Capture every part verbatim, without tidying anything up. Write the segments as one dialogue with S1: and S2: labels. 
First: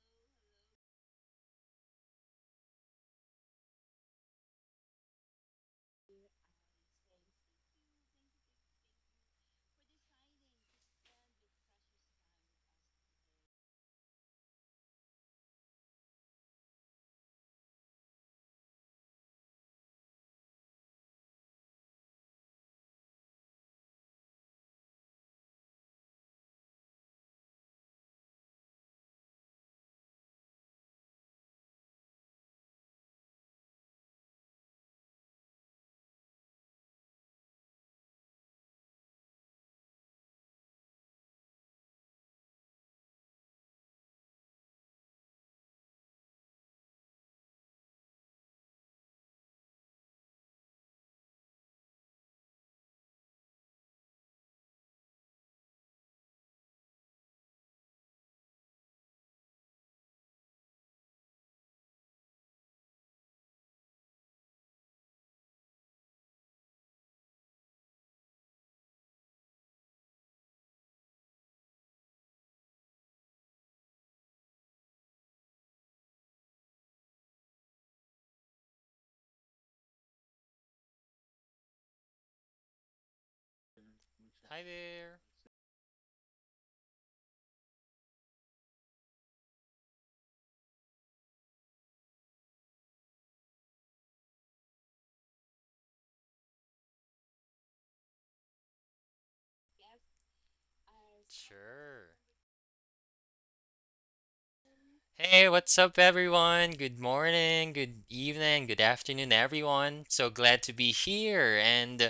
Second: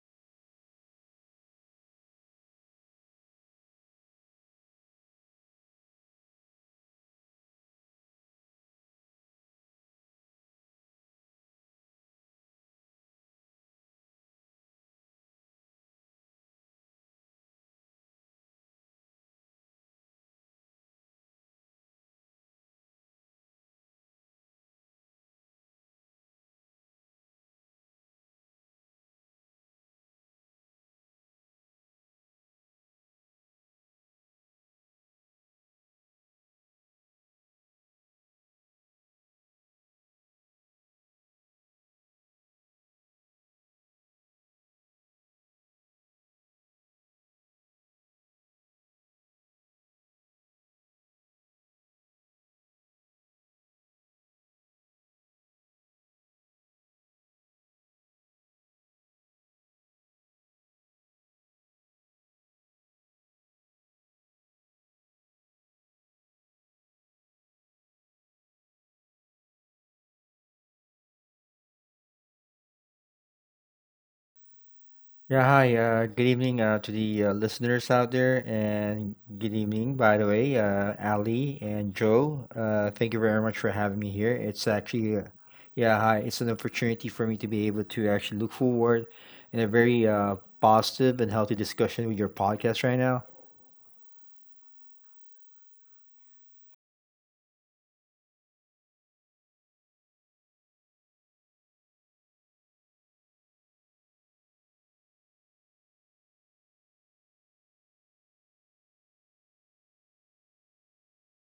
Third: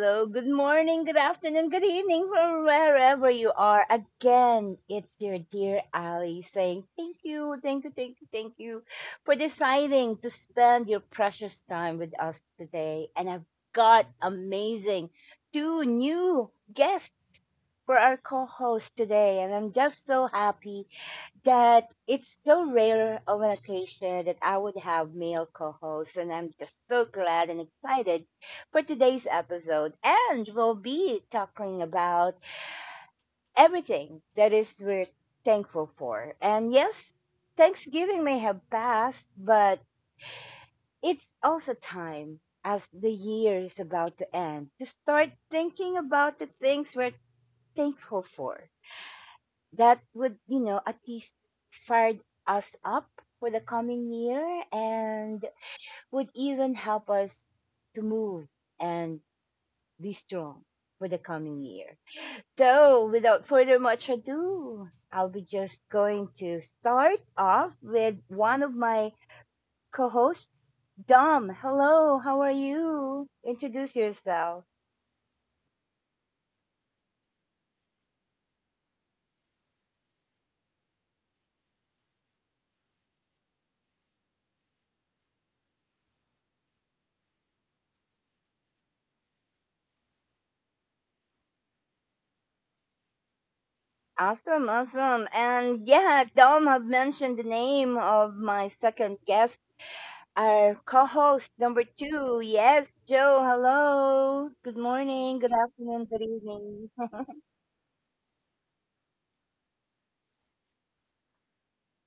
S1: hello. Good morning, good afternoon, good evening from wherever you are. Again, it's your dear Ali saying thank you, thank you, thank you, thank you for deciding to spend your precious time with us today. And I've got amazing two new guests for our co host today. And I'm just so happy that it's so rare of an occasion that I would have male co-hosts, and I'm just so glad and excited for today's episode. And we'll be talking about everything that is we're thankful for. And yes, Thanksgiving may have passed, but it's also time as the year is about to end to start thinking about the things we're thankful for that would, you know, at least fire us up for the coming year and would even help us to move and be strong for the coming year. So, without further much ado, I'll be just going to start off with one of my co hosts, Dom. Hello, how are you? Introduce yourself.
S2: Yeah, hi. Uh, good evening uh, to the uh, listeners out there, and good evening, by the way, uh, Ali and Joe. Uh, thank you very much for having me here.
S3: Hi
S2: It's
S3: there.
S2: actually, uh, yeah, hi. It's an opportunity for me to be able to actually look forward in a very uh, positive and healthy discussion with your podcast right now.
S1: Awesome, awesome. And yeah, Dom have mentioned the name of my second guest our co-host number
S3: Sure.
S1: two. Yes, Joe. Hello. Good morning.
S3: Hey,
S1: Good
S3: what's up,
S1: afternoon. Good
S3: everyone?
S1: evening.
S3: Good morning, good evening, good afternoon, everyone. So glad to be here, and uh,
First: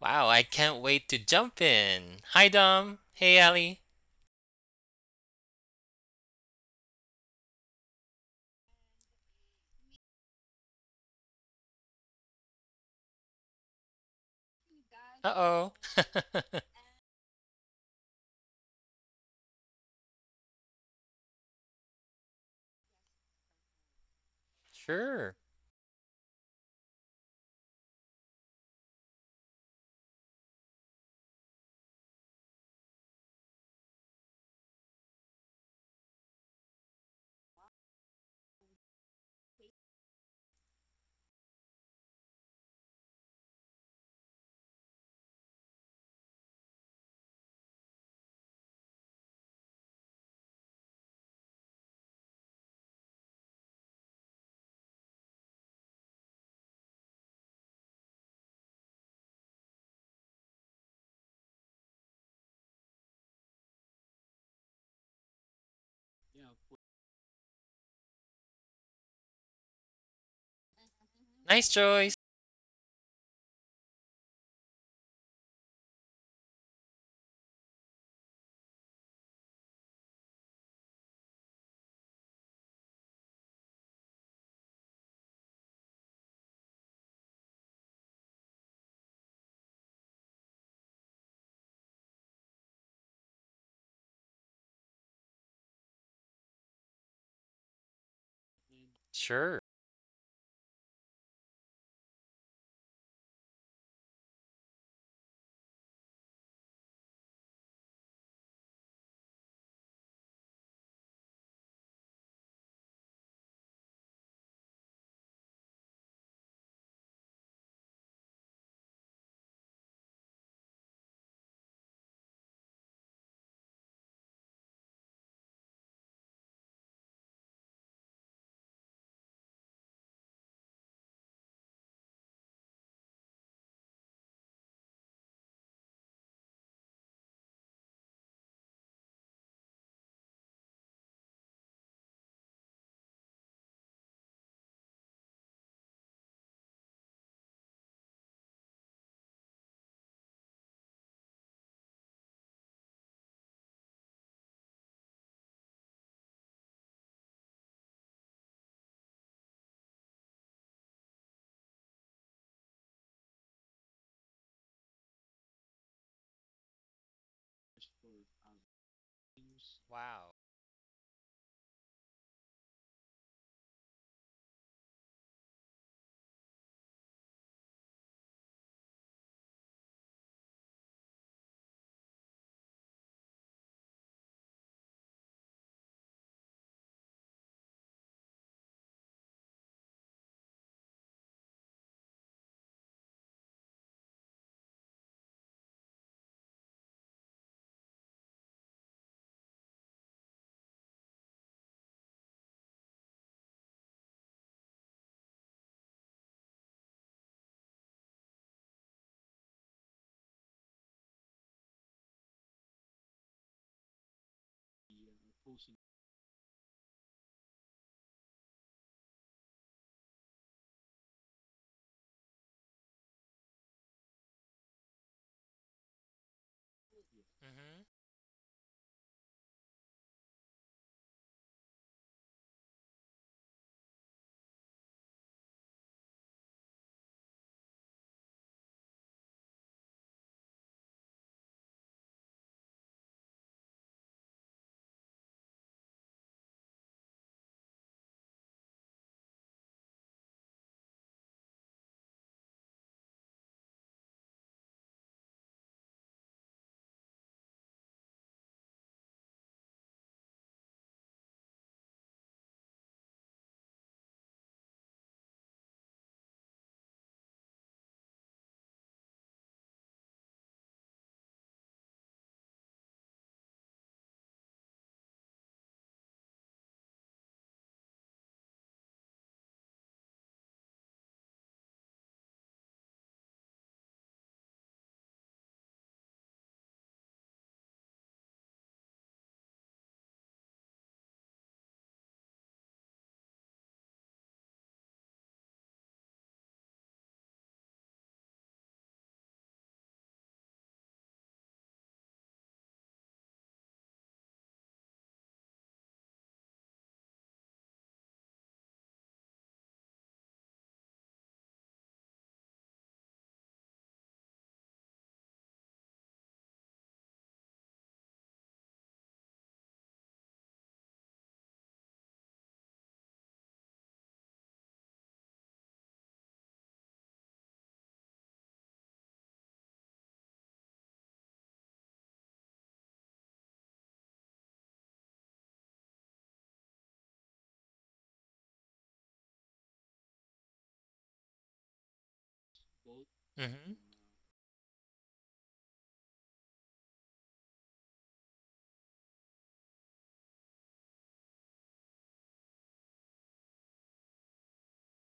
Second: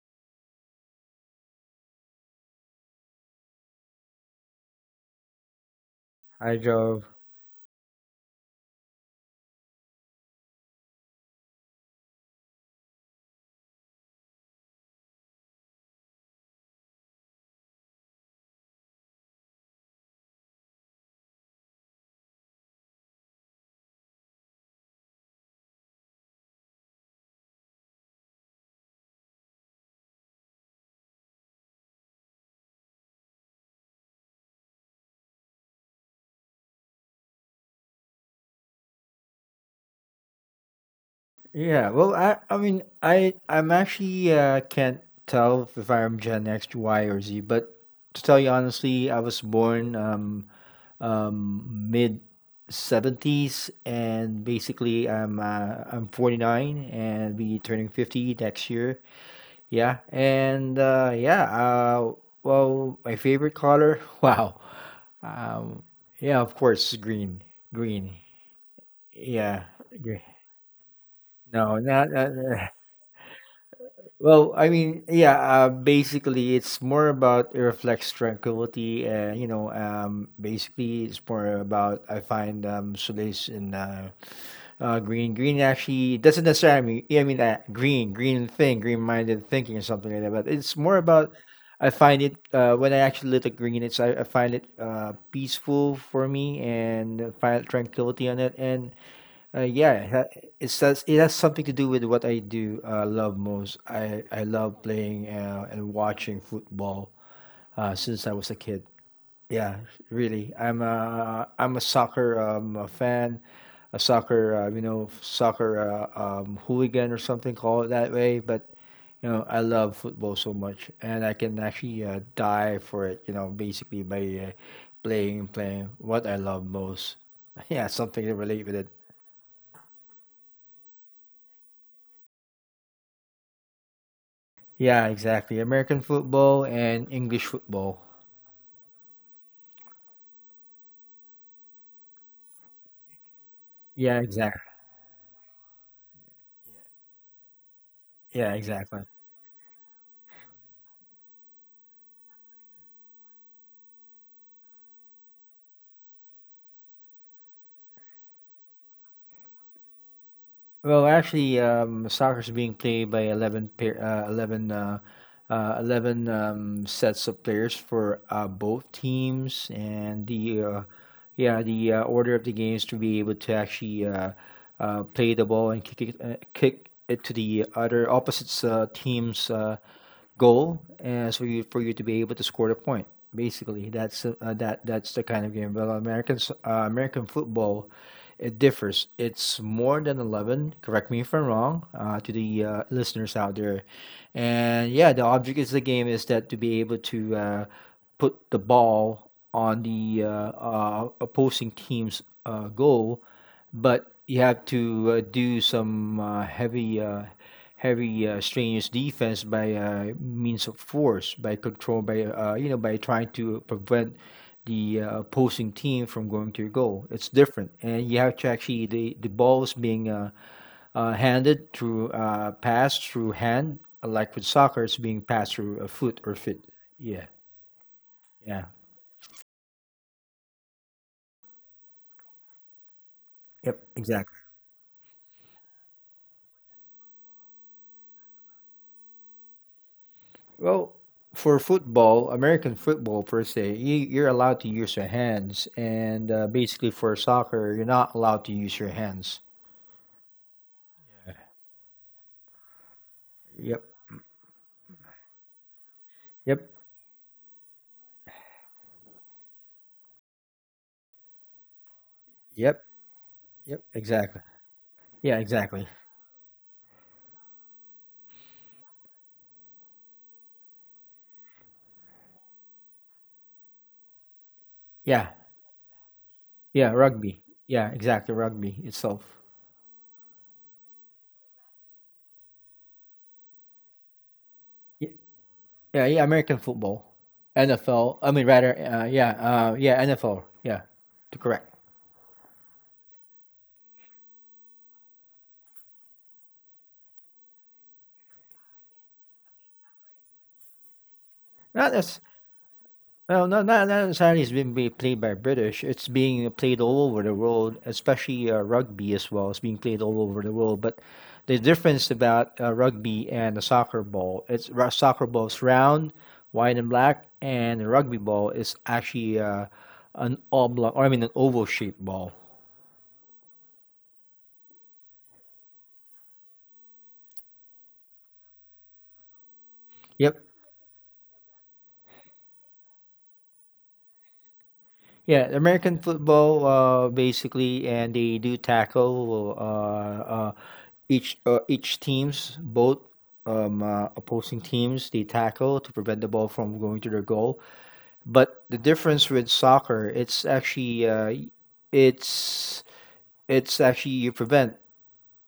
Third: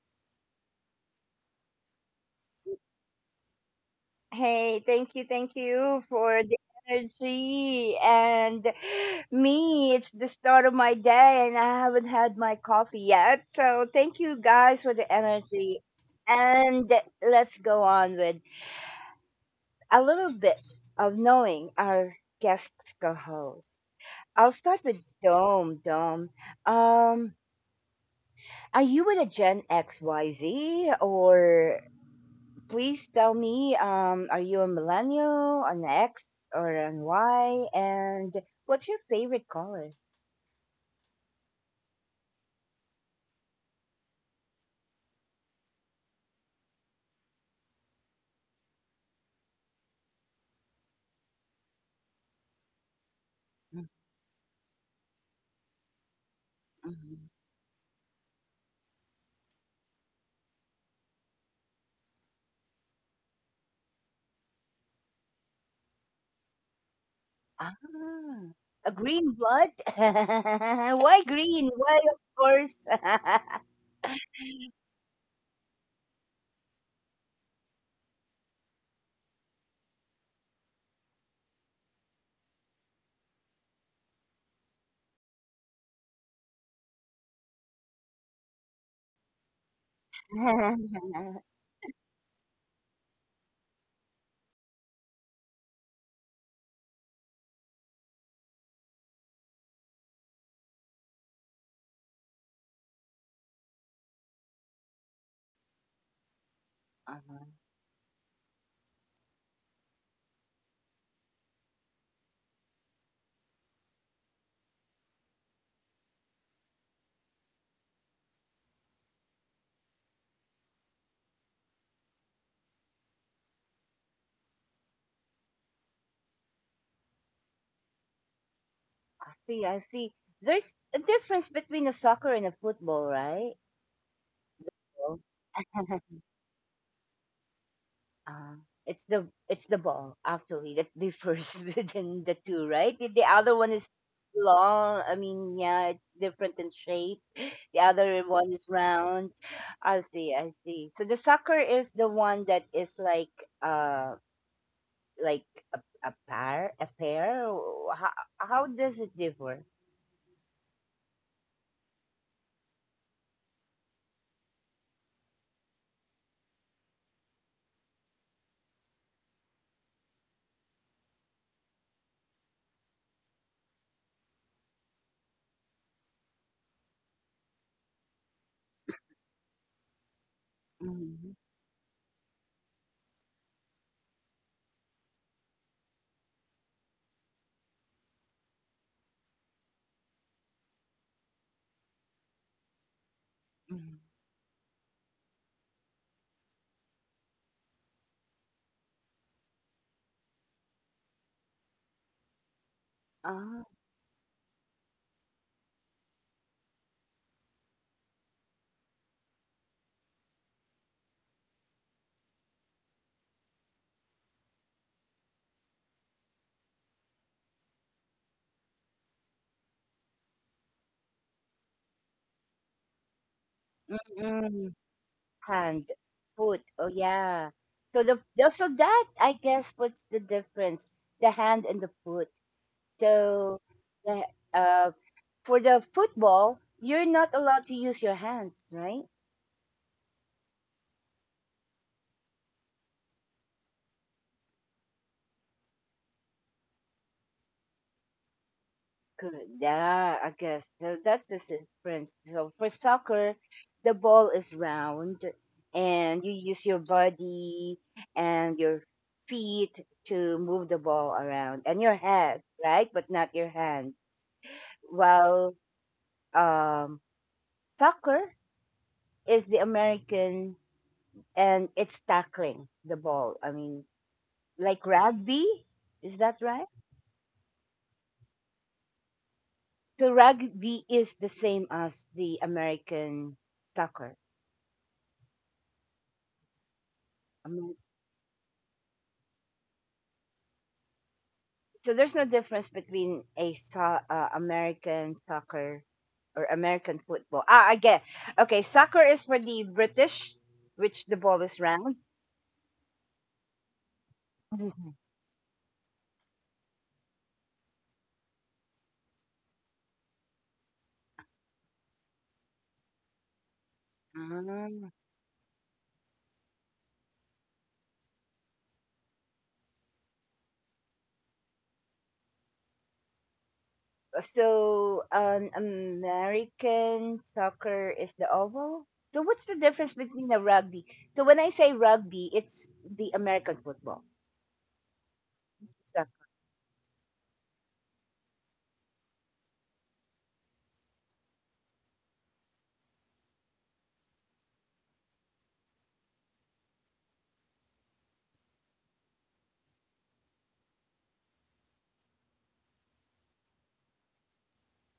S3: wow, I can't wait to jump in. Hi, Dom. Hey, Ali.
S1: Hey, thank you, thank you for
S2: Hi,
S1: the
S2: Joe.
S1: energy and me. It's the start of my day, and I haven't had my coffee yet. So thank you guys for the
S3: Uh
S1: energy,
S3: oh.
S1: and let's go on with a little bit of knowing our guest co-host. I'll start with
S3: Sure.
S1: Dome. Dome. Um, Are you with a Gen X Y Z or please tell me um are you a millennial, an X or an Y and what's your favorite color?
S2: Yeah. Well, I, I mean, I, I'm actually uh, can't tell if I'm Gen X, Y, or Z, but to tell you honestly, I was born. Um, um, Mid seventies,
S1: Mm,
S2: and basically I'm uh, I'm forty-nine and be
S1: mhm.
S2: turning fifty next year. Yeah, and uh, yeah, uh, well, my favorite color, wow, um, yeah, of course, green, green.
S1: Ah, a
S2: Yeah,
S1: green blood?
S2: green.
S1: Why
S2: No,
S3: Nice
S1: green?
S2: not, not
S1: Why
S3: choice.
S1: of
S2: uh,
S1: course?
S2: well, I mean, yeah, uh, basically it's more about it reflects tranquility, and you know, um basically it's more about I find um solace in uh Uh, green. Green actually doesn't necessarily mean, yeah, I mean, uh, green, green thing, green minded thinking or something like that. But it's more about, I find it, uh, when I actually look at green, it's, I, I find it uh, peaceful for me, and I find tranquility on it. And uh, yeah,
S3: Sure.
S2: it ha- it says it has something to do with what I do uh, love most. I, I love playing uh, and watching football
S1: Uh-huh.
S2: uh, since I was a kid. Yeah, really. I'm a I'm a soccer um a fan, a soccer uh, you know soccer uh, um hooligan or something. Call it that way, but you know I love football so much, and I can actually uh, die for it. You know, basically by uh, playing playing what I love most. Yeah, something to relate with it.
S1: I see, I see. There's a difference between a soccer and a football, right?
S2: Yeah, exactly.
S1: Well,
S2: American football and English football.
S1: Uh, it's the it's the ball actually that differs within the two, right? The, the other one
S2: Yeah,
S1: is
S2: exactly.
S1: long. I mean, yeah, it's different in shape. The
S2: Yeah,
S1: other one
S2: exactly.
S1: is round. I see, I see. So the soccer is the one that is like uh like a, a pair, a pair. How, how does it differ?
S2: Well, actually, um, soccer is being played by eleven pair, uh, eleven, uh, uh, eleven um, sets of players for uh, both teams, and the
S3: Wow.
S2: uh, yeah, the uh, order of the games to be able to actually uh, uh, play the ball and kick it, uh, kick it to the other opposite uh, team's uh, goal, uh, so you,
S1: Mm-hmm.
S2: for you to be able to score the point. Basically, that's uh, uh, that that's the kind of game. But American s- uh, American football, it differs. It's more than eleven. Correct me if I'm wrong. Uh, to the uh, listeners out there,
S1: Mm-hmm.
S2: and yeah, the object is the game is that to be able to uh, put the ball on the uh, uh, opposing team's uh, goal,
S1: Ah,
S2: but you have to uh, do some uh, heavy, uh, heavy uh, strenuous defense by uh, means of force, by control, by uh, you know, by trying to prevent the uh, opposing team from going to your goal. It's different, and you have to actually the the ball is being uh, uh, handed through uh, passed through hand, like with soccer, it's
S1: mm-mm.
S2: being passed through a foot
S1: Hand,
S2: or feet.
S1: foot, oh
S2: Yeah,
S1: yeah.
S3: Mm-hmm.
S1: So the
S2: yeah,
S1: the- so that, I guess what's the difference, the hand and the foot.
S2: yep,
S1: So
S2: exactly.
S1: the, uh for the football you're not allowed to use your hands, right?
S2: Well, for football, American football per se, you, you're allowed to use your hands, and uh, basically for soccer, you're not allowed to use your hands.
S1: Good, yeah, I guess so. That's the difference. So for soccer
S2: Yep,
S1: the ball is round and
S2: yep,
S1: you use your body and your feet to move the ball around and your
S2: yep,
S1: head, right, but not
S2: yep.
S1: your hand.
S2: Exactly. Yeah, exactly.
S1: While um, soccer is the American and it's tackling the ball. I mean,
S2: Yeah,
S1: like rugby, is that
S2: yeah.
S1: right?
S2: Rugby. Yeah, exactly. Rugby itself.
S1: So rugby is the same as the American soccer.
S2: Y- Yeah, yeah. American football,
S1: I mean,
S2: N F L. I mean, rather, uh, yeah, uh, yeah, N F L. Yeah, to correct.
S1: so there's no difference between a so- uh, American soccer or American football. Ah, I get. Okay, soccer is for the British, which the ball
S2: Not
S1: is
S2: as
S1: round.
S2: Well, not not not necessarily it's being be- played by British. It's being played all over the world, especially uh, rugby as well. It's being played all over the world. But the difference about uh, rugby and a soccer ball, it's ru- soccer ball's round, white and black, and the rugby ball is actually uh, an oblong, or I mean an oval shaped ball.
S1: So, an American soccer is the oval. So, what's the difference
S2: Yep.
S1: between the rugby? So, when I say rugby, it's the American football.
S2: Yeah, American
S1: So,
S2: football, uh, basically, and they do tackle. Uh, uh, each uh, each teams, both um, uh,
S3: Mm-hmm.
S2: opposing teams, they tackle to prevent the ball from going to their goal, but the difference with soccer, it's actually uh, y- it's it's actually you prevent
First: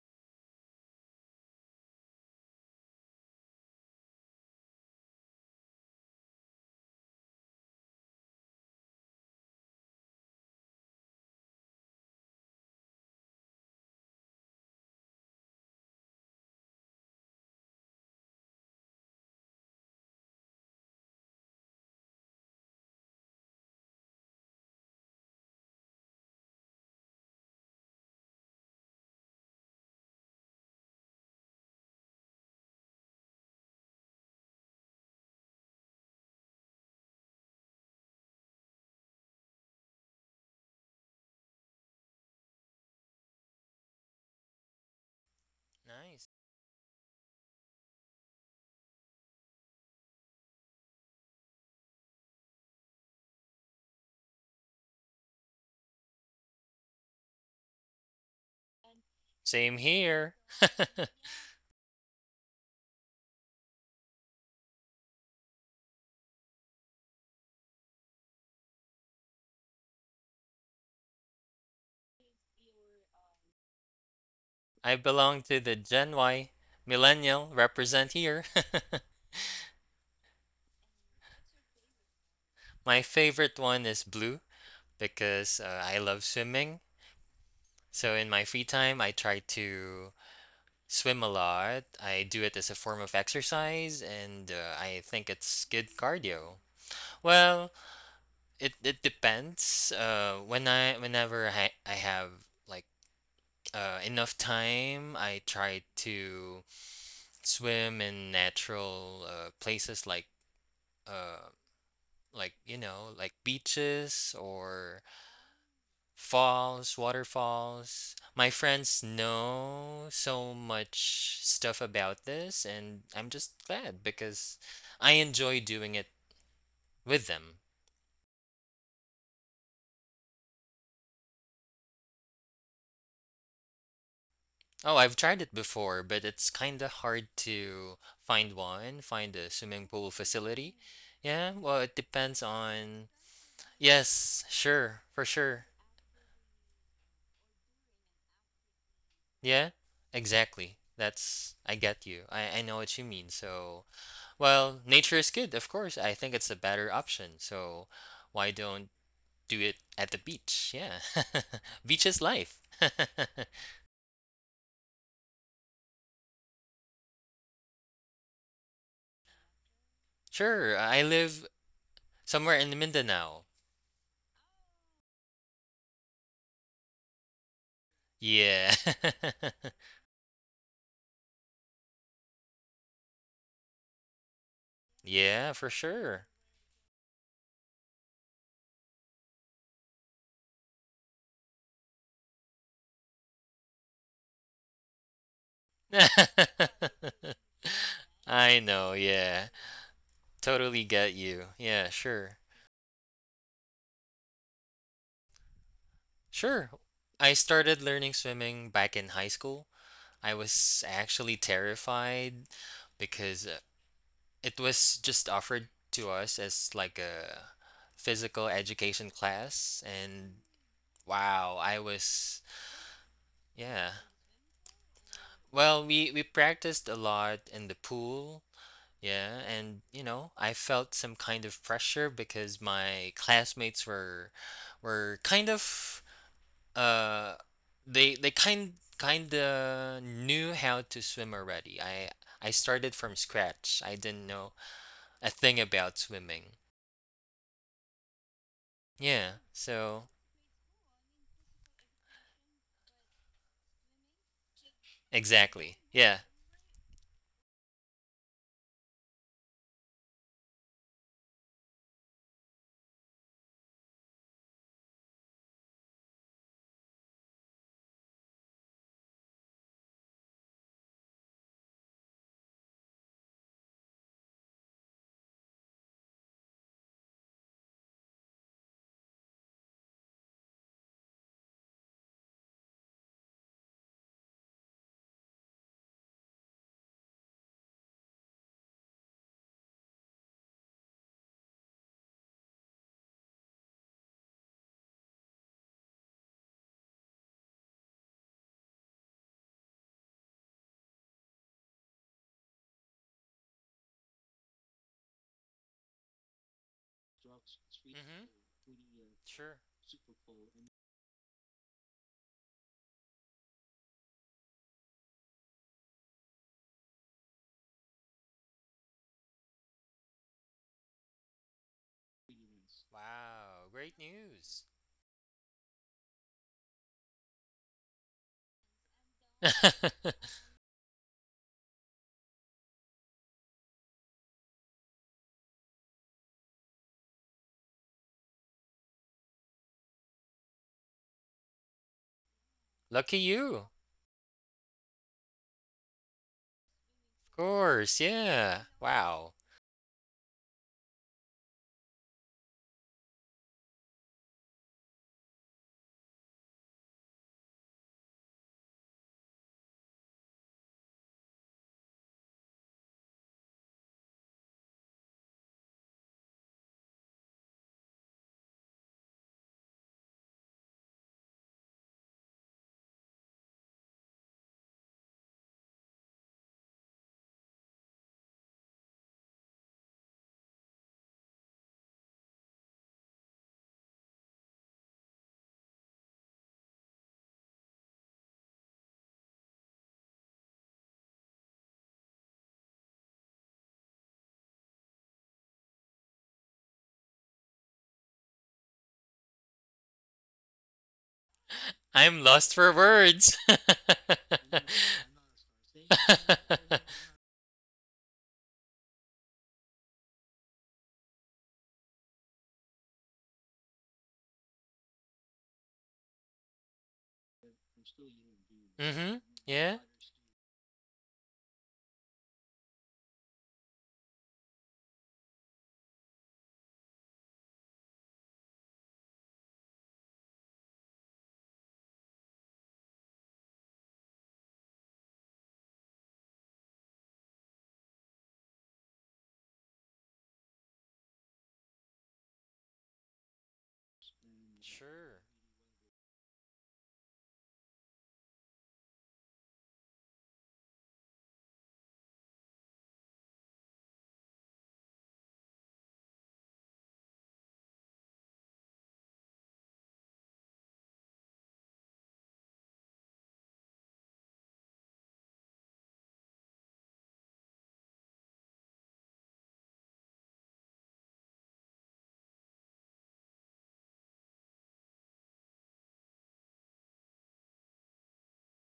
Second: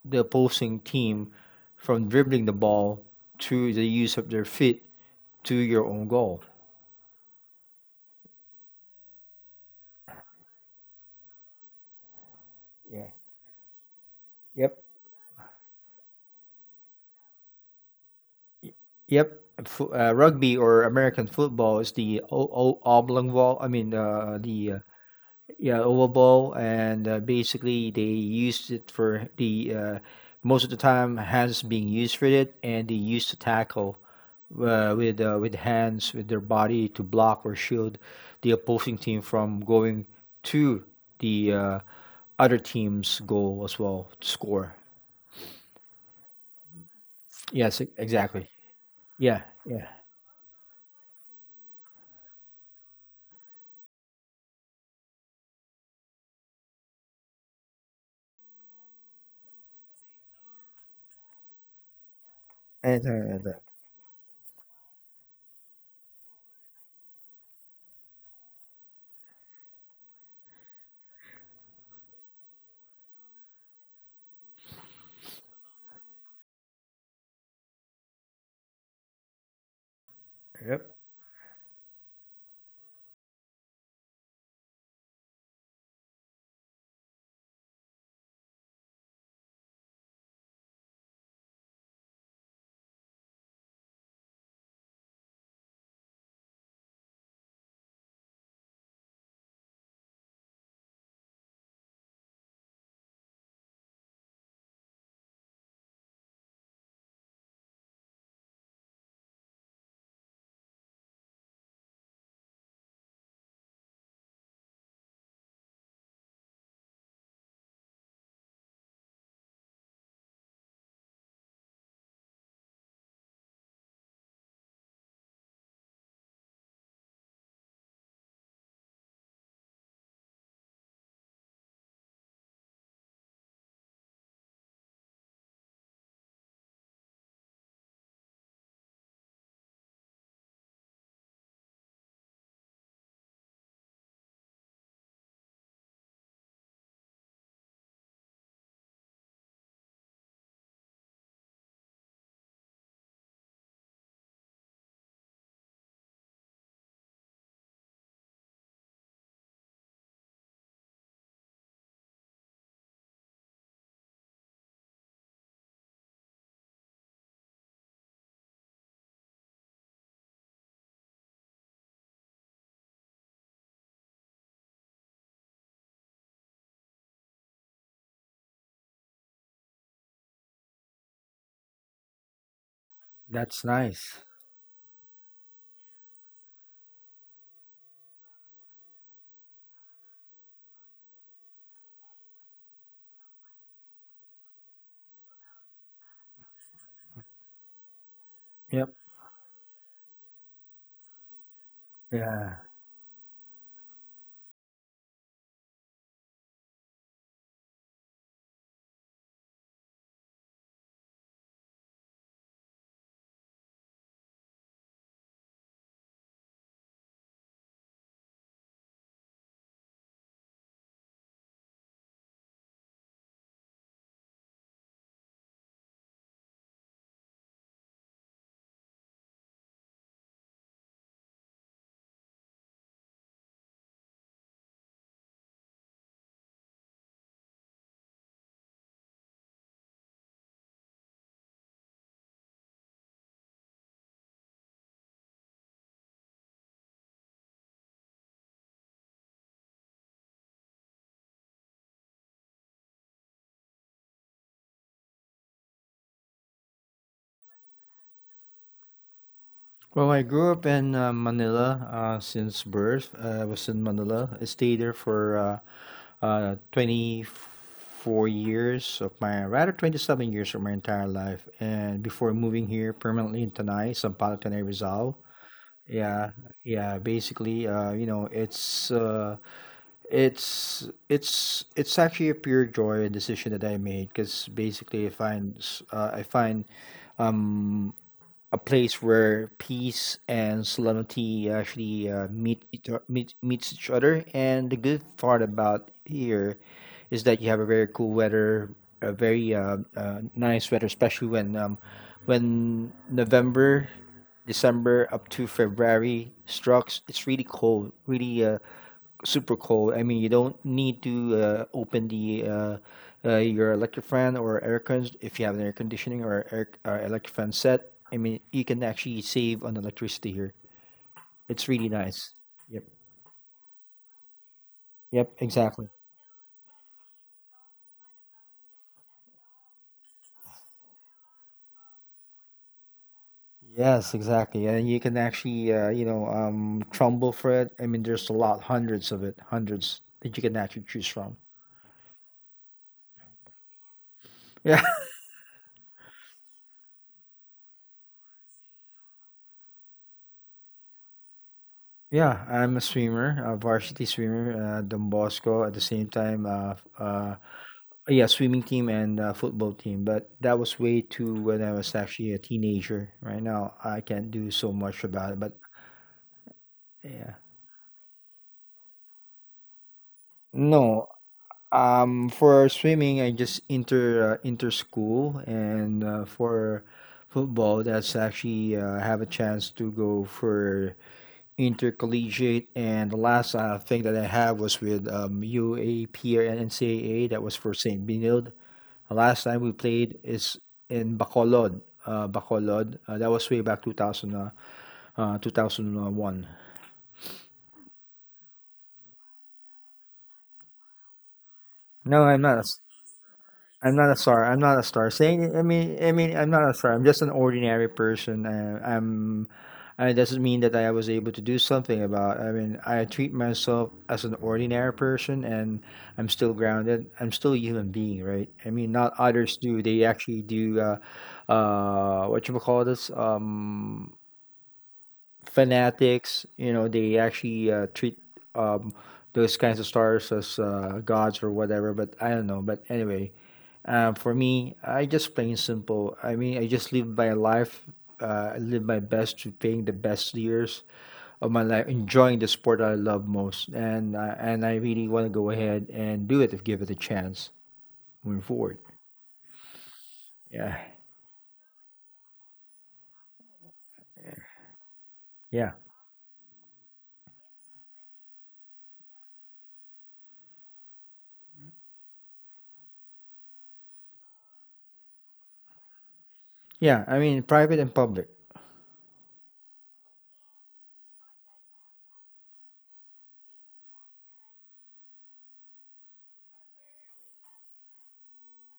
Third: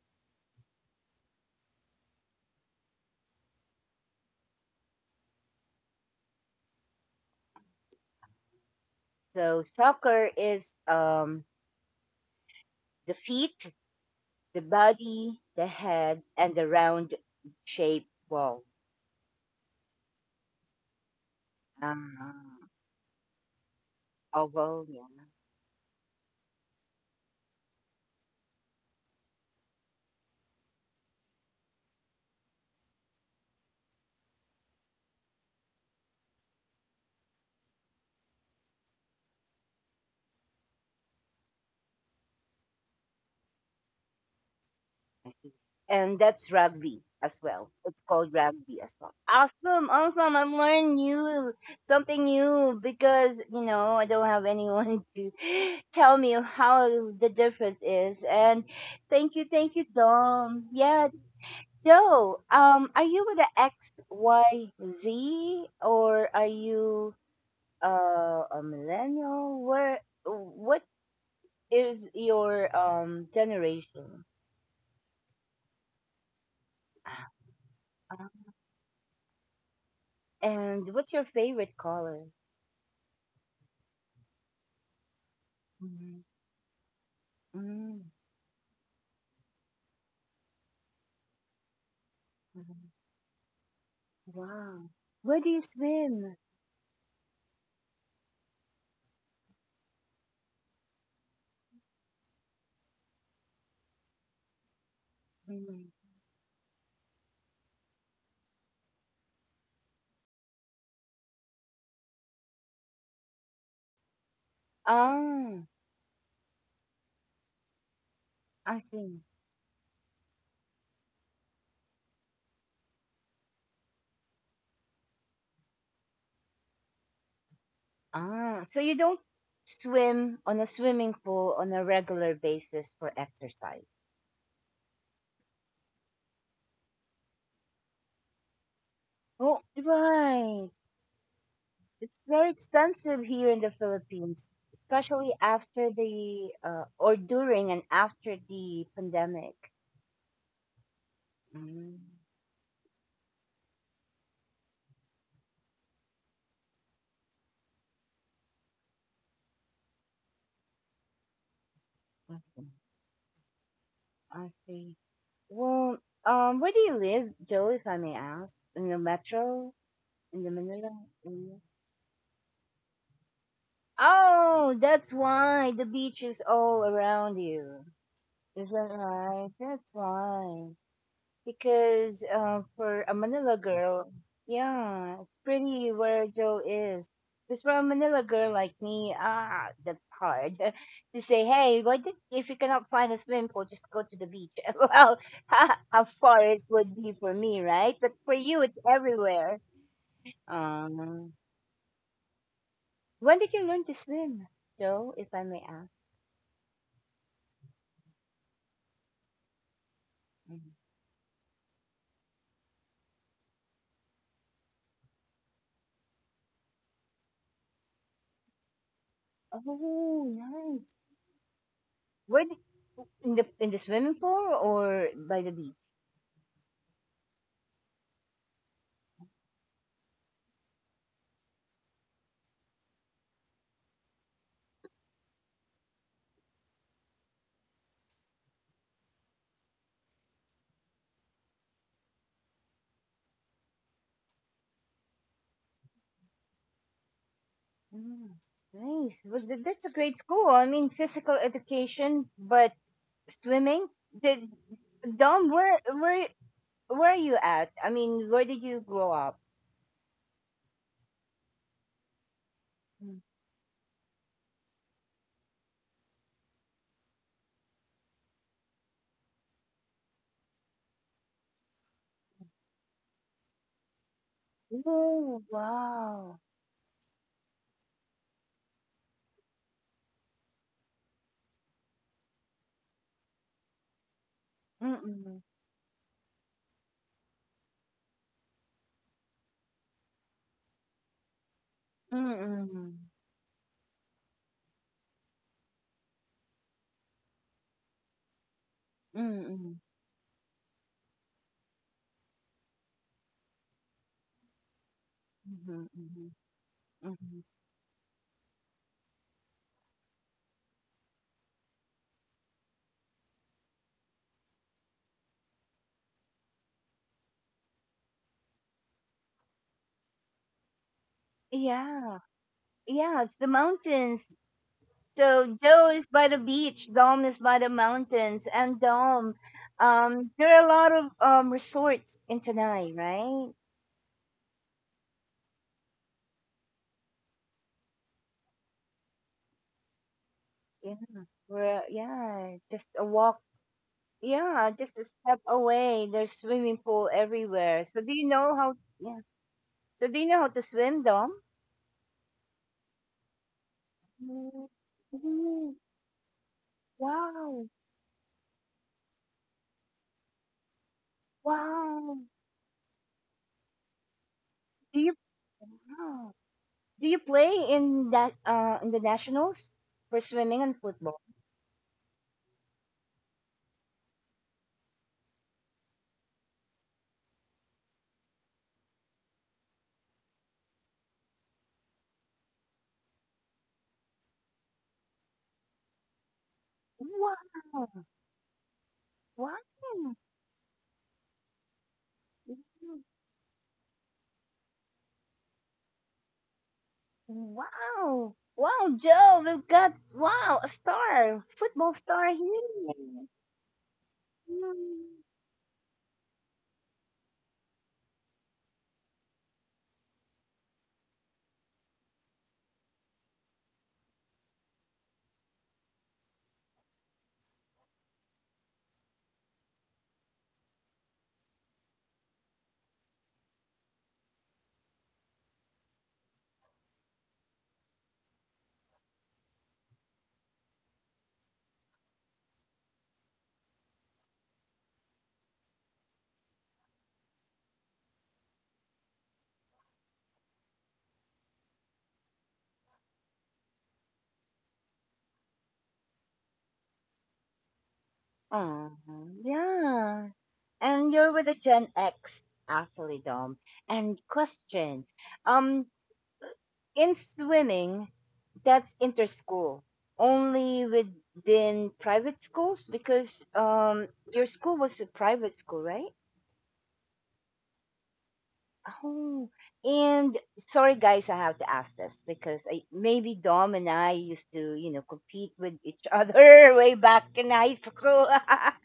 S2: the opposing team from dribbling the ball through the use of their feet to your own goal.
S1: so soccer is um,
S2: yeah
S1: the feet, the
S2: yep
S1: body, the head, and the round shaped ball.
S2: yep Fo- uh, rugby or American football is the
S1: Ah,
S2: o- o- oblong ball, i mean uh, the uh,
S1: oval, yeah.
S2: yeah oval ball, and uh, basically they used it for the uh, most of the time, hands being used for it, and they used to tackle uh, with uh, with hands, with their body, to block or shield the opposing team from going to the uh, other team's goal as well to score.
S1: I see. And
S3: Nice.
S1: that's rugby as well.
S2: Yes e-
S1: It's called
S2: exactly.
S1: rugby as well.
S2: yeah
S1: Awesome,
S2: yeah
S1: awesome. I'm learning new something new because you know I don't have anyone to tell me how the difference is. And thank you, thank
S3: Same
S1: you,
S3: here.
S1: Dom. Yeah, Joe. Um, are
S2: and
S1: you with
S2: uh,
S1: the
S2: the-
S1: X Y Z or are you uh a millennial? Where what is your um generation?
S3: I belong to the Gen Y millennial represent here.
S2: yep
S1: And what's your favorite color?
S3: My favorite one is blue, because uh, I
S1: Hmm.
S3: love swimming.
S1: Mm-hmm.
S3: So in my free time, I try to swim a lot. I do it as a form of exercise, and uh,
S1: Wow.
S3: I think
S1: Where do you
S3: it's good
S1: swim?
S3: cardio. Well, it it depends. Uh, when I whenever I I have like uh, enough time, I try
S1: Mm-hmm.
S3: to swim in natural uh, places like uh like you know like beaches or
S1: Oh,
S3: falls, waterfalls. My
S1: I
S3: friends
S1: see.
S3: know so much stuff about this, and I'm just glad because I enjoy doing it with them.
S1: Ah, so you don't swim on a swimming pool on a regular basis for exercise.
S3: Oh, I've tried it before, but it's kind of hard to find one, find a
S1: Oh,
S3: swimming pool
S1: right.
S3: facility. Yeah, well, it
S1: It's
S3: depends
S1: very
S3: on.
S1: expensive here in the Philippines,
S3: Yes, sure, for
S1: especially
S3: sure.
S1: after the uh, or during and after the pandemic.
S3: Yeah, exactly. That's. I
S1: Mm,
S3: get you. I, I know what you mean, so. Well, nature is good, of course. I think it's a better option. So why don't do it at the beach? Yeah. Beach is
S1: I
S3: life.
S1: see. I see. Well, um, where do you live, Joe, if I may ask? In the metro? In the
S3: Sure,
S1: Manila
S3: I live
S1: area?
S3: somewhere in Mindanao.
S1: Oh, that's why the beach is all around you. Is
S3: Yeah.
S1: that right? That's why. Because uh, for a Manila
S2: that's
S1: girl,
S2: nice
S1: yeah, it's
S3: Yeah, for
S1: pretty where
S3: sure.
S1: Joe is. Because for a Manila girl like me, ah, that's hard to say. Hey, why did, if you cannot find a swimming pool, just go to the beach. Well, how far it would be for me, right? But for you,
S3: I
S1: it's
S2: yep
S3: know, yeah.
S1: everywhere.
S3: Totally get
S1: Um,
S3: you. Yeah, sure.
S2: yeah
S1: when did you learn to swim, Joe? If I may ask.
S3: Sure. I started learning swimming back in high school. I
S1: Mhm.
S3: was actually terrified because uh, it was just offered to us as like a physical education class,
S1: Oh,
S3: and
S1: nice.
S3: wow, I
S1: Where
S3: was
S1: did, in the in the
S3: yeah.
S1: swimming pool or by the beach?
S3: Well, we we practiced a lot in the pool, yeah, and you know, I felt some kind of pressure because my classmates were were kind of uh they they kind kind of knew how to swim already. I I started from scratch. I didn't know a thing about swimming.
S1: Mm, nice.
S3: Yeah,
S1: Was that, that's a
S3: so
S1: great school. I mean, physical education, but swimming. Did Dom, where
S3: exactly. Yeah.
S1: where where are you at? I mean, where did you grow up?
S2: Well, I grew up in uh, Manila uh, since birth.
S1: Mm.
S2: Uh, I was in Manila. I stayed there for uh, uh, twenty-four years of my, rather twenty-seven years of my entire life. And before moving here permanently in Tanay, Sampaloc, Tanay, Rizal.
S1: Oh wow.
S2: Yeah, yeah. Basically, uh, you know, it's uh, it's it's it's actually a pure joy decision that I made because basically, I
S1: Mm-mm.
S2: find s- uh, I find um a place where peace and solemnity actually uh, meet
S1: Mm-mm.
S2: each, o- meet meets each other. And the good part about here is that you have a very cool weather, a very
S1: Mm-mm.
S2: uh, uh, nice weather, especially when um, when November, December up to
S1: Mm-hmm. Mm-hmm.
S2: February strikes.
S1: Mm-hmm.
S2: It's really cold,
S3: Mm-hmm.
S2: really uh,
S3: Sure.
S2: super cold. I mean, you don't need to uh, open the uh, uh, your electric fan or air cons if you have an air conditioning or air uh, electric fan set. I mean, you can actually save on electricity here. It's really
S1: Yeah,
S2: nice. Yep.
S1: yeah. It's the
S3: Wow. Great
S1: mountains.
S3: news.
S2: Yep.
S1: So Joe
S2: Exactly.
S1: is by the beach. Dom is by the mountains, and Dom, um, there are a lot of um resorts in Tanai, right?
S2: Yes. Exactly. And you can actually, uh, you know, um, trumble for it. I mean, there's a lot, hundreds of it, hundreds that you can
S1: Yeah,
S2: actually choose from.
S1: where, yeah, just a
S3: Lucky
S1: walk.
S3: you.
S1: Yeah, just
S2: Yeah.
S1: a step away. There's swimming pool
S3: Of
S1: everywhere. So
S3: course.
S1: do you know
S3: Yeah.
S1: how? Yeah.
S3: Wow.
S1: So do you know how to swim, Dom?
S2: Yeah. I'm a swimmer, a varsity
S1: Mm,
S2: swimmer, uh, Don
S1: mm,
S2: Bosco. At the same time, uh, f- uh,
S1: wow!
S2: yeah, swimming team and uh, football team. But that was way too when I was
S1: Wow!
S2: actually a teenager. Right now, I can't do so
S1: Do you
S2: much about it. But
S1: wow. Do you play
S2: yeah.
S1: in that uh in the nationals for swimming and football?
S2: No, Um, for swimming, I just inter uh, inter school, and uh, for football, that's actually uh, have a chance to go for intercollegiate. And the last uh, thing that I have was with um, U A P or N C A A. That was
S1: Wow!
S2: for Saint Benilde. The last time we
S1: Wow!
S2: played is in Bacolod. Uh, Bacolod. Uh, that was way back two thousand, uh, uh, two thousand one.
S1: Wow! Wow, Joe, we've got wow a star, football star
S3: I'm
S2: No, I'm
S3: lost for
S2: not.
S1: here.
S3: words.
S2: I'm not a star.
S3: Mm-hmm.
S2: I'm not a star. Saying, I mean, I mean, I'm not a star. I'm just an ordinary person. Uh, I'm. Uh, It doesn't mean that I was able to do something about. I mean, I treat myself as an ordinary person, and I'm still grounded. I'm still a human being, right? I mean, not others
S3: Yeah.
S2: do. They actually do. Uh, uh, what you call this? Um, fanatics. You know, they actually uh, treat um those kinds of stars as uh, gods or whatever. But I don't know. But anyway um, for me, I just plain simple. I mean, I just live my life. Uh, I live my best to paying the best years of my life, enjoying the sport that I love most, and uh, and I really
S3: Sure.
S2: want to go ahead and do it if give it a chance moving forward.
S1: Oh, yeah.
S2: Yeah,
S1: And you're with a Gen X, actually, Dom. And question,
S2: yeah,
S1: um, in swimming, that's inter-school, only within private schools because um, your school was a private school, right?
S2: yeah. I mean, private and public.
S1: Oh, and sorry, guys, I have to ask this because I, maybe Dom and I used to, you know, compete with each other way back in high school.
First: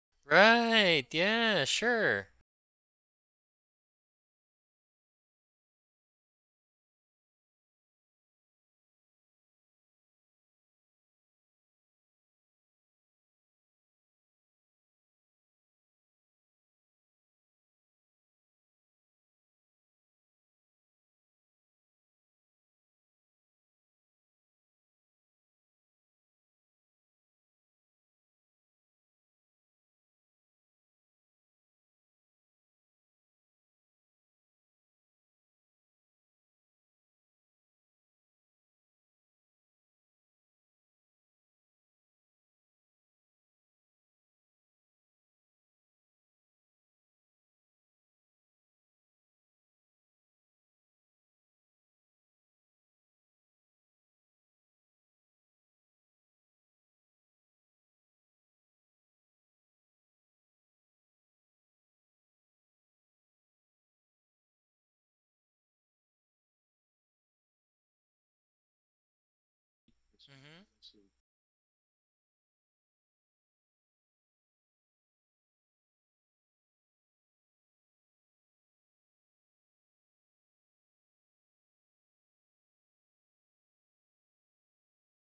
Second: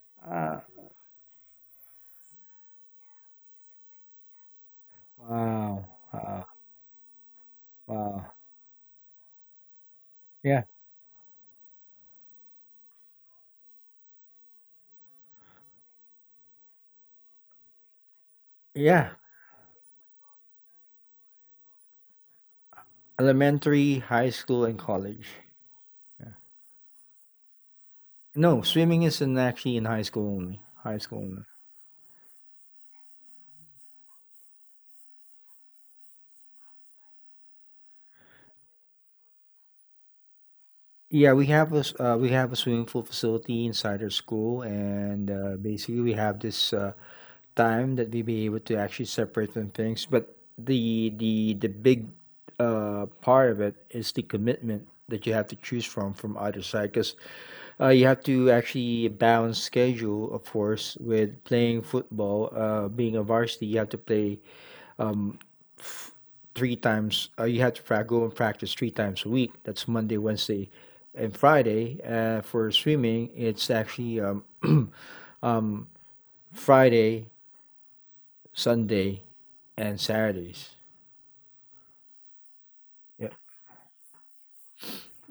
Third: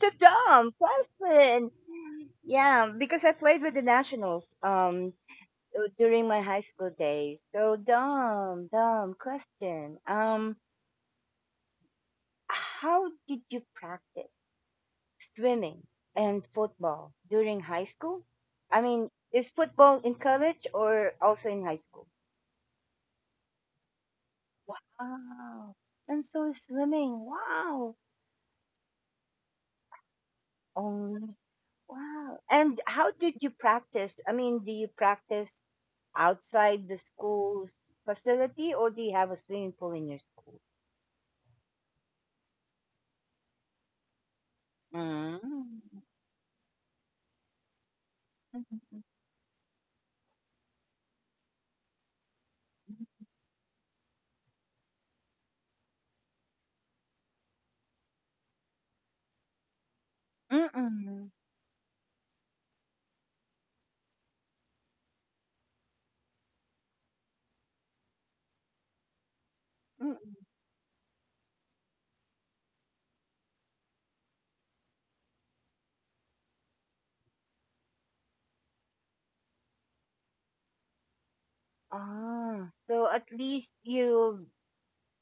S1: To
S2: Uh,
S1: Dom,
S3: Right. Yeah.
S1: question.
S3: Sure.
S1: Yeah, because I played with the Nationals um
S2: wow,
S1: uh, during my
S2: wow,
S1: high school days. So
S2: wow.
S1: dumb, dumb question. Um,
S2: Yeah,
S1: how did you practice swimming and football during high school? I
S2: yeah.
S1: mean, is football in college or also in high school?
S2: Elementary, high school, and college.
S1: Wow. And
S2: Yeah.
S1: so is swimming. Wow.
S2: No, swimming is in actually in high school only. High school
S1: Oh,
S2: only.
S1: wow. And how did you practice? I mean, do you practice outside the school's facility, or do you have a swimming pool in your school?
S2: Yeah, we have a s- uh, we have a swimming pool facility inside our school, and
S1: Mm.
S2: uh, basically we have this uh, time that we be able to actually separate from things. But the the the big uh, part of it is the commitment that you have to choose from, from either side, because uh, you have to actually balance schedule, of course,
S1: Mm-mm.
S2: with playing football. Uh, being a varsity, you have to play um, f- three times. Uh, you have to pra- go and practice three times a week. That's Monday,
S1: Mm-mm.
S3: Mm-hmm.
S2: Wednesday, and Friday. Uh, for swimming, it's actually um, um, Friday, Sunday, and Saturdays.
S1: Ah, so
S2: Yeah,
S1: at least you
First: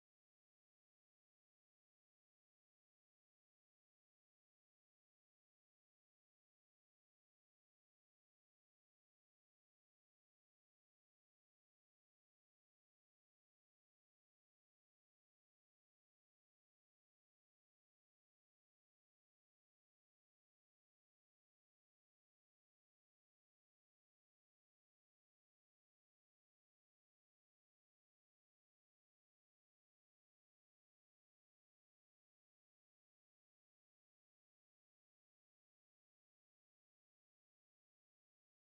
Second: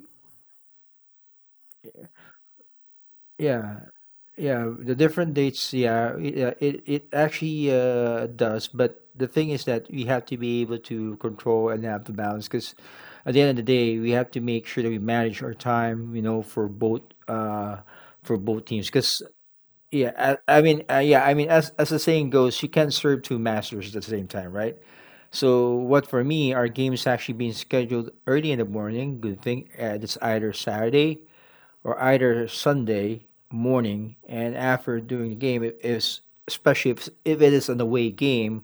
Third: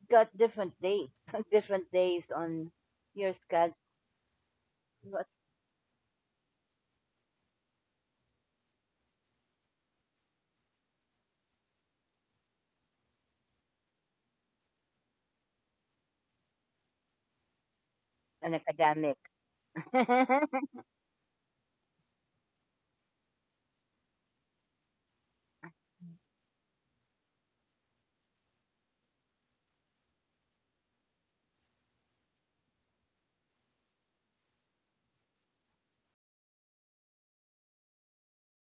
S1: got different dates, different days on your schedule
S2: yeah, yeah. The different dates. Yeah, it uh, it, it actually uh, does. But the thing is that we have to be able to control and have the balance, because at the end of the day, we have to make sure that we manage our time, you know, for both uh for
S1: and
S2: both teams.
S1: academic.
S2: Because yeah,
S1: The
S2: I, I mean, uh, yeah, I mean, as as the saying goes, you can't serve two masters at the same time, right? So what for me, our games actually being scheduled early in the morning. Good thing uh, it's either Saturday or either Sunday morning, and after doing the game, if if especially if if it is an away game.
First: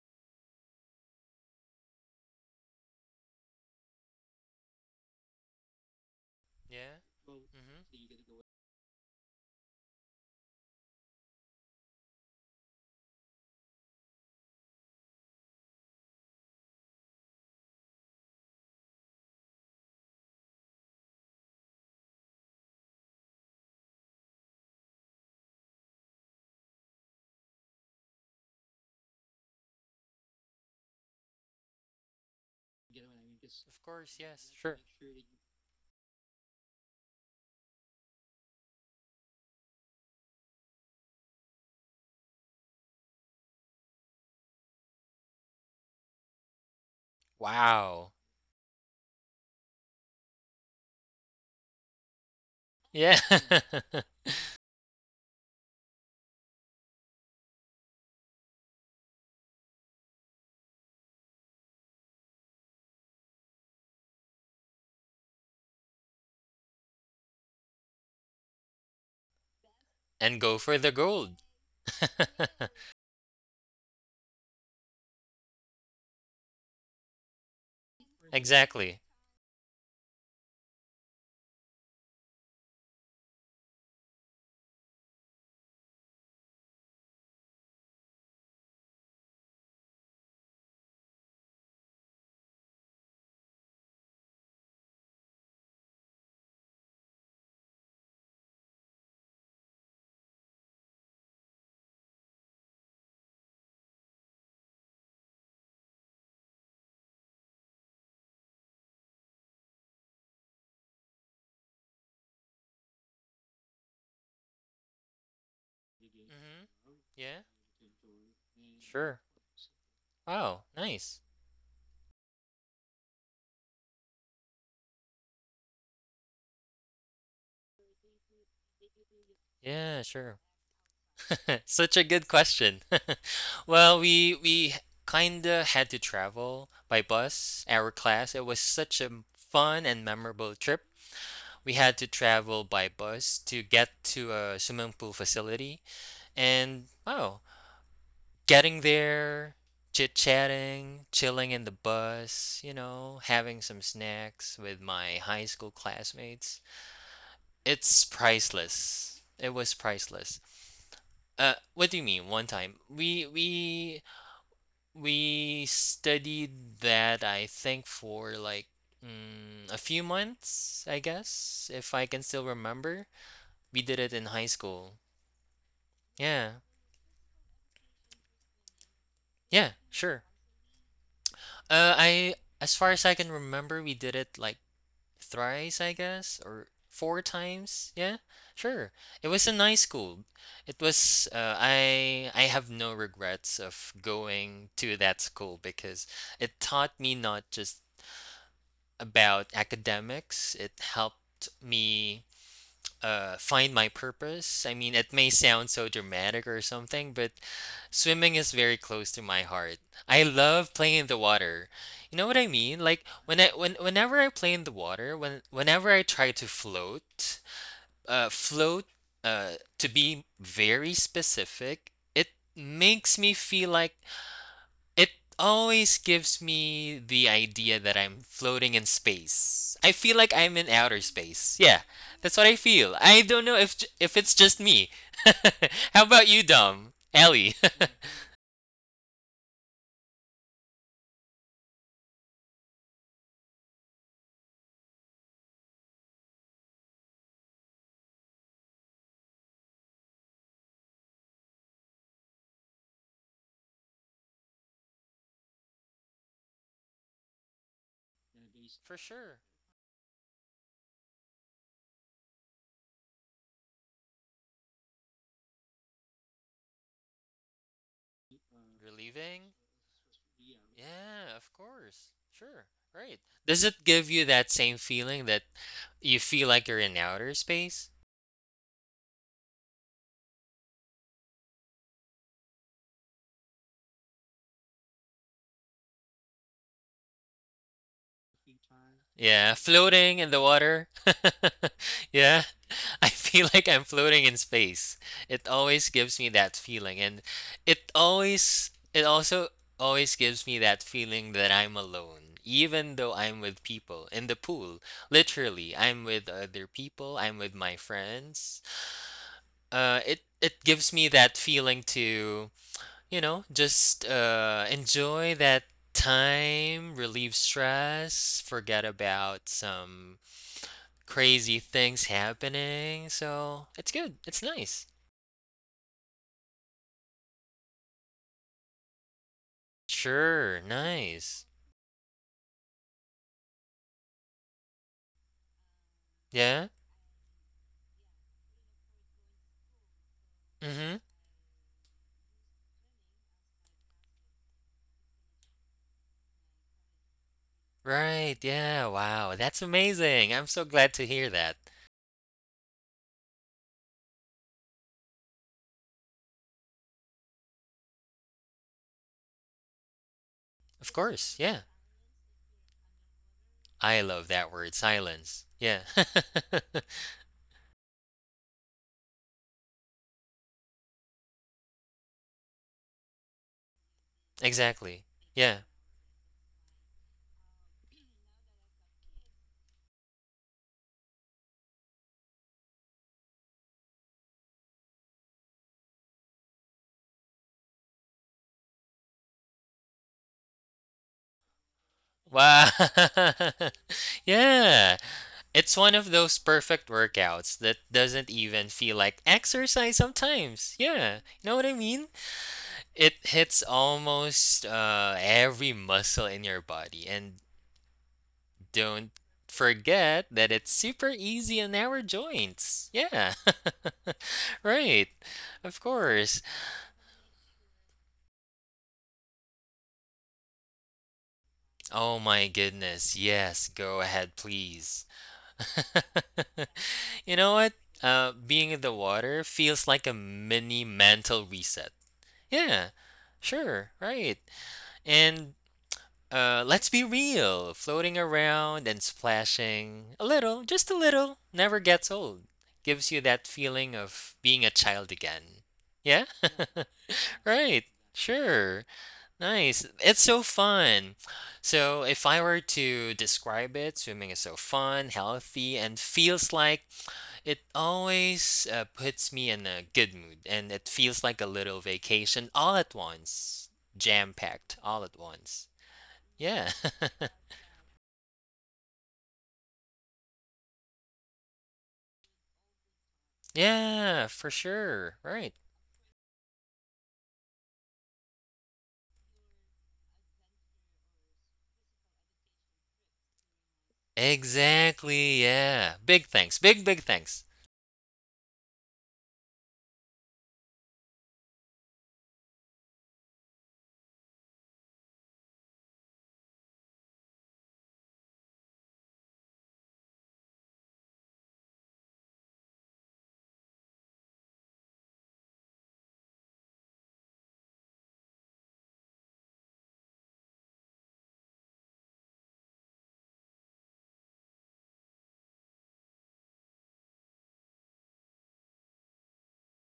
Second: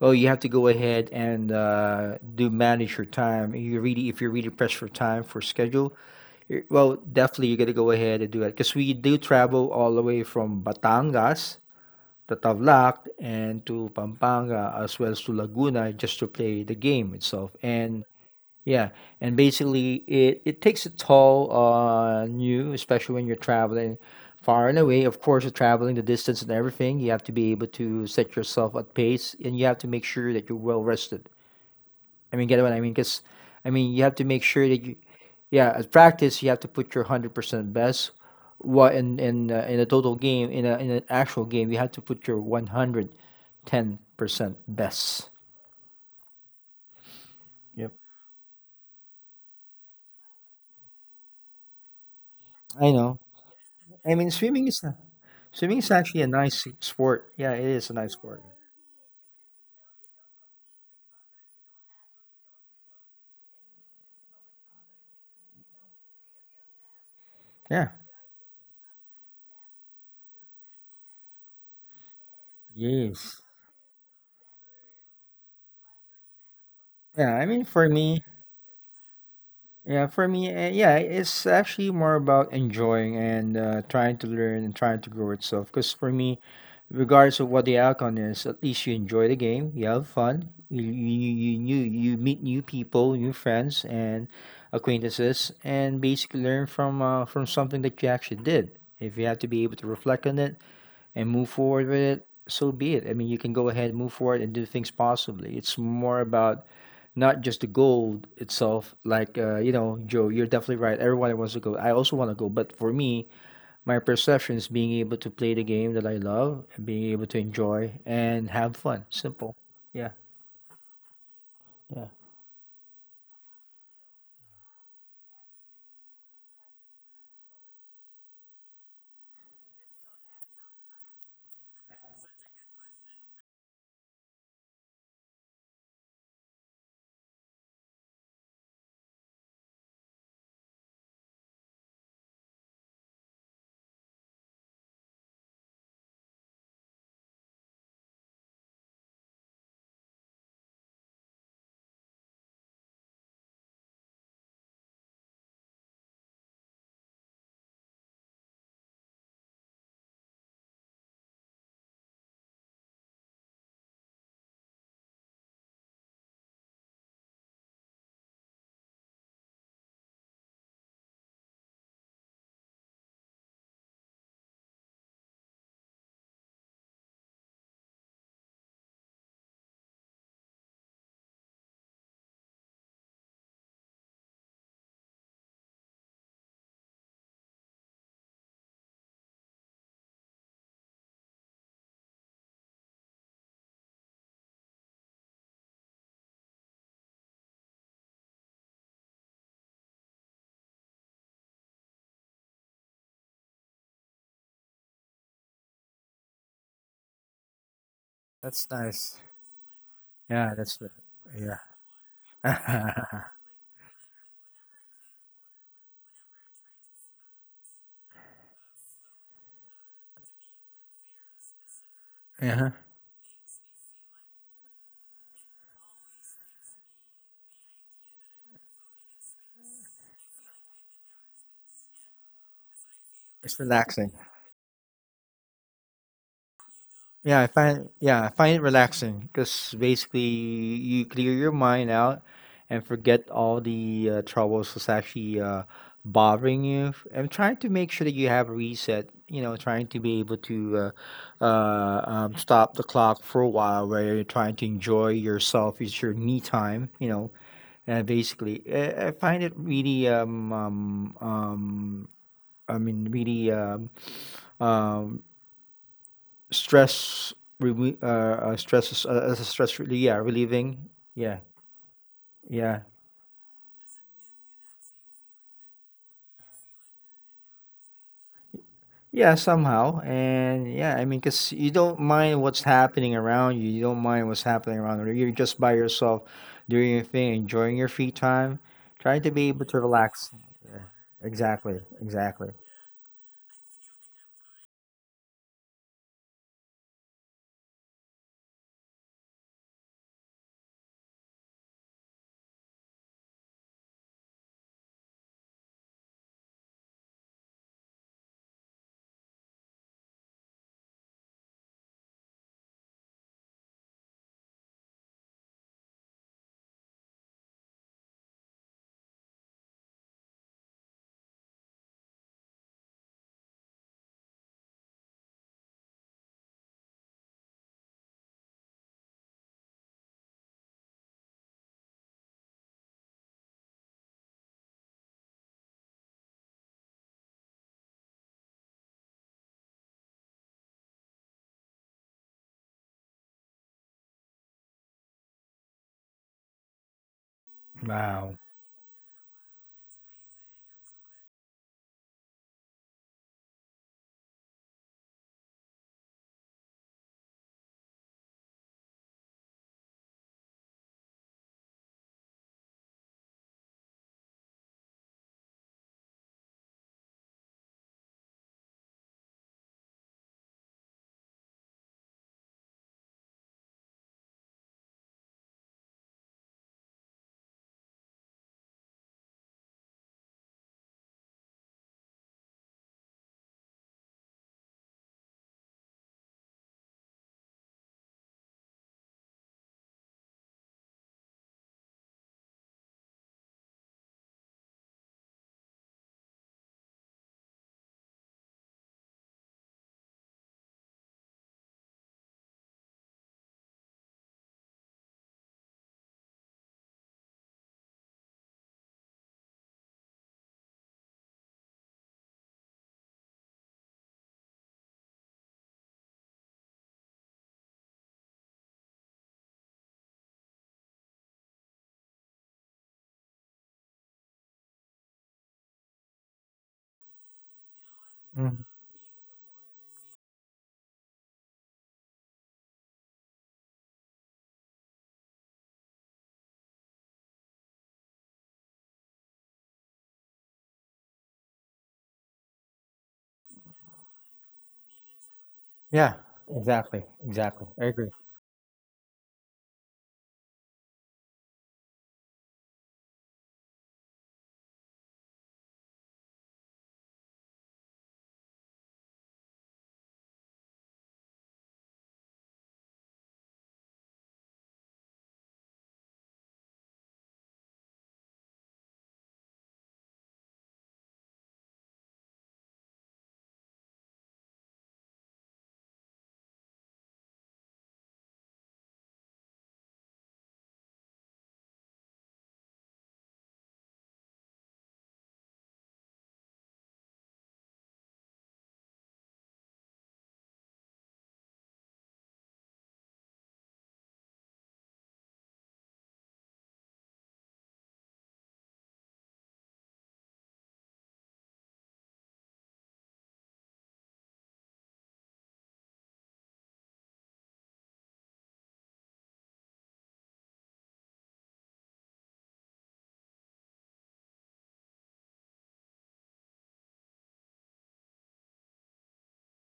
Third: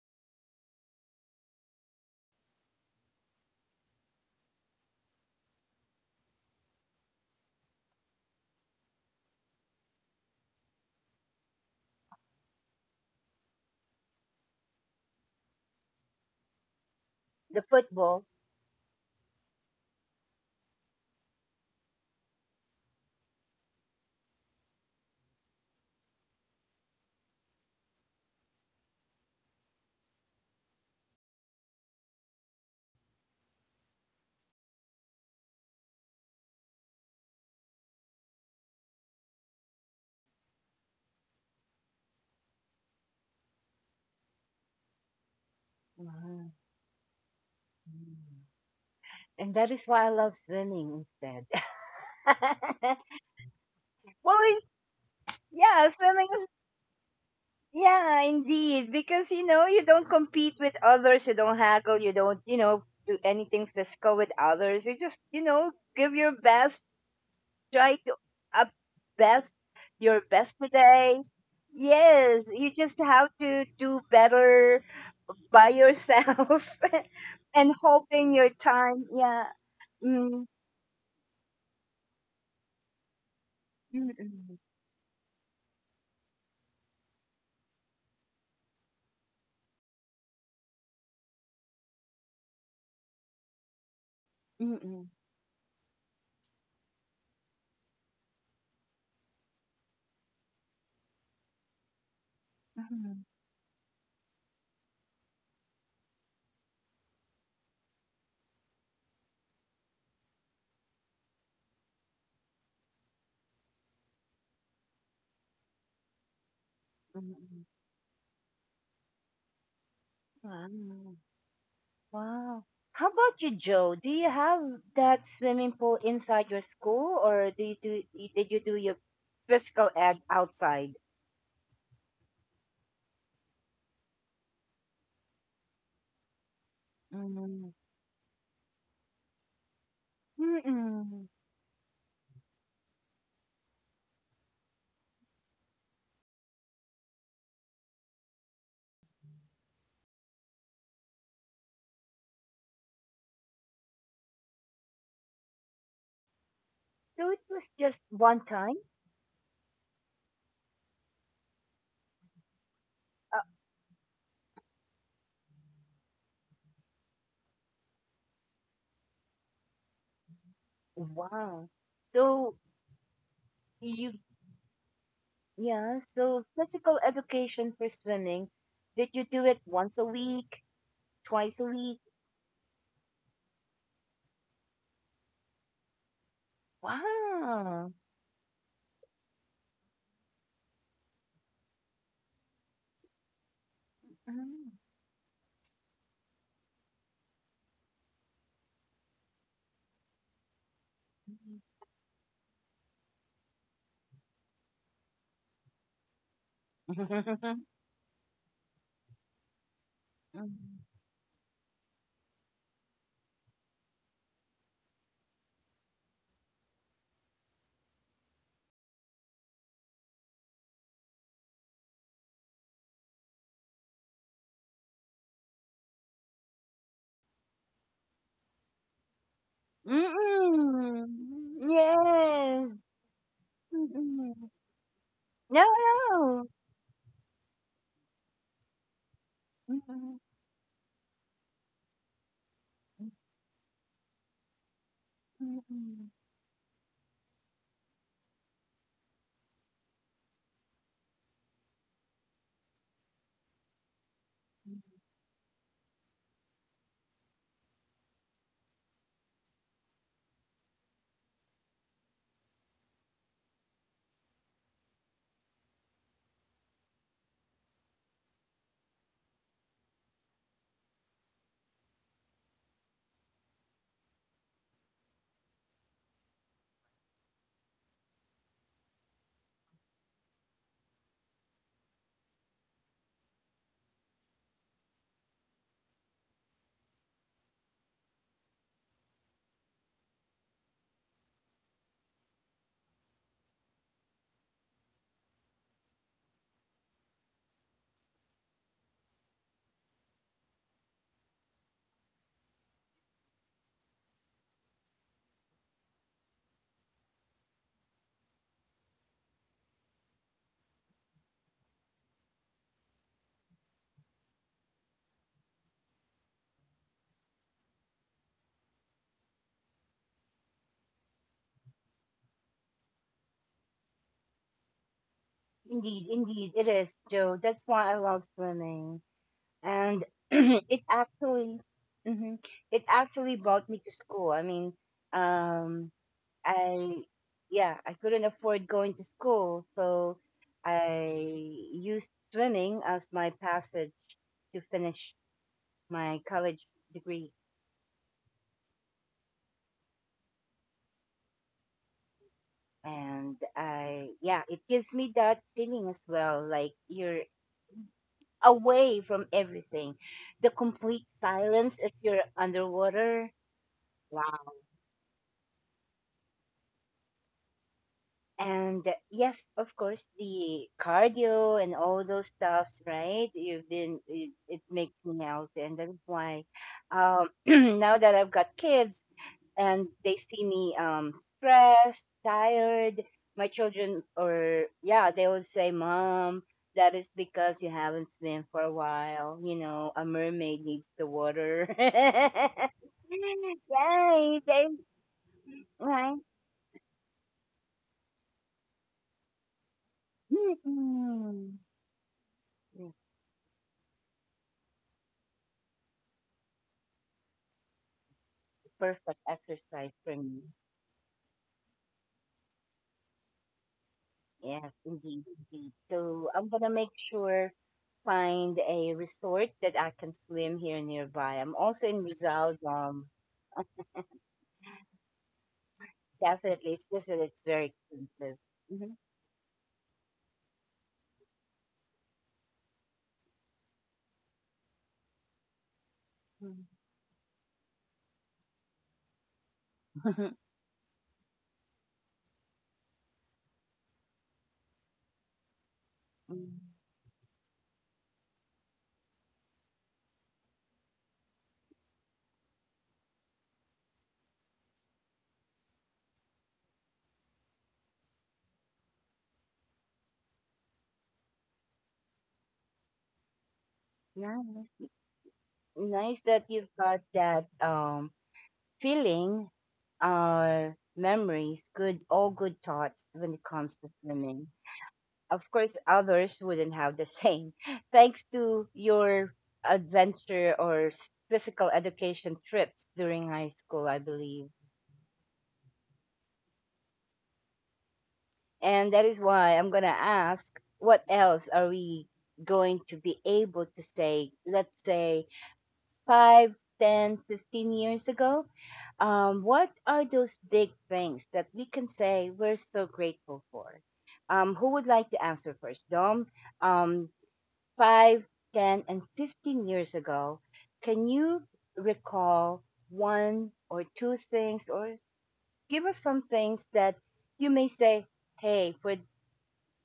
S2: Well, you have to go ahead and uh, do manage your time. You really, if you're really pressed for time for schedule, you're, well,
S3: Yeah.
S2: definitely you got to go
S3: Mm-hmm.
S2: ahead and do it because we do travel all the way from Batangas to Tavlac and to Pampanga as well as to Laguna just to play the game itself. And
S1: football.
S2: yeah, and basically it it takes a toll on you, especially when you're traveling far and away. Of course, you're traveling the distance and everything. You have to be able to set yourself at pace, and you have to make sure that you're well rested. I mean, get what I mean? Because I
S3: Of
S2: mean, you have
S3: course.
S2: to make
S3: Yes.
S2: sure that
S3: Sure.
S2: you, yeah, at practice you have to put your hundred percent best. What in in uh, in a total game, in a in an actual game, you have to put your one hundred ten percent best.
S1: Mhm.
S3: Wow.
S1: And that is why I love swimming instead.
S2: I
S3: Yeah.
S2: know. I
S1: Well,
S2: mean,
S1: it's,
S2: swimming is a, swimming
S1: yeah,
S2: is actually
S1: swimming.
S2: a nice sport. Yeah, it is a nice
S1: Yeah,
S2: sport.
S1: indeed. Because you know, you don't compete with others, you don't haggle, you don't, you know, do anything physical with others. You just, you know, give your best,
S2: Yeah.
S1: try to up best your
S3: And
S1: best
S3: go for the
S1: today.
S3: gold.
S1: Yes, you just have
S2: Yes.
S1: to do better by yourself
S2: Yeah. I mean,
S1: and
S2: for me,
S1: hoping your
S3: Exactly.
S1: time. Yeah.
S2: yeah, for
S1: Mm.
S2: me, uh, yeah, it's actually more about enjoying and uh, trying to
S1: Mm-mm.
S2: learn and trying to grow itself. Because for me, regardless of what the outcome is, at least you enjoy the game. You have fun. You you you you, you meet new people, new friends, and
S1: Mm-mm.
S2: acquaintances, and basically learn from uh, from something that you actually did. If you have to be able to reflect on it and move forward with it, so be it. I
S1: Mm-mm.
S2: mean, you can go ahead, move forward, and do things possibly. It's more about not just the goal itself. Like, uh, you know, Joe, you're definitely right. Everyone wants to go. I also want to go. But for me, my perception is being able to play the game that I love,
S3: Hmm.
S2: and being
S1: mm
S2: able
S1: mm,
S2: to
S3: Yeah.
S1: mm,
S2: enjoy and have fun.
S3: Sure.
S2: Simple. Yeah.
S3: Wow.
S1: mm. Wow.
S3: Nice.
S2: Yeah.
S1: Wow. How about you, Joe? Do you have that swimming pool inside your school, or do you do y- did you do your physical
S3: Yeah.
S1: ed
S3: Sure.
S1: outside?
S3: Such a good question. Well, we we kinda had to travel by bus.
S1: Mm.
S3: Our class. It was such a fun and memorable trip.
S1: Mm-mm.
S3: We had to travel by bus to get to a swimming pool facility, and wow, getting there, chit chatting, chilling in the bus, you know, having some snacks with my high school classmates.
S1: So it was just
S3: It's
S1: one time.
S3: priceless. It was priceless. Uh, what do you mean? One time we
S1: Uh,
S3: we we studied that I think for like mm, a few months, I
S1: wow.
S3: guess, if I can still
S1: So
S3: remember. We did
S1: you
S3: it in high school.
S1: yeah. So
S3: Yeah,
S1: physical education for swimming. Did you do it
S3: yeah,
S1: once a
S3: sure.
S1: week, twice a
S3: Uh,
S1: week?
S3: I as far as I can remember, we did it like thrice, I guess, or four
S1: Wow.
S3: times. Yeah, sure. It was a nice school. It was. Uh, I I have no regrets of going
S1: Mm.
S3: to that school because it taught me not just about academics. It helped me uh, find my purpose. I mean, it may sound so dramatic or something, but swimming is
S2: That's
S3: very close
S2: nice.
S3: to my heart. I
S2: Yeah,
S3: love
S2: that's the-
S3: playing in the water. You know what I mean? Like
S2: yeah.
S3: when I when whenever I play in the water, when whenever I try to float, uh, float. Uh, to be very specific, it
S2: yeah.
S3: makes me feel like it always gives me the idea that I'm floating in space. I feel like I'm in outer
S1: Mm-mm.
S3: space. Yeah, that's what I
S1: Yes.
S3: feel. I don't know
S2: It's
S3: if j-
S2: relaxing.
S3: if it's
S1: Mm.
S3: just me.
S1: No,
S3: How about you,
S1: no.
S3: Dom?
S2: Yeah, I
S3: Ellie?
S2: find yeah, I find it relaxing because
S1: Mm,
S2: basically you clear your mind out and forget all the uh, troubles that's actually uh,
S1: mm.
S2: bothering you. I'm trying to make sure that you have a reset. You know, trying to be able to uh, uh, um, stop the clock for a while, where you're trying to enjoy yourself. It's your me time. You know, uh, basically,
S3: For
S2: uh, I
S3: sure.
S2: find it really um um um I mean really um um Stress reme uh, uh, stress uh, as a
S3: Relieving?
S2: stress relief, yeah, relieving.
S3: Yeah,
S2: Yeah.
S3: of course. Sure.
S2: Yeah.
S3: Right. Does it give you that same feeling that you feel like you're in outer space?
S2: Yeah, somehow. And yeah, I mean, cause you don't mind what's happening around you. You don't mind what's happening around you. You're just by yourself doing your thing, enjoying your free time, trying to be
S3: Yeah,
S2: able to
S3: floating in
S2: relax.
S3: the water.
S2: Exactly. Exactly.
S3: Yeah, I feel like I'm floating in space. It always gives me that feeling, and it always, it also always gives me that feeling that I'm alone, even though I'm with people in the pool. Literally, I'm with other people, I'm with my friends. Uh, it it gives me that feeling to, you know, just uh enjoy that time, relieve stress, forget about some crazy things happening, so it's good. It's nice.
S1: Indeed, indeed, it is, Joe. That's why I love swimming. And
S3: Sure,
S1: it
S3: nice.
S1: actually, mhm, it actually brought me to school. I mean, um,
S3: Yeah?
S1: I, yeah, I couldn't afford going to school, so
S3: Mm-hmm.
S1: I used swimming as my passage to finish my college degree.
S3: Right,
S2: Wow.
S3: yeah, wow, that's amazing. I'm so glad to hear that.
S1: And I, yeah, it gives me that feeling as well, like you're away from everything. The
S3: Of
S1: complete
S3: course, yeah.
S1: silence if you're underwater.
S3: I love
S1: Wow.
S3: that word, silence. Yeah.
S1: And yes, of course, the cardio and all those stuffs, right? You've been, it, it makes
S3: Exactly.
S1: me healthy.
S3: Yeah.
S1: And that is why um, now that I've got kids and they see me um, stressed, tired, my children, or yeah, they would say, Mom, that is because you haven't swim for a while. You know, a mermaid needs the water.
S3: Wow.
S1: Yay, they,
S3: Yeah. It's one of
S1: right?
S3: those perfect workouts that doesn't even feel like exercise sometimes. Yeah. You
S1: Mm-mm.
S3: know what I mean? It hits almost uh, every muscle in your body. And don't
S1: Perfect exercise for
S3: forget
S1: me.
S3: that it's super easy on our joints. Yeah.
S1: Yes,
S3: Right.
S1: indeed, indeed.
S3: Of
S1: So
S3: course.
S1: I'm gonna make sure find a resort that I can swim here nearby. I'm also in
S3: Oh
S1: Rizal.
S3: my
S1: Um,
S3: goodness. Yes. Go ahead, please.
S1: definitely, it's just that it's
S3: You
S1: very
S3: know what?
S1: expensive.
S3: Uh,
S2: Mhm.
S3: being
S1: Mhm.
S3: in the water feels like a mini mental reset. Yeah. Sure. Right. And Uh, let's be real. Floating around and splashing a little, just a little, never gets old. Gives you that feeling of being a child again.
S2: Yeah,
S3: Yeah?
S1: Mm.
S2: exactly. Exactly.
S3: Right.
S2: I agree.
S3: Sure. Nice. It's so fun. So, if I were to describe it, swimming is so fun, healthy, and feels like it always uh, puts me in a good mood. And it feels like a little vacation all at once, jam packed
S1: Nice,
S3: all at once.
S1: nice that you've
S3: Yeah.
S1: got that um feeling. Our memories, good, all good thoughts when it comes to
S3: Yeah,
S1: swimming.
S3: for sure.
S1: Of
S3: Right.
S1: course, others wouldn't have the same. Thanks to your adventure or s- physical education trips during high school, I believe.
S3: Exactly. Yeah. Big thanks. Big, big thanks.
S1: And that is why I'm going to ask what else are we going to be able to say, let's say, five, ten, fifteen years ago? Um, what are those big things that we can say we're so grateful for? Um, who would like to answer first? Dom, um, five, ten, and fifteen years ago, can you recall one or two things, or give us some things that you may say, hey, for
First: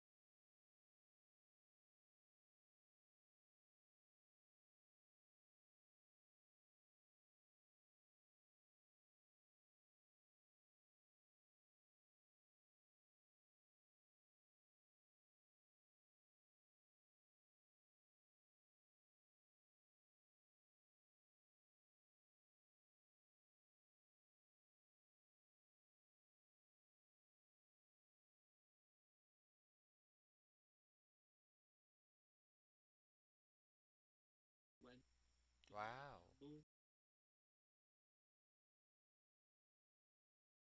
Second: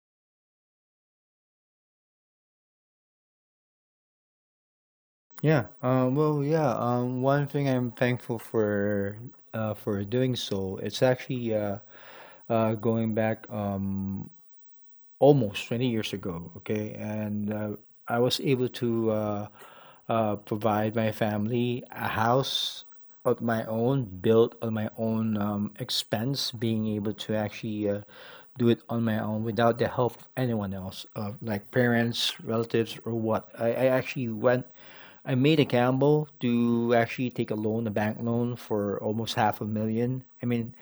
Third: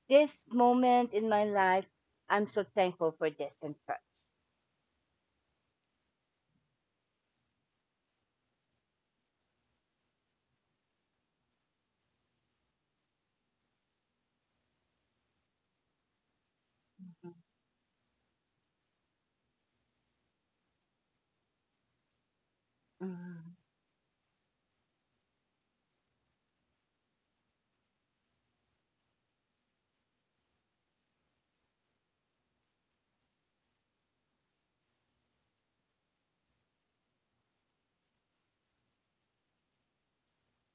S1: this moment in my life, I'm so thankful for this and such?
S2: Yeah. Um, well, yeah. Um, one thing I'm thankful for uh, for doing so, it's actually uh, uh, going back um, almost twenty years ago. Okay.
S1: Mhm.
S2: And uh, I was able to uh, uh, provide my family a house of
S1: Mhm.
S2: my own, built on my own um, expense, being able to actually uh, do it on my own without the help of anyone else, uh, like parents, relatives, or what. I, I actually went. I made a
S3: Wow.
S2: gamble to actually take a loan, a bank loan for almost half a million. I mean,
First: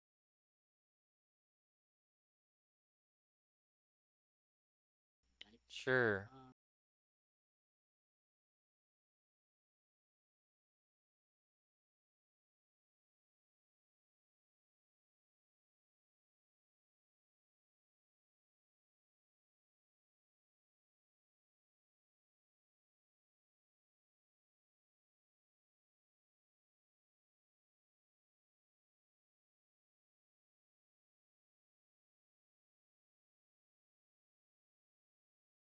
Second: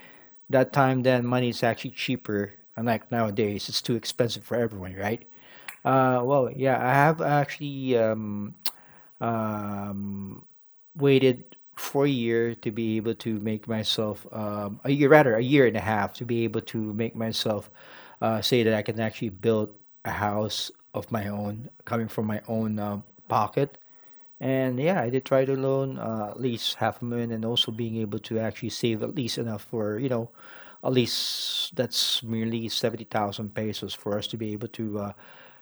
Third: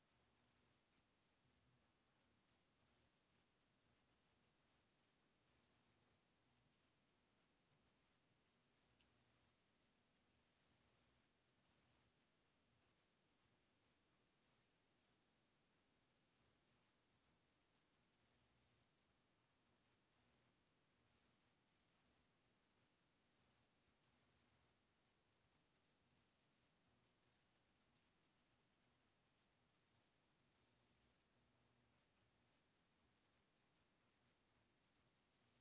S2: that time then money is actually cheaper, unlike nowadays, it's too expensive for everyone, right? uh
S3: Sure.
S2: well yeah, I have actually um um waited for a year to be able to make myself, um a year, rather, a year and a half to be able to make myself uh say that I can actually build a house of my own coming from my own um pocket. And yeah, I did try to loan uh, at least half a million and also being able to actually save at least enough for, you know, at least that's merely seventy thousand pesos for us to be able to uh,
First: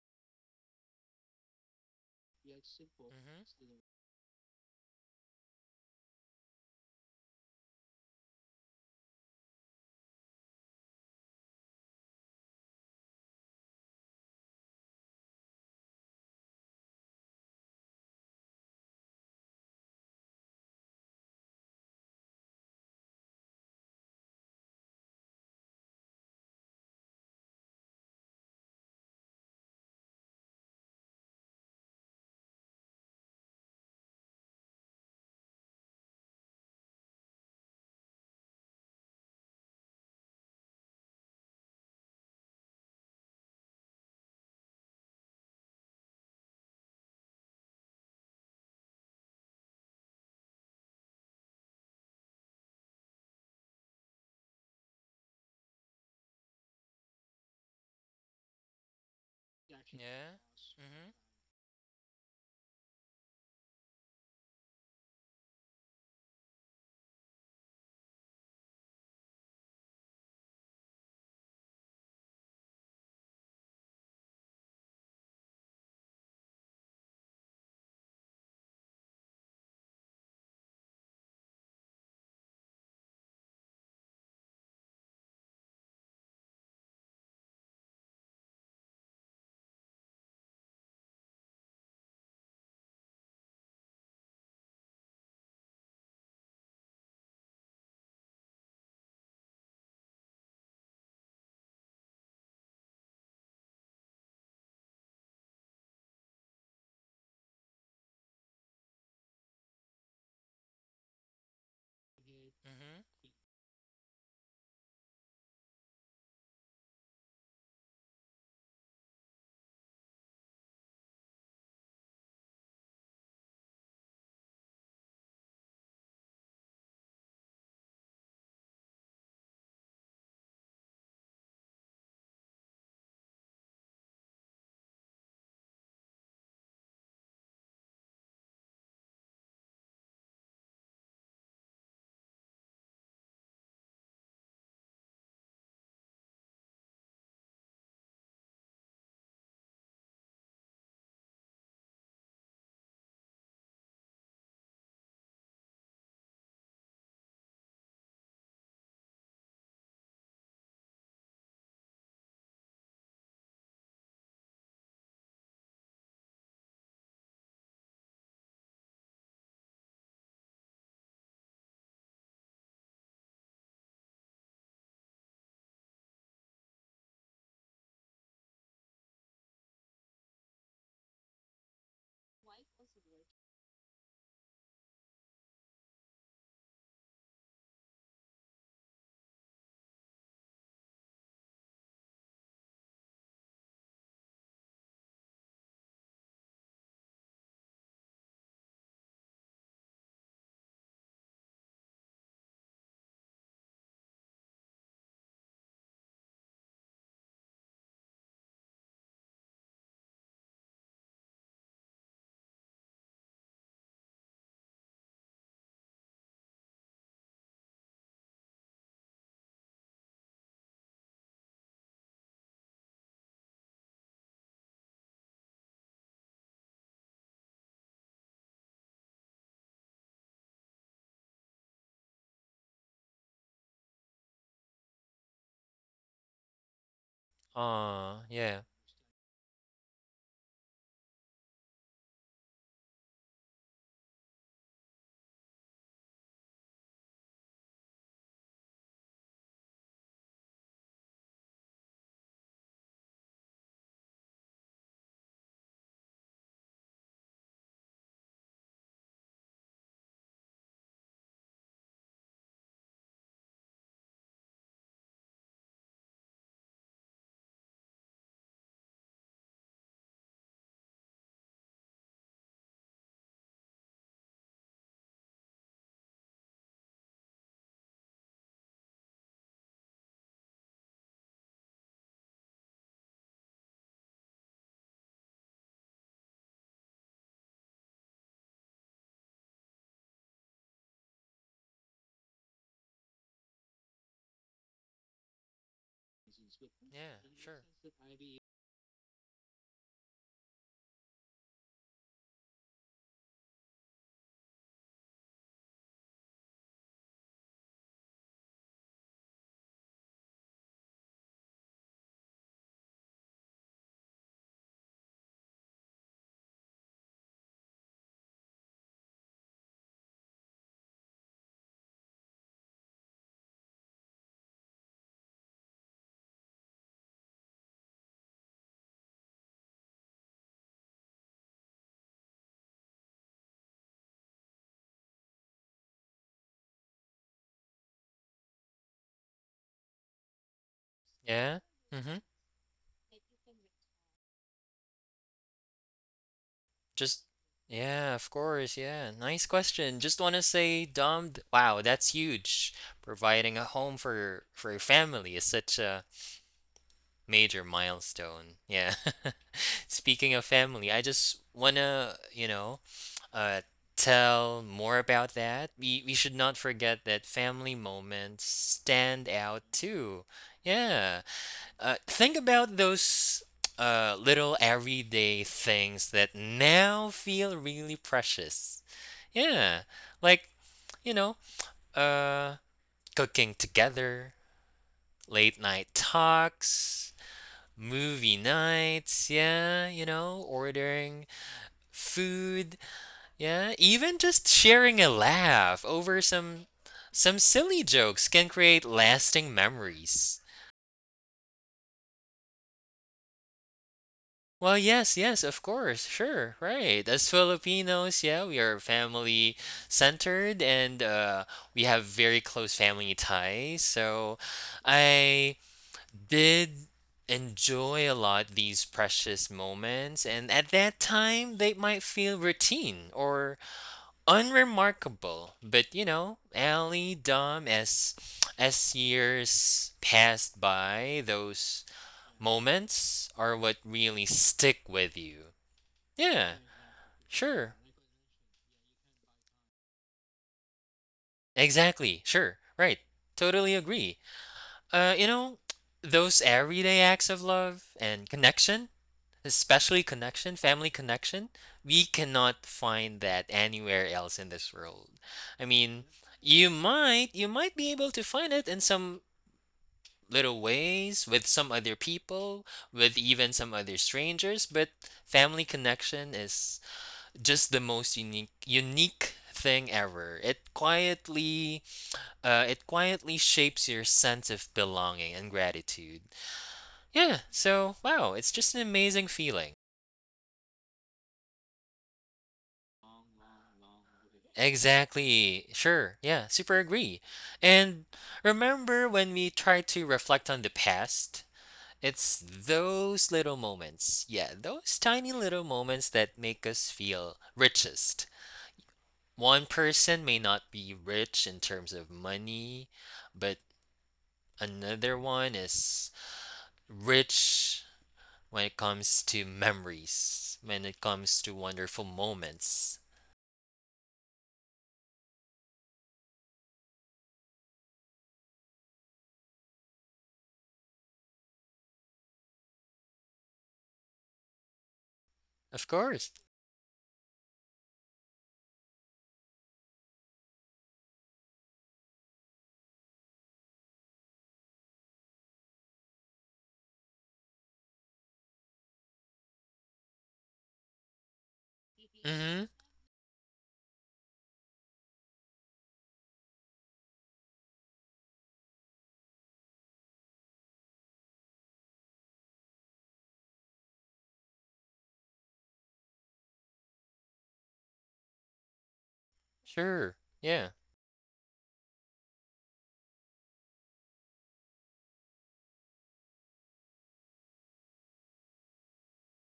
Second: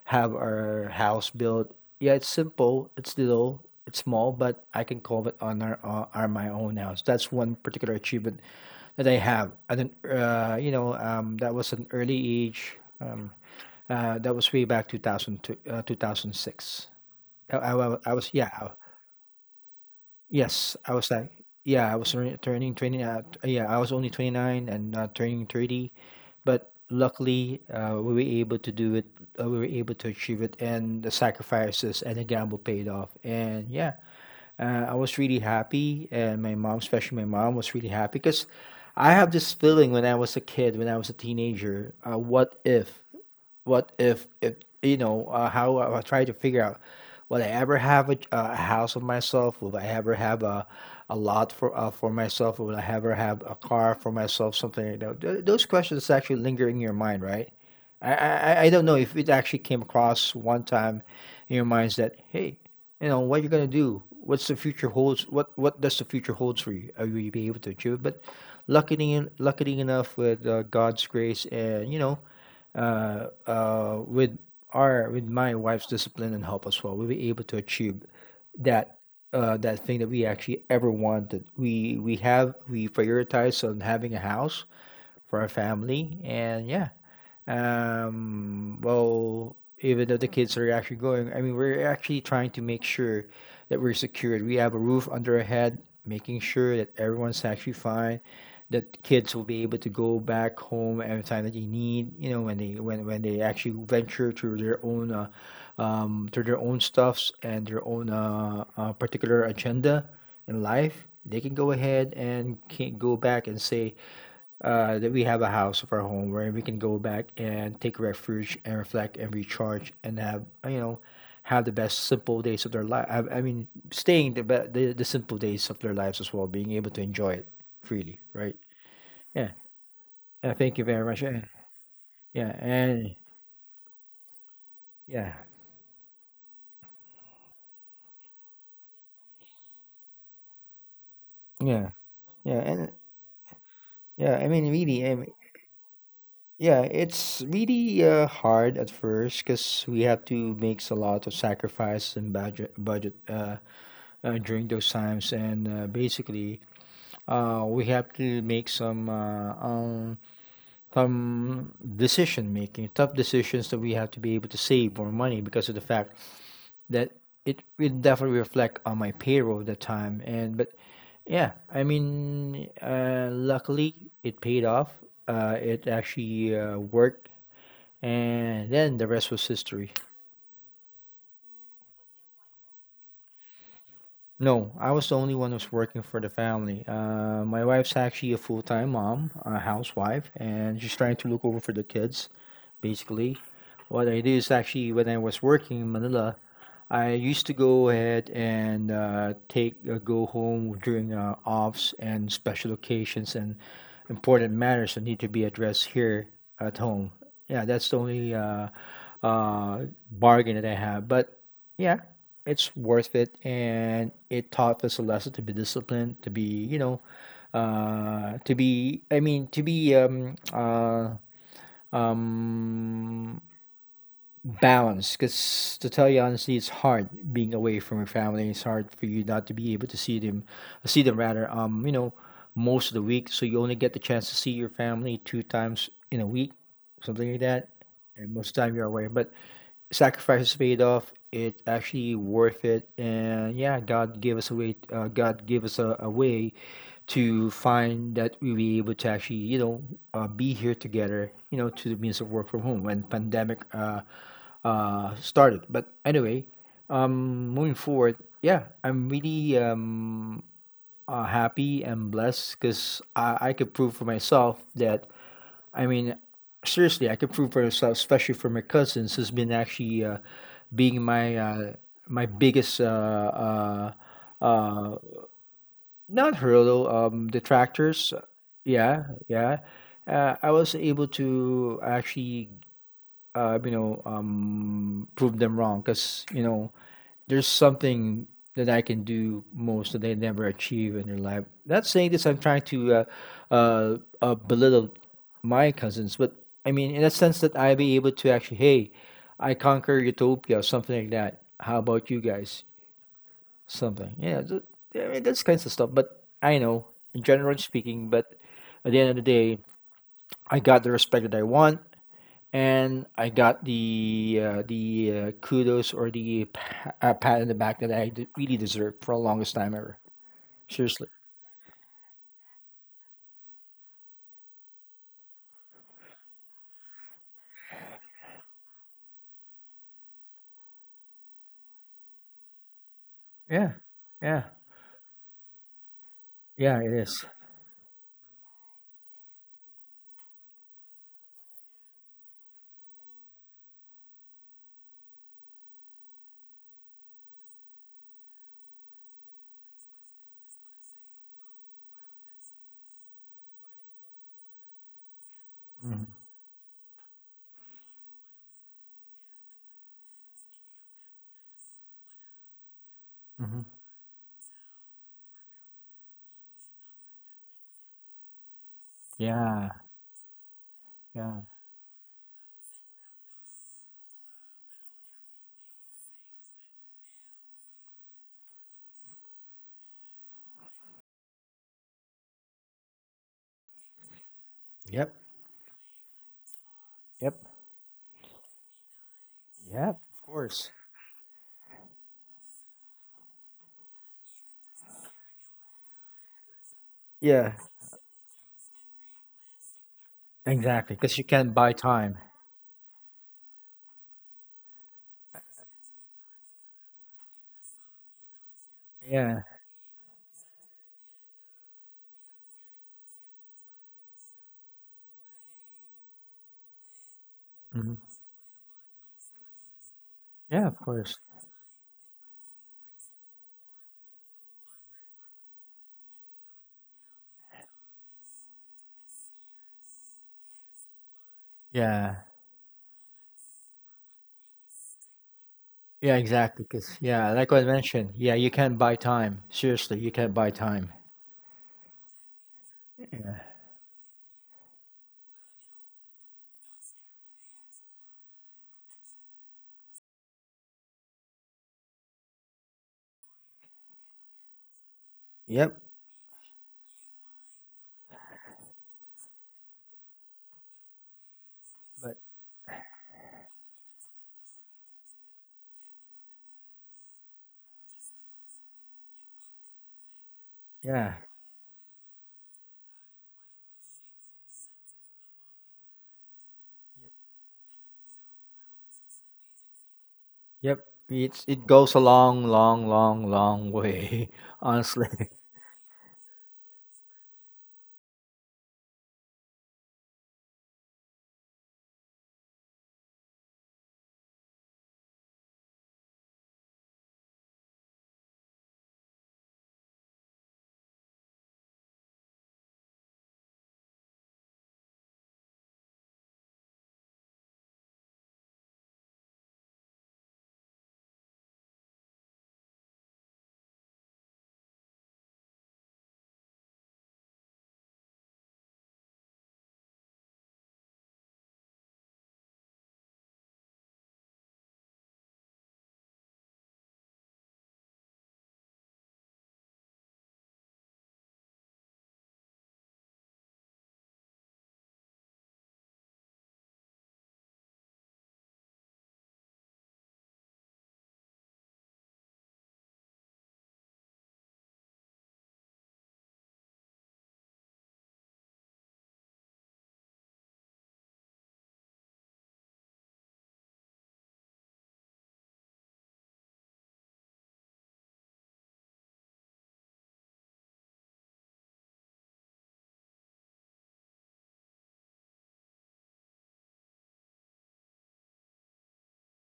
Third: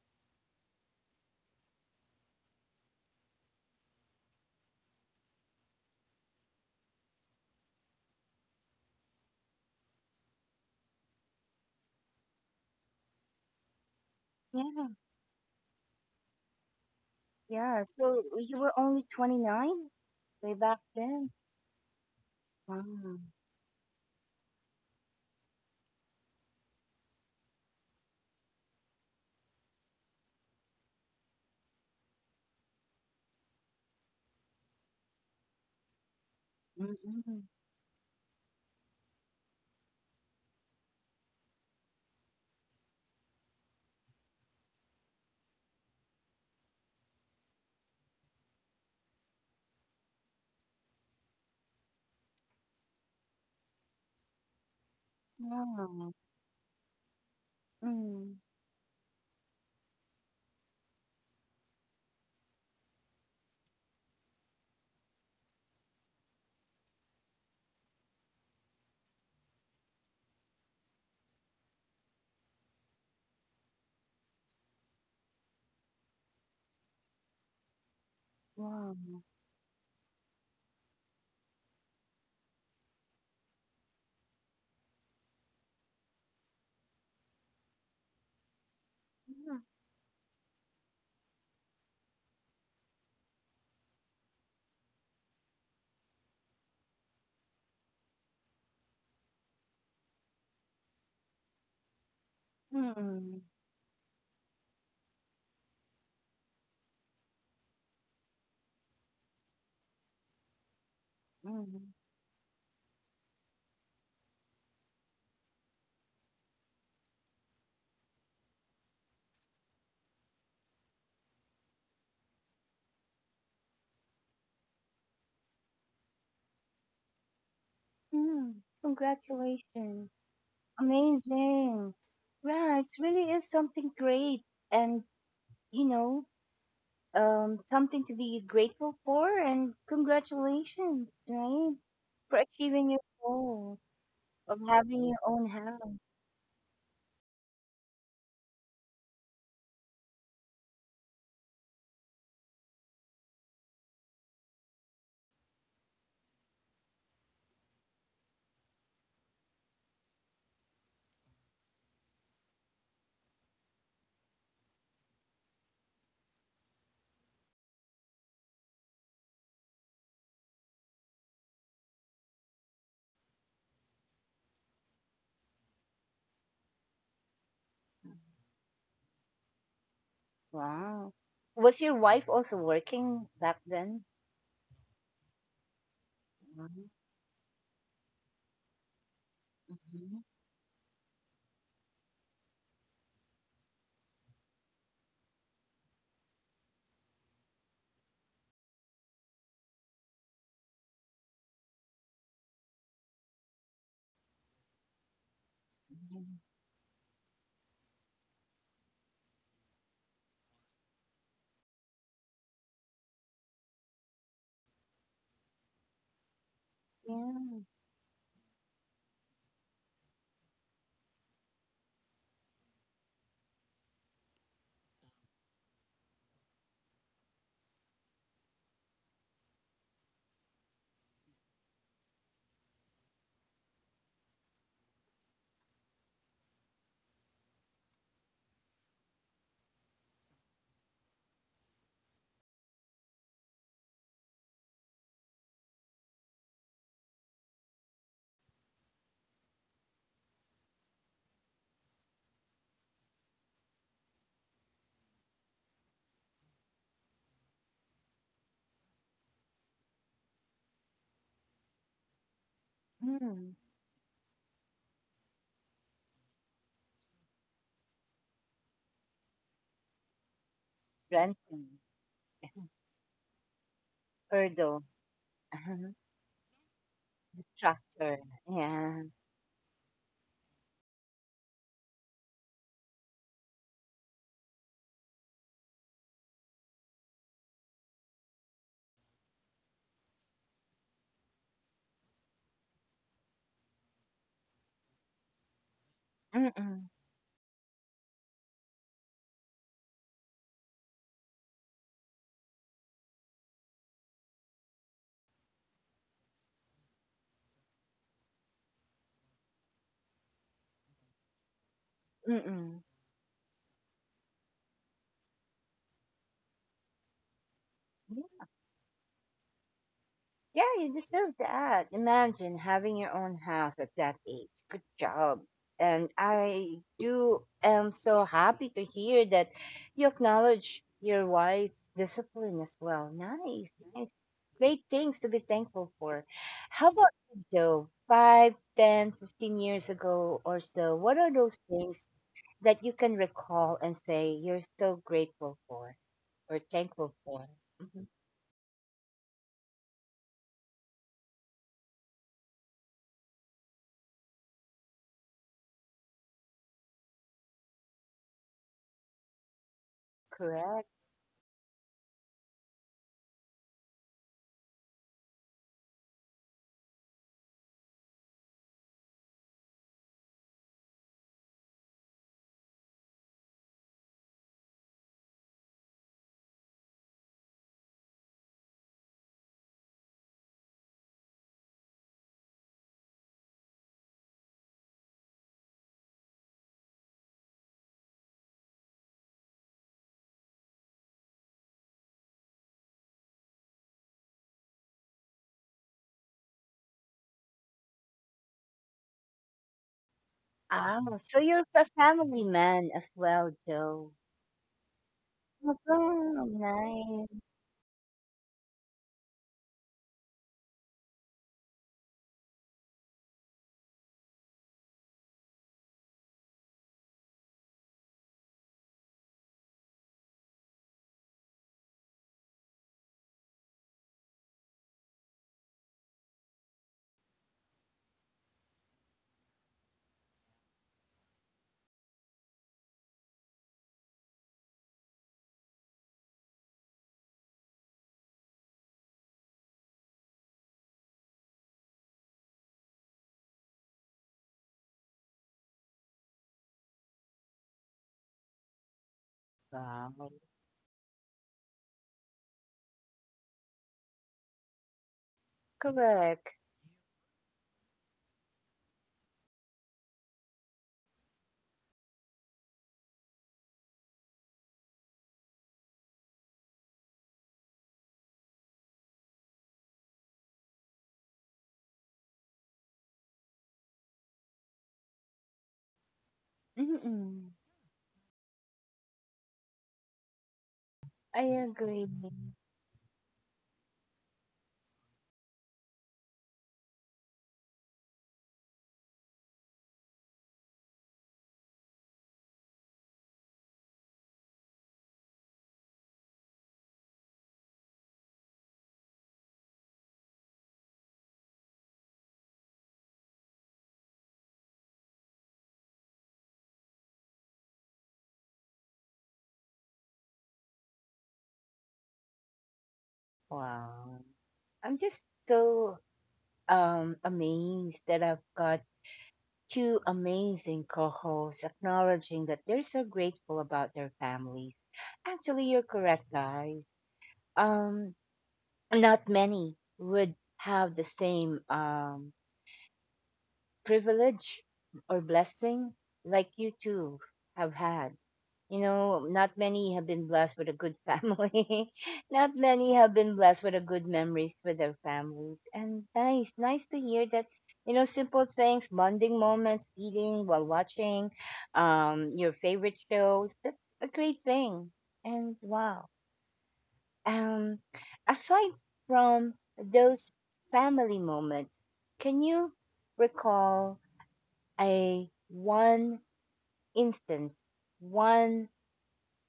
S2: have our house built. Yeah, it's simple, it's
S3: Mhm.
S2: little, it's small, but I can call it on our, uh, our my own house. That's one particular achievement that I have. And then, uh, you know, um, that was an early age. Um, uh, that was way back
S1: Yeah,
S2: two thousand two, uh, two thousand six. I, I,
S1: yeah.
S2: wa- I
S1: So
S2: was,
S1: you
S2: yeah.
S1: were only twenty-nine way
S2: Yes,
S1: back
S2: I was like,
S1: then?
S2: yeah, I was turning turning twenty, uh,
S1: Wow.
S2: t- yeah, I was only twenty-nine and uh, turning thirty, but luckily uh, we were able to do it, uh, we were able to achieve it, and the sacrifices and the gamble paid off. And yeah, uh, I was really happy, and my mom, especially my
S1: Mm-hmm.
S2: mom, was really happy because I have this feeling when I was a kid, when I was a teenager, uh, what if? What if if you know, uh, how I, I try to figure out, will I ever have a, a house of myself? Will I ever have a a lot for uh, for myself? Will I ever have a car for myself? Something, you know, th- those questions
S1: Wow.
S2: actually linger in your mind, right? I, I
S1: Mm.
S2: I I don't know if it actually came across
S3: Yeah.
S2: one time
S3: Mhm.
S2: in your minds that, hey, you know what you're gonna do. What's the future holds? What what does the future holds for you? Are you be able to achieve it? But luckily, luckily enough, with uh, God's grace and, you know, uh, uh, with our with my wife's discipline and help as well, we were able to achieve that
S1: Wow.
S2: uh, that thing that we actually ever wanted. We we have we prioritize on having a house for our family, and yeah, um well, even though the kids are actually going, I mean, we're actually trying to make sure that we're secured, we have a roof under our head, making sure that everyone's actually fine, that kids will be able to go back home anytime that they need, you know, when they when when
S1: Mm-hmm.
S2: they actually venture to their own uh, um to their own stuffs and their own uh, uh particular agenda in life, they can go
S1: Mm-hmm.
S2: ahead and can
S3: Mhm.
S2: go back and say uh, that we have a house of our home where we can go back and take refuge and reflect and recharge and have, uh, you know, have the best simple days of their life. I, I mean, staying the, be- the the simple days of their lives as well, being able to enjoy it freely,
S1: Hmm.
S2: right? Yeah.
S1: Congratulations.
S2: Yeah, thank you very much. Yeah.
S1: Amazing.
S2: Yeah.
S1: Yeah, it's
S2: And
S1: really is something great and
S2: yeah.
S1: you know, um something to be grateful for and congratulations, right?
S2: Yeah.
S1: For
S2: Yeah.
S1: achieving
S2: And
S1: your goal
S2: yeah. I
S1: of
S2: mean,
S1: having
S2: really. I
S1: your
S2: mean,
S1: own house.
S2: yeah, it's really uh, hard at first because we have to make a lot of sacrifice and budget budget. Uh, uh, during those times and uh, basically uh, we have to make some uh, um, some decision making, tough decisions that we have to be able to save more money because of the fact that it will definitely reflect on my payroll at that time. And but yeah, I mean, uh, luckily it paid off, uh, it actually uh, worked, and then the rest was history.
S1: Wow. Was your wife also working back then?
S2: No, I was the only one who's working for the family.
S1: Mhm,
S2: Uh, my wife's actually a full-time mom, a
S1: mhm,
S2: housewife, and she's trying to look over for the kids, basically. What I do is actually when I was working in Manila, I used to go ahead and uh, take uh, go home during uh, offs and special occasions and important matters that need to be addressed here
S1: mhm.
S2: at home. Yeah, that's the only uh, uh, bargain that I have. But yeah, it's worth it, and it taught us a lesson to be disciplined, to be, you know,
S1: Yeah.
S2: uh, to be, I mean, to be um uh um balance, because to tell you honestly, it's hard being away from your family. It's hard for you not to be able to see them, see them, rather. Um, you know, most of the week, so you only get the chance to see your family two times in a week, something like that.
S3: Aw,
S2: And most of the
S3: yeah.
S2: time you're away, but sacrifices paid off. It actually worth it, and yeah, God gave us a way. Uh, God gave us a, a way to find that we be able to actually, you know, uh, be here together. You know, to the means of work from home when pandemic Uh, uh started. But anyway, um moving forward, yeah, I'm really um uh, happy and blessed because I, I
S1: Mm.
S2: could prove for myself that, I mean, seriously, I could prove for myself, especially for my cousins who's been actually uh, being my uh,
S1: Renting,
S2: my biggest uh, uh
S1: hurdle,
S2: uh not hurdle, um detractors,
S1: distractor.
S2: yeah,
S1: Yeah.
S2: yeah, uh, I was able to actually uh, you know um prove them wrong because, you know, there's something that I can do most that they never achieve in their life. Not saying this, I'm trying to uh, uh, uh, belittle my cousins, but I
S1: Mm-mm.
S2: mean, in a
S3: Yeah,
S2: sense that
S3: sure.
S2: I be able to actually, hey, I conquer utopia, something like that. How about you guys? Something, yeah. Th- yeah, I mean, that's kinds of stuff. But I know, in general speaking, but at the end of the day, I got the respect that I want
S1: Mm.
S2: and I got the uh, the uh, kudos or the pa- uh, pat in the back that I d- really deserved for the longest time ever.
S1: Yeah, you
S2: Seriously.
S1: deserve that. Imagine having your own house at that age. Good job. And I do am so happy to hear that you acknowledge your wife's discipline as well.
S2: Yeah,
S1: Nice, nice.
S2: yeah,
S1: Great things to be thankful for.
S2: yeah.
S1: How
S2: It
S1: about
S2: is.
S1: you, Joe? Five, ten, fifteen years ago or so, what are
S3: Yeah.
S1: those things
S3: Mhm.
S1: that you can recall and say you're so grateful for or thankful
S3: Just
S1: for? Mhm.
S3: yeah, of course. Yeah. Nice question. Just want to say, Dom, wow, that's huge. Providing a home for your for your family is such
S2: Mm-hmm.
S3: a major milestone. Yeah. Speaking of
S1: Correct.
S3: family, I just wanna, you know,
S2: Mm-hmm.
S3: uh, tell more about that. We we should not forget that family moments stand out
S2: Yeah,
S3: too. Yeah.
S2: yeah.
S3: Uh, think about those uh little everyday things that now feel really precious. Yeah. Like, you know, uh cooking together,
S2: Yep,
S3: late night talks,
S2: yep,
S3: movie nights, yeah,
S2: yep.
S3: you
S2: Of
S3: know,
S2: course.
S3: ordering food, yeah, even just sharing a laugh over some some
S2: Yeah,
S3: silly jokes can create lasting memories.
S1: Ah,
S2: exactly. Because you
S1: so
S2: can't
S1: you're
S2: buy
S1: a
S2: time.
S1: family man as well, Joe.
S3: Well, yes, yes, of course,
S1: Oh,
S3: sure, right. As
S1: nice.
S3: Filipinos, yeah, we are
S2: Yeah.
S3: family centered, and uh, we have very close family ties. So I did
S2: Hmm.
S3: enjoy a lot these precious moments, and at
S2: Yeah, of
S3: that
S2: course.
S3: time they might feel routine or unremarkable, but you know, Ellie, Dom, as as years passed by, those
S2: Yeah.
S3: moments are what really stick with you.
S2: Yeah,
S3: Yeah,
S2: exactly. Because yeah, like I
S3: sure,
S2: mentioned, yeah, you can't buy time. Seriously, you can't buy time.
S3: exactly, sure, right.
S2: Yeah.
S3: Totally agree. Uh, you know, those everyday acts of love and connection, especially
S1: Wow.
S3: connection, family connection, we cannot find that anywhere else in this world. I
S2: Yep.
S3: mean,
S1: Correct.
S3: you might you might be able to find it in some little ways with some other
S2: But
S3: people, with even some other strangers, but family connection is just the most unique unique thing ever. It
S2: yeah.
S3: quietly uh, it quietly shapes your sense of belonging and gratitude. Yeah,
S1: Mm-mm.
S3: so wow, it's just an amazing feeling.
S2: Yep,
S1: I
S2: it's it goes a
S1: agree.
S2: long, long, long, long way, honestly.
S3: Exactly. Sure. Yeah, super agree. And remember when we try to reflect on the past? It's those little moments. Yeah, those tiny little moments that make us feel richest. One person may not be rich in terms of money, but another one is rich when it comes to memories, when it comes to wonderful moments.
S1: Wow. I'm just so um amazed that I've got two amazing co-hosts acknowledging that they're so grateful about their families. Actually, you're
S3: Of
S1: correct,
S3: course.
S1: guys. Um, Not many would have the same um privilege or blessing like you two have had. You know, not many have been blessed with a good family. Not
S3: Mm-hmm.
S1: many have been blessed with a good memories with their families. And nice, nice to hear that, you know, simple things, bonding moments, eating while watching, um, your favorite shows. That's a great thing. And wow. Um, Aside from
S3: Sure.
S1: those
S3: Yeah.
S1: family moments, can you recall a one instance, one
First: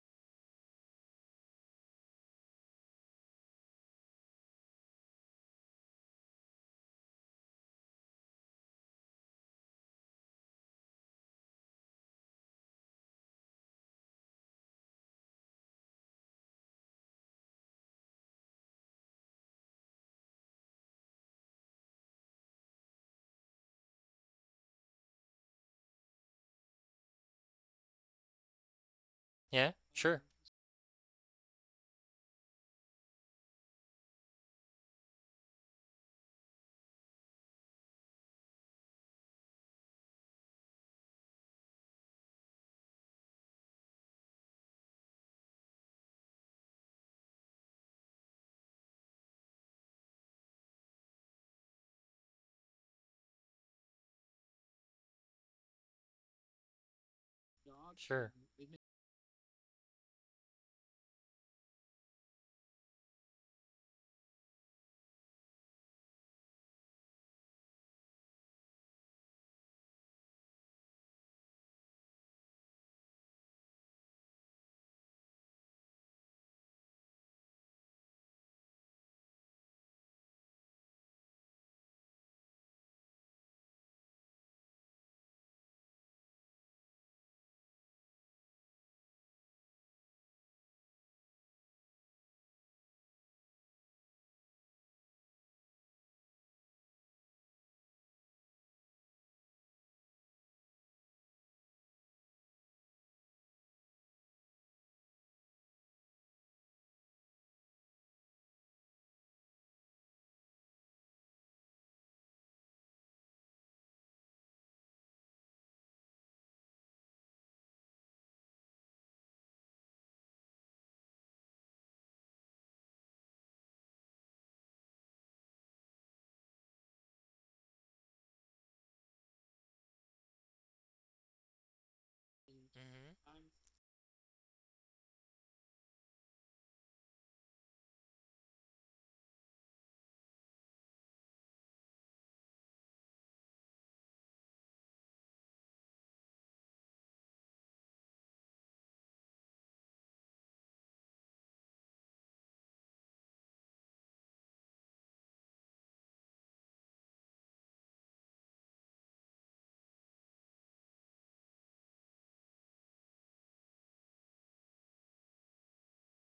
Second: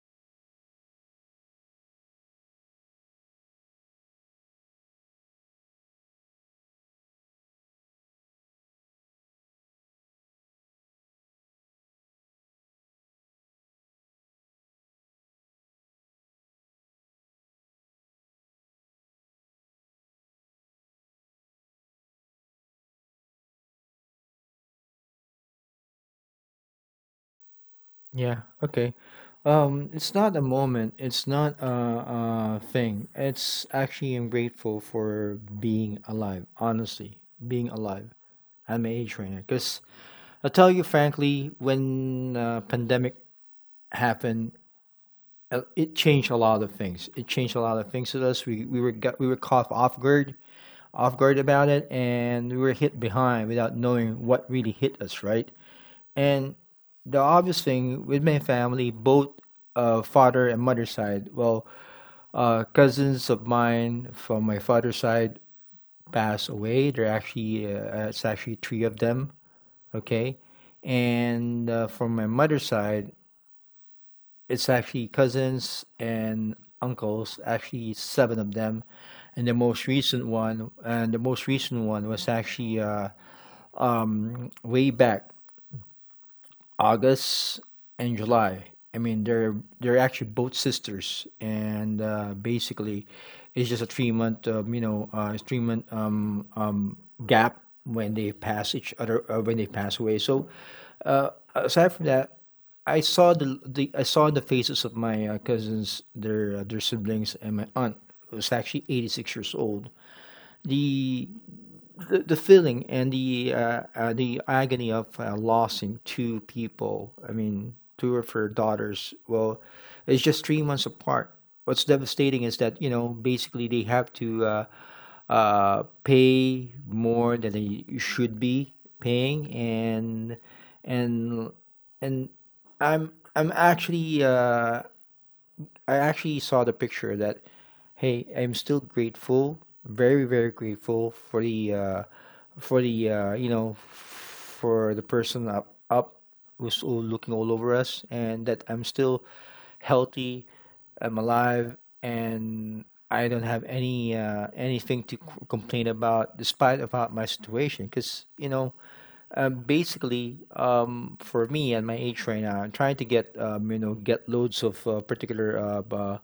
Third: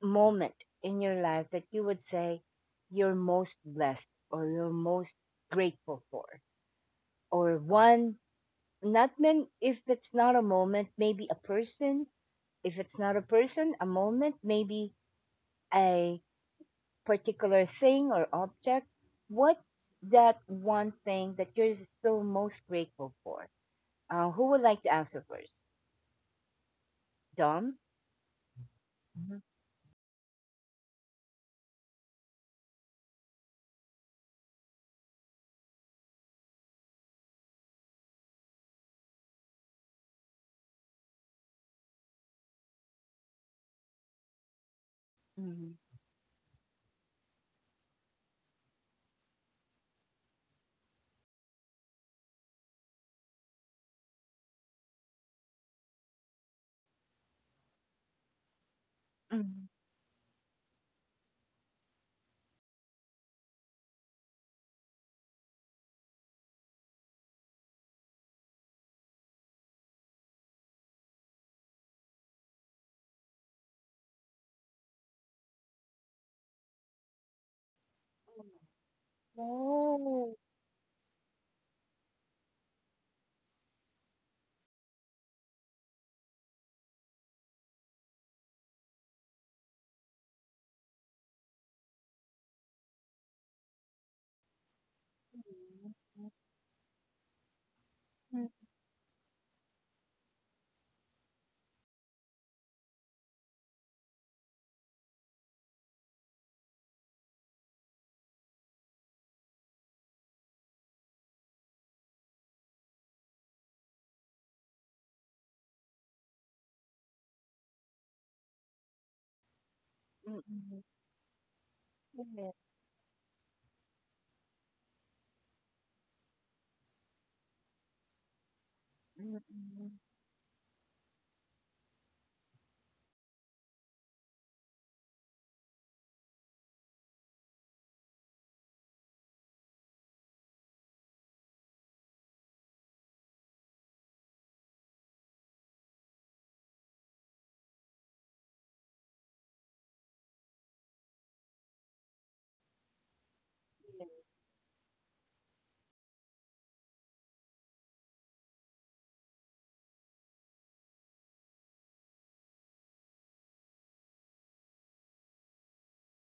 S1: moment in your life that you would say you're most blessed or you're most grateful for? Or one, not many, if it's not a moment, maybe a person. If it's not a person, a moment, maybe a particular thing or object. What's that one thing that you're still most grateful for? Uh, who would like to answer first? Dom?
S2: Yeah, okay.
S1: Mm-hmm.
S3: Yeah.
S2: Um, it's
S3: Sure.
S2: not a moment, it's not a, a thing. It's actually I'm grateful for being alive, honestly, being alive at my age right now. Because I tell you frankly, when uh, pandemic happened, uh, it changed a lot of things. It changed a lot of things to us. We we were got, we were caught off guard off guard about it and we were hit behind without knowing what really hit us, right? And the obvious thing with
S3: Sure.
S2: my family, both
S1: Mm-hmm.
S2: uh, father and mother side, well, uh, cousins of mine from my father's side passed away. They're actually, uh, it's actually three of them, okay? And uh, from my mother's side, it's actually cousins and uncles, actually seven of them. And the most recent
S1: Wow.
S2: one, and the most recent one was actually uh, um, way back August and July. I mean, they're they're actually both sisters, and uh, basically, it's just a three month, um, you know, uh, three
S1: Mm.
S2: month um, um, gap when they
S1: Hmm.
S2: pass each other uh, when they pass away. So aside from that, I saw the the I saw the faces of my uh, cousins, their uh, their siblings, and my aunt who's actually eighty six years old. The the, the feeling and the uh, uh, the agony of uh, losing two people. I mean, two of her daughters. Well, it's
S1: Mm.
S2: just three
S1: Mm.
S2: months apart. What's
S1: Yes.
S2: devastating is that you know basically they have to uh, uh, pay more than they should be paying,
S1: Mm.
S2: and and and I'm
S3: Hmm.
S2: I'm actually uh, I actually saw the picture that, hey, I'm still grateful, very, very grateful for the, uh, for the, uh, you know, for the person up, up who's all looking all over us, and that I'm still healthy, I'm alive, and I don't have any, uh, anything to c- complain about, despite about my situation, because you know. Um, basically, um, for me and my age right now, I'm trying to get um, you know get loads of uh, particular uh, b- uh,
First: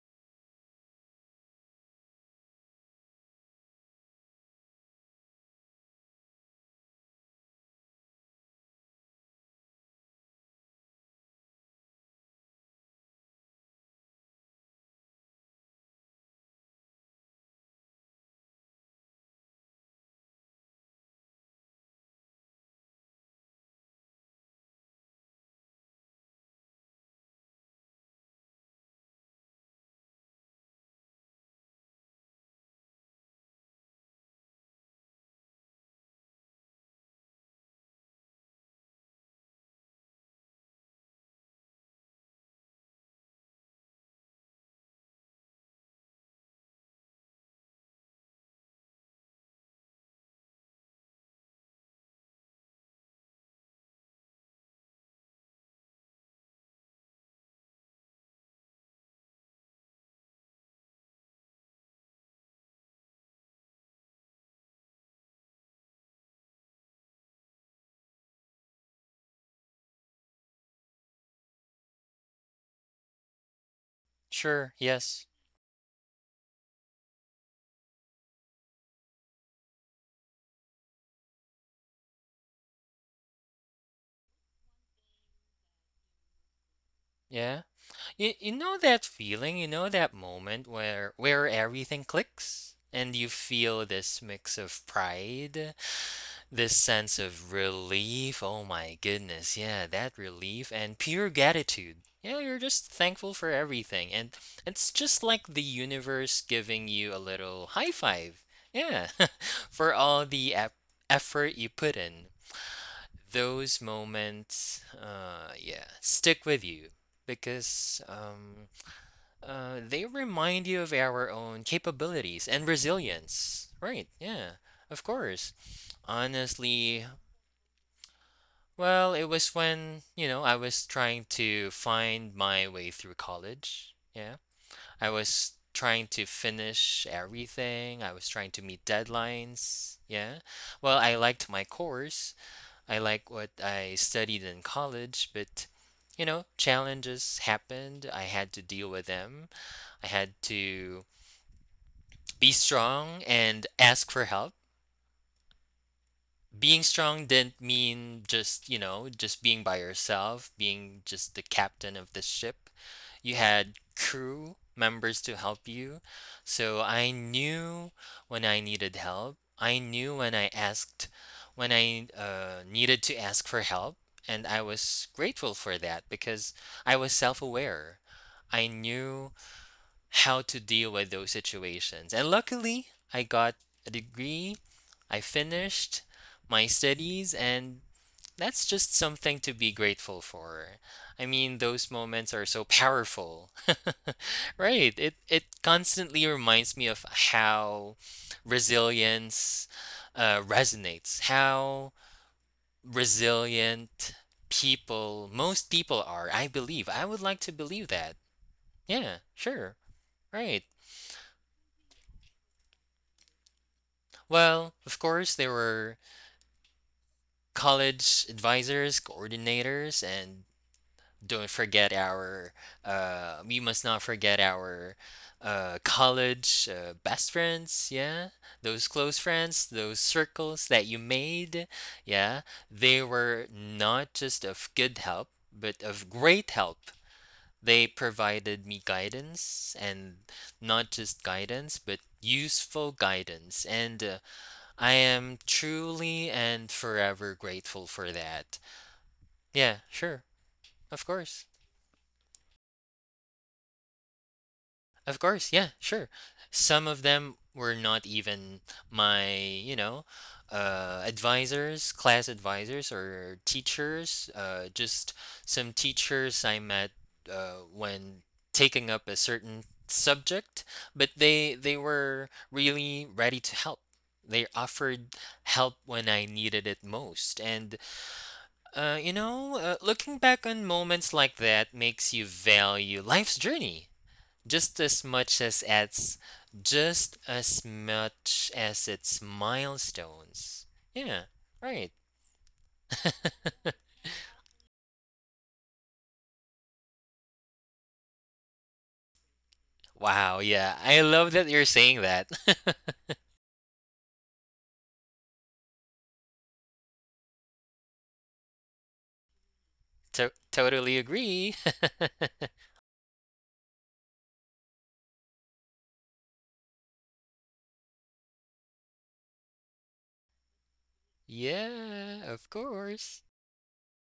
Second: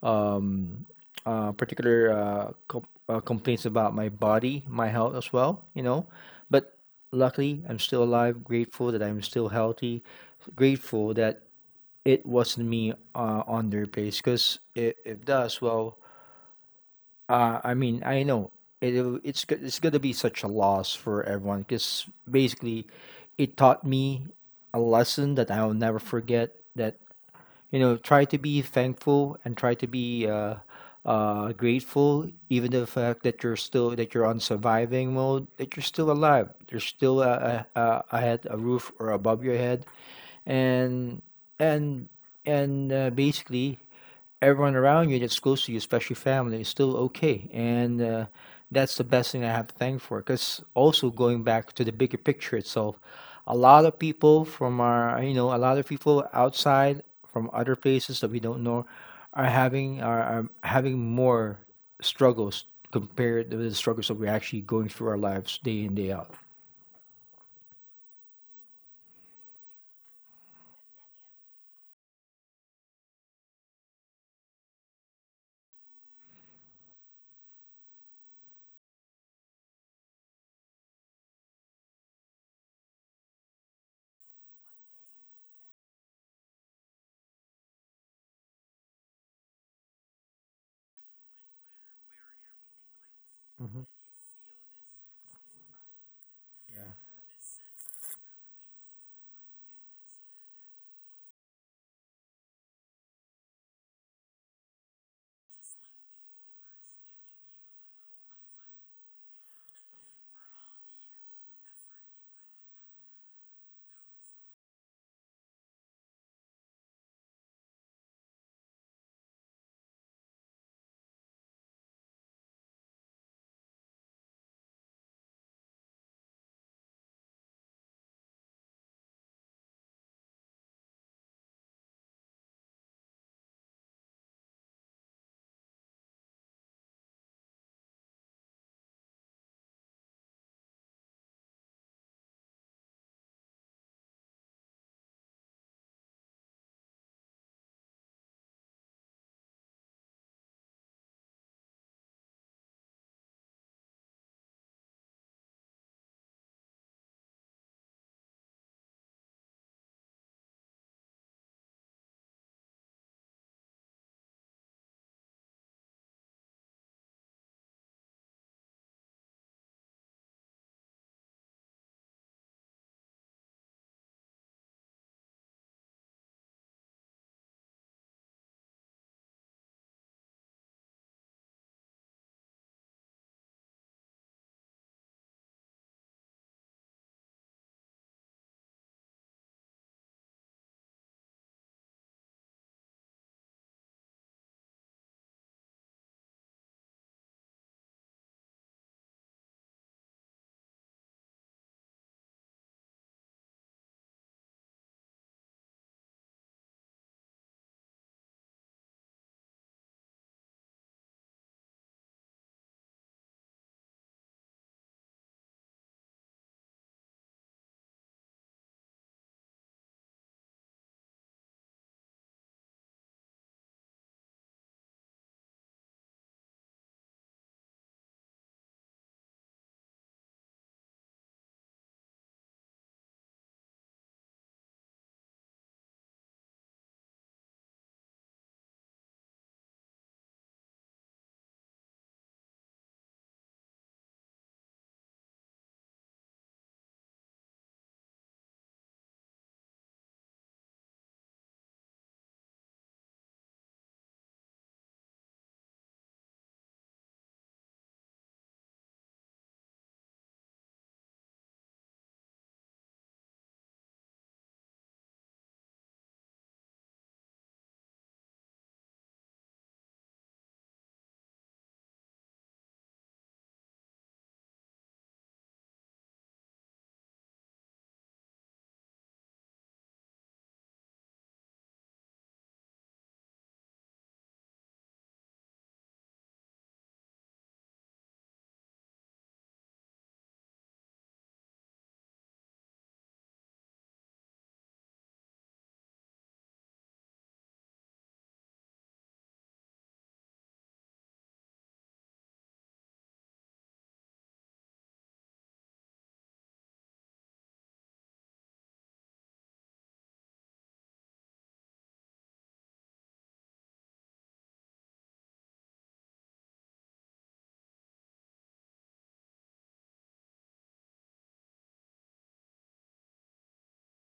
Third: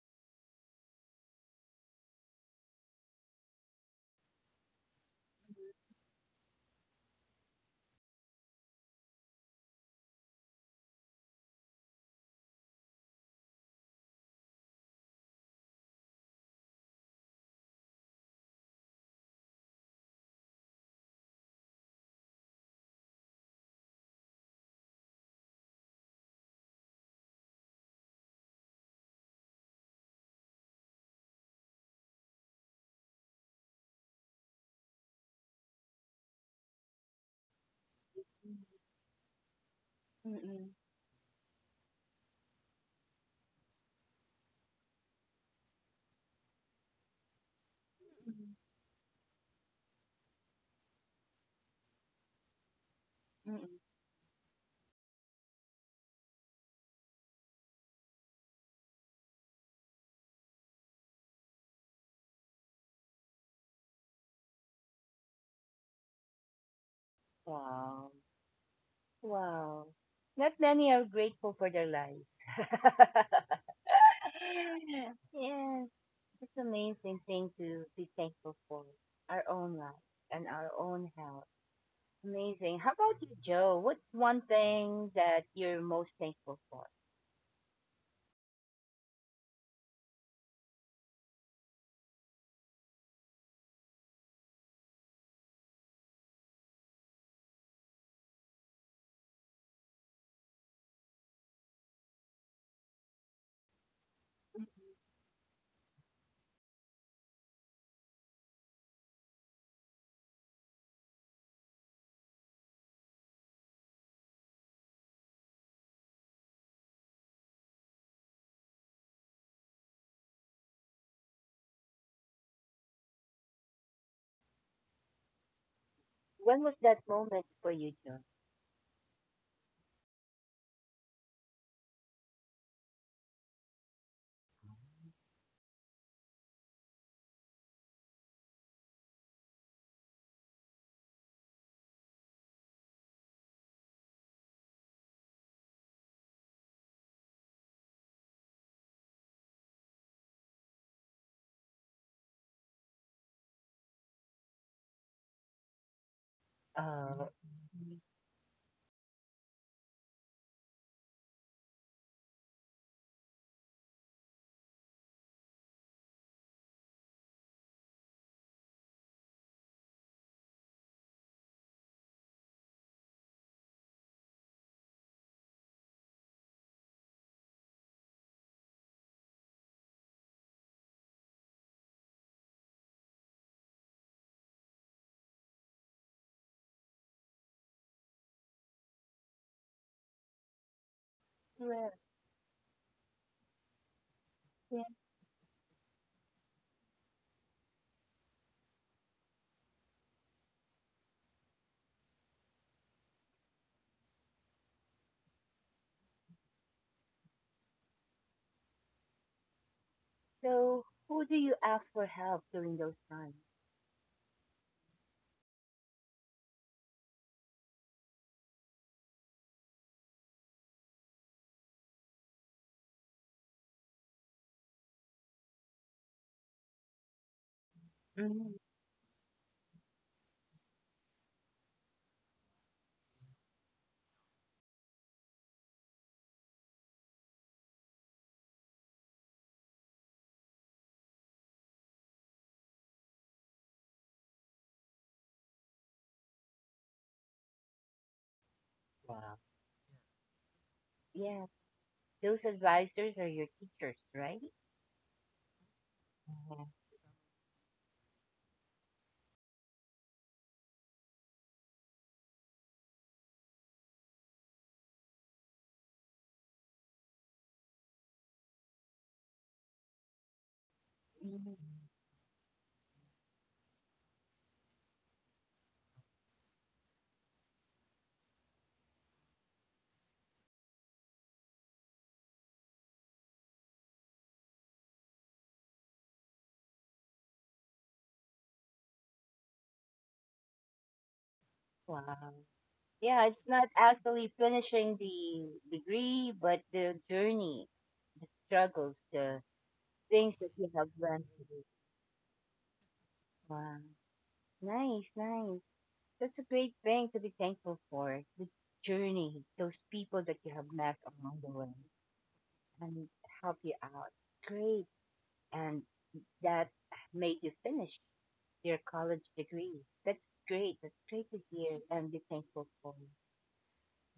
S2: um, uh, particular uh, com- uh, complaints about my body, my health as well. You know, but luckily I'm still alive. Grateful that I'm still healthy. Grateful that it wasn't me uh, on their place because if, if does well uh, I mean, I know it it's go- it's gonna be such a loss for everyone because basically, it taught me a lesson that I'll never forget. That you know, try to be thankful and try to be uh, uh, grateful, even the fact that you're still that you're on surviving mode, that you're still alive, there's still a, a, a a head, a roof, or above your head,
S1: Mm. Mm.
S2: and and and uh, basically everyone around you that's close to you, especially family, is still okay. And uh,
S1: Mm.
S2: that's the best thing I have to thank for. Because also going back to the bigger picture itself, a
S1: Mm.
S2: lot of people from our, you know, a lot of people outside from other places that we don't know are having are, are having more struggles compared to the struggles that we're actually going through our lives day in day out.
S1: Wow. Wow. Not many are grateful for their lives.
S3: Sure. Yes.
S1: Yes, it's amazing thing to be thankful for. Our own life and our own health. Amazing. How about you, Joe? What's one thing that you're most thankful for?
S3: Yeah. You, you know that feeling, you know that moment where where everything clicks and you
S2: Mhm.
S3: feel this mix of pride, this
S2: Yeah.
S3: sense of relief, oh my goodness, yeah, that relief and pure gratitude. Yeah, you're just thankful for everything. And it's just like the universe giving you a little high five. Yeah, for all the ep- effort you put in. Those moments, uh, yeah, stick with you because um, uh, they remind you of our own capabilities and resilience. Right, yeah, of course,
S1: When was that
S3: honestly.
S1: moment for you, Joe?
S3: Well, it was when, you know, I was trying to find my way through college. Yeah. I was trying to finish everything. I was trying to meet deadlines. Yeah. Well, I liked my course. I liked what I studied in college, but you know, challenges happened. I had to deal with them. I had to be strong and ask for help. Being
S1: Uh,
S3: strong didn't mean just, you know, just being by yourself, being just the captain of the ship. You had crew members to help you. So I knew when I needed help. I knew when I asked, when I uh, needed to ask for help. And I was grateful for that because I was self aware. I knew how to deal with those situations. And luckily, I got a degree, I finished my studies, and that's just something to be grateful for. I mean, those
S1: Well,
S3: moments are so powerful.
S1: yeah.
S3: Right. It it constantly reminds me of how resilience uh, resonates. How resilient people, most people are, I believe. I would like to believe that. Yeah, sure. Right.
S1: So, who do you ask for help during those times?
S3: Well, of course, there were college advisors, coordinators, and don't forget our, uh, we must not forget our uh, college uh, best friends, yeah?
S1: Mm,
S3: Those close friends, those circles that you made, yeah? They were not just of good help, but of great help. They provided me guidance and not just guidance, but useful guidance. And uh, I am truly and forever grateful for that.
S1: wow.
S3: Yeah, sure. Of
S1: Yeah,
S3: course.
S1: those advisors are your teachers, right?
S3: Of course. Yeah, sure.
S1: Mhm.
S3: Some of them were not even my, you know, uh, advisors, class advisors, or teachers. Uh, just some teachers I met uh, when taking up a certain subject, but
S1: Mhm.
S3: they they were really ready to help. They offered help when I needed it most, and Uh, you know, uh, looking back on moments like that makes you value life's journey just as much as it's just as much as its milestones. Yeah, right.
S1: Wow. Yeah, it's not actually finishing the degree, but the journey, the struggles, the things
S3: Wow,
S1: that you
S3: yeah.
S1: have
S3: I
S1: learned
S3: love
S1: to
S3: that
S1: do.
S3: you're saying that.
S1: Wow. Nice, nice. That's a great thing to be thankful for. The journey, those people that
S3: to-
S1: you have met
S3: totally
S1: along the way
S3: agree.
S1: and help you out. Great. And that made you finish your college degree. That's great. That's great to hear and be
S3: Yeah,
S1: thankful
S3: of
S1: for.
S3: course.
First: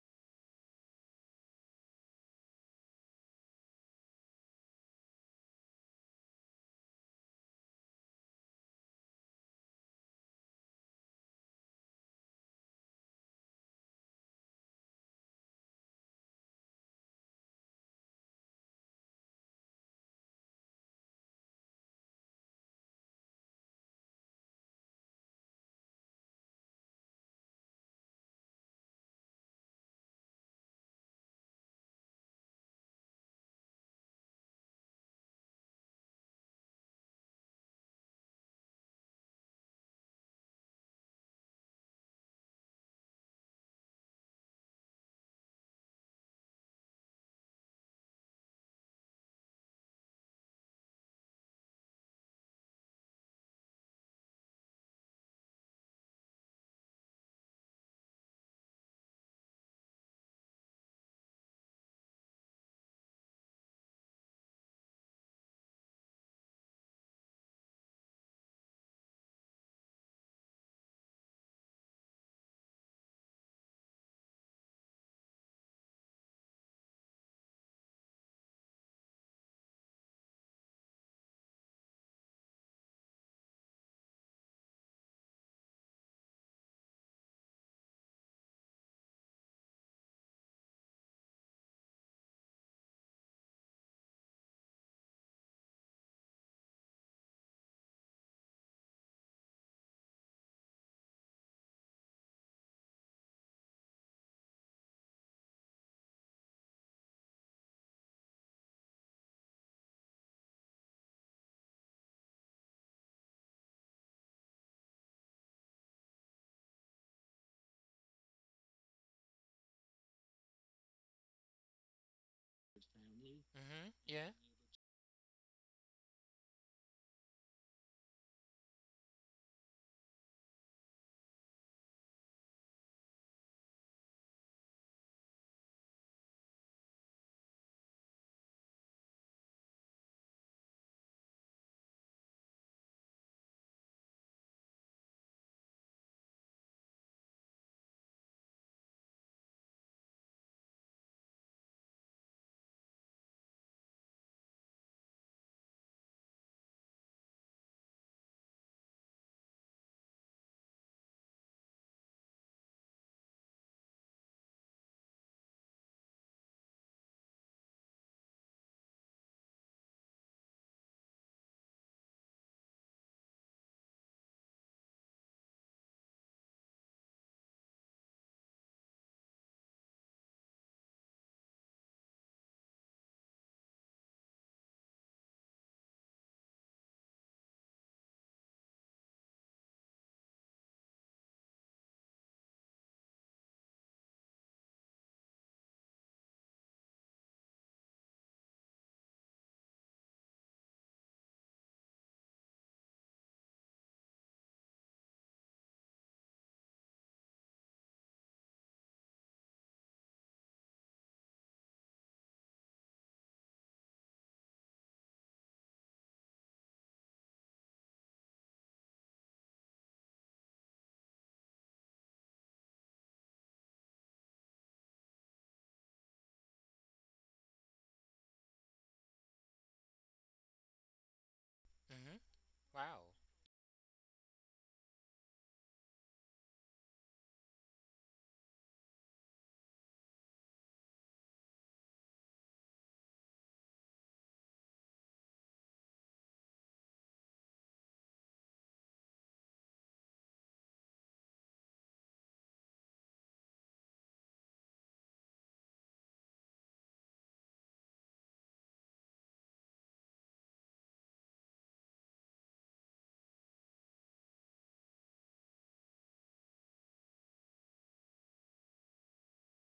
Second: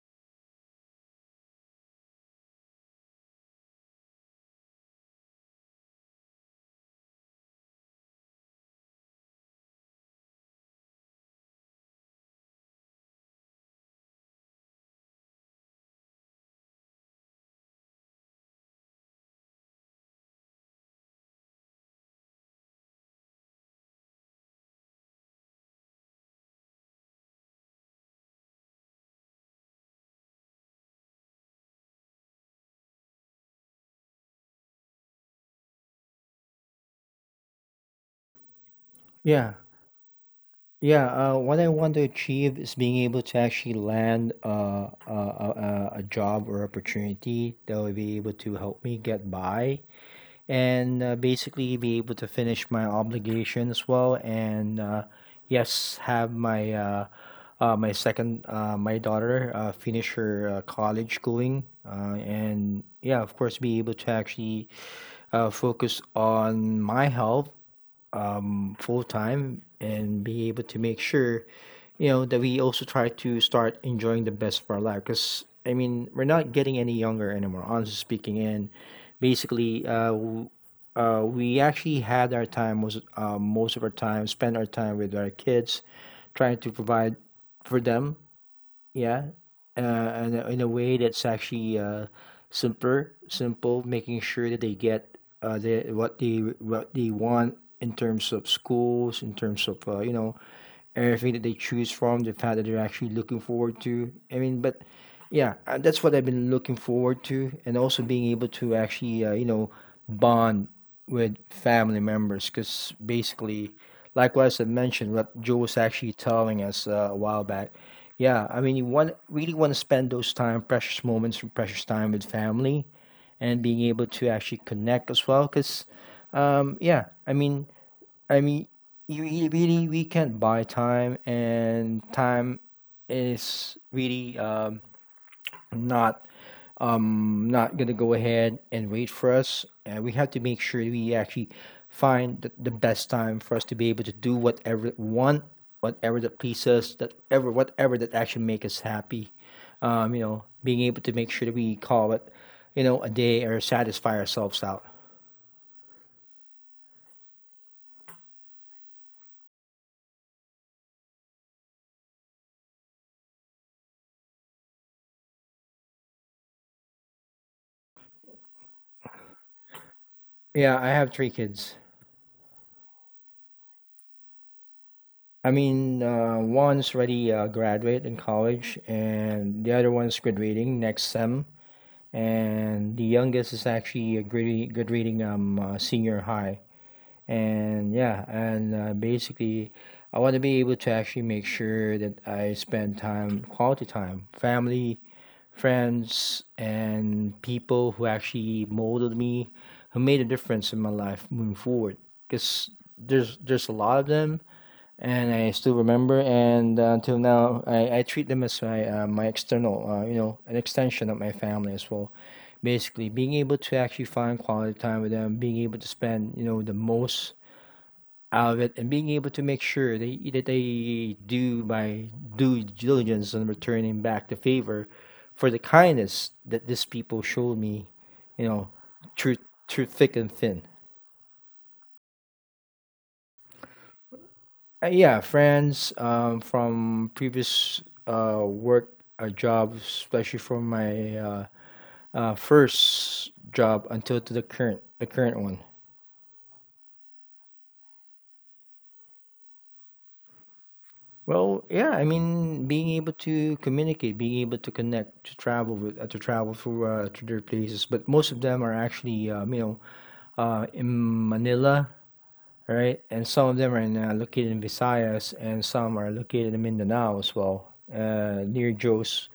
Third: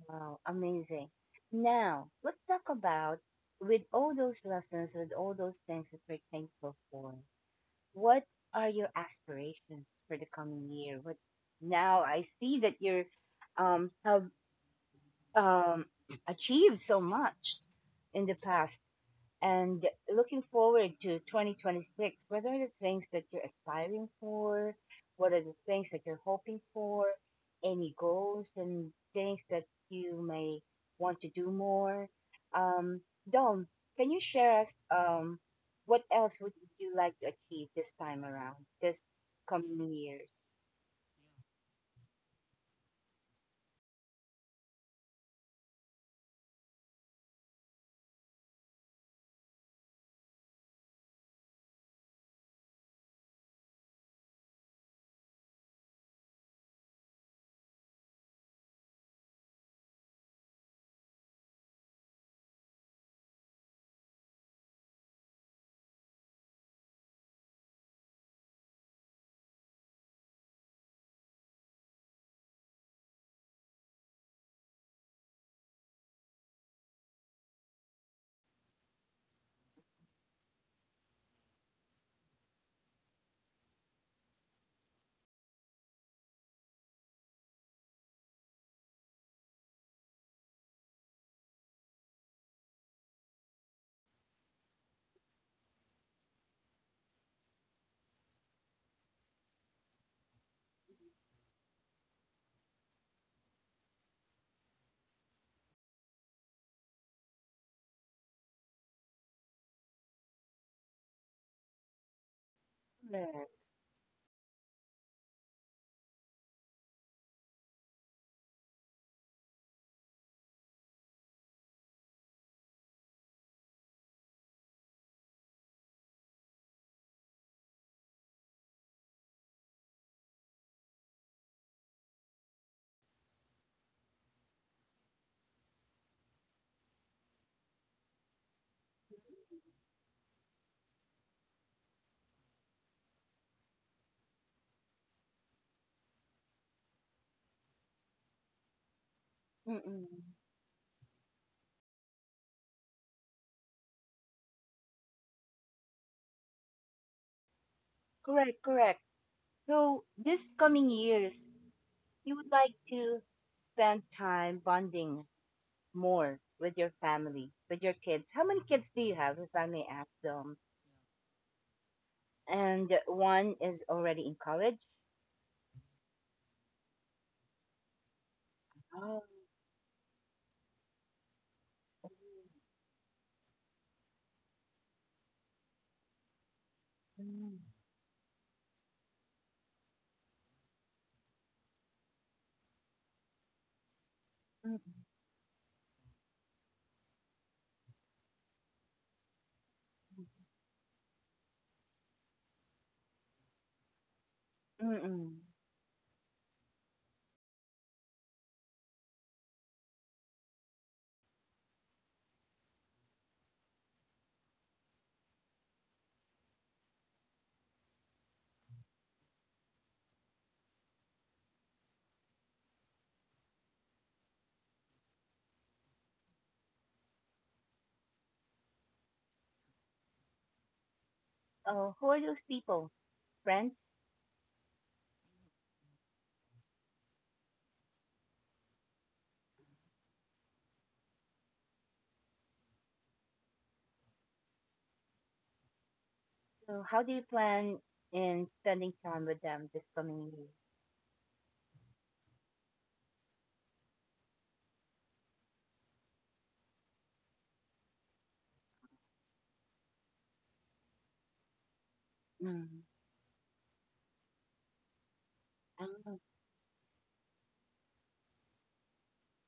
S1: Wow, amazing. Now, let's talk about with all those lessons, with all those things that we're thankful for, what are your aspirations for the coming year? What now I see that you're um have um achieved so much in the past and looking forward to twenty twenty-six. What are the things that you're aspiring for? What are the things that you're hoping for? Any goals and things that you may want to do more? Um dom can you share us um what else would you like to achieve this time around, this
S2: Yeah,
S1: coming years?
S2: yeah, uh, what I want to achieve is being able to actually land uh, a, a, a a job or opportunity that will be able to help me get by and uh, basically be able to finish my obligation as well. And uh, yes, have my uh, uh, my second uh, my daughter uh, finish her uh, college schooling. Uh, and yeah, of course, be able to actually uh, focus on my health um, full time and be able to make sure, you know, that we also try to start enjoying the best of our life. Because I mean, we're not getting any younger anymore, honestly speaking. And basically, uh, w- uh, we actually had our time was uh, most of our time spent our time with our kids, trying to provide for them, yeah, uh, and a in a way that's actually, uh, simpler simple, making sure that they get, uh, the what they what they want in terms of schools, in terms of, uh, you know, everything that they choose from, the fact that they're actually looking forward to. I mean, but yeah, uh, that's what I've been looking forward to, and also being able to actually, uh, you know, bond with family members, because
S1: Correct.
S2: basically. Likewise, I mentioned what Joe was actually telling us uh, a while back. Yeah, I mean, you want really want to spend those time, precious moments, and precious time with family, and being
S3: Mhm.
S2: able
S3: Yeah.
S2: to actually connect as well. Cause, um, yeah, I mean, I mean, you really, really, we can't buy time, and time is really um, not um not gonna go ahead and wait for us, and we have to make sure we actually find the, the best time for us to be able to do whatever we want, whatever that pleases that ever, whatever that actually make us happy, um you
S1: Mm-mm.
S2: know, being able to make sure that we call it you know a day or satisfy ourselves out.
S1: Correct, correct. So this coming years, you would like to spend time bonding more with your family, with your kids. How many kids do you have, if I may ask them?
S2: Yeah, I have three kids.
S1: And one is already in college.
S2: I mean, uh one's already uh, graduate in college
S1: Oh,
S2: and the other one's graduating next sem, and the youngest is actually a good good reading um uh, senior high.
S1: mm,
S2: And yeah, and uh, basically, I want to be able to actually make sure that I spend time quality time,
S1: mm,
S2: family, friends, and people who actually molded me, who made a difference in my life moving forward, because there's there's a lot of them.
S1: mm,
S2: And
S1: mm.
S2: I still remember. And uh, until now, I, I treat them as my uh, my external, uh, you know, an extension of my family as well, basically being able to actually find quality time with them, being able to spend you know the most out of it, and being able to make sure they, that they do my due diligence and returning back the favor for the kindness that these people showed me you know through through thick and thin.
S1: Oh, who
S3: Mhm.
S1: are those people?
S3: Wow.
S1: Friends?
S2: Uh, yeah, friends, um, from previous uh, work uh, jobs, especially from my uh, uh, first job until to the current the current one.
S1: So, how do you plan in spending time with them this coming year?
S2: Well, yeah, I mean, being able to communicate, being able to connect, to travel with, uh, to travel through uh, to their places, but most of them are actually, um, you know, uh, in Manila,
S1: Mm.
S2: right? And some of them are in, uh, located in Visayas, and some
S1: Oh,
S2: are located in Mindanao as well, uh, near Joe's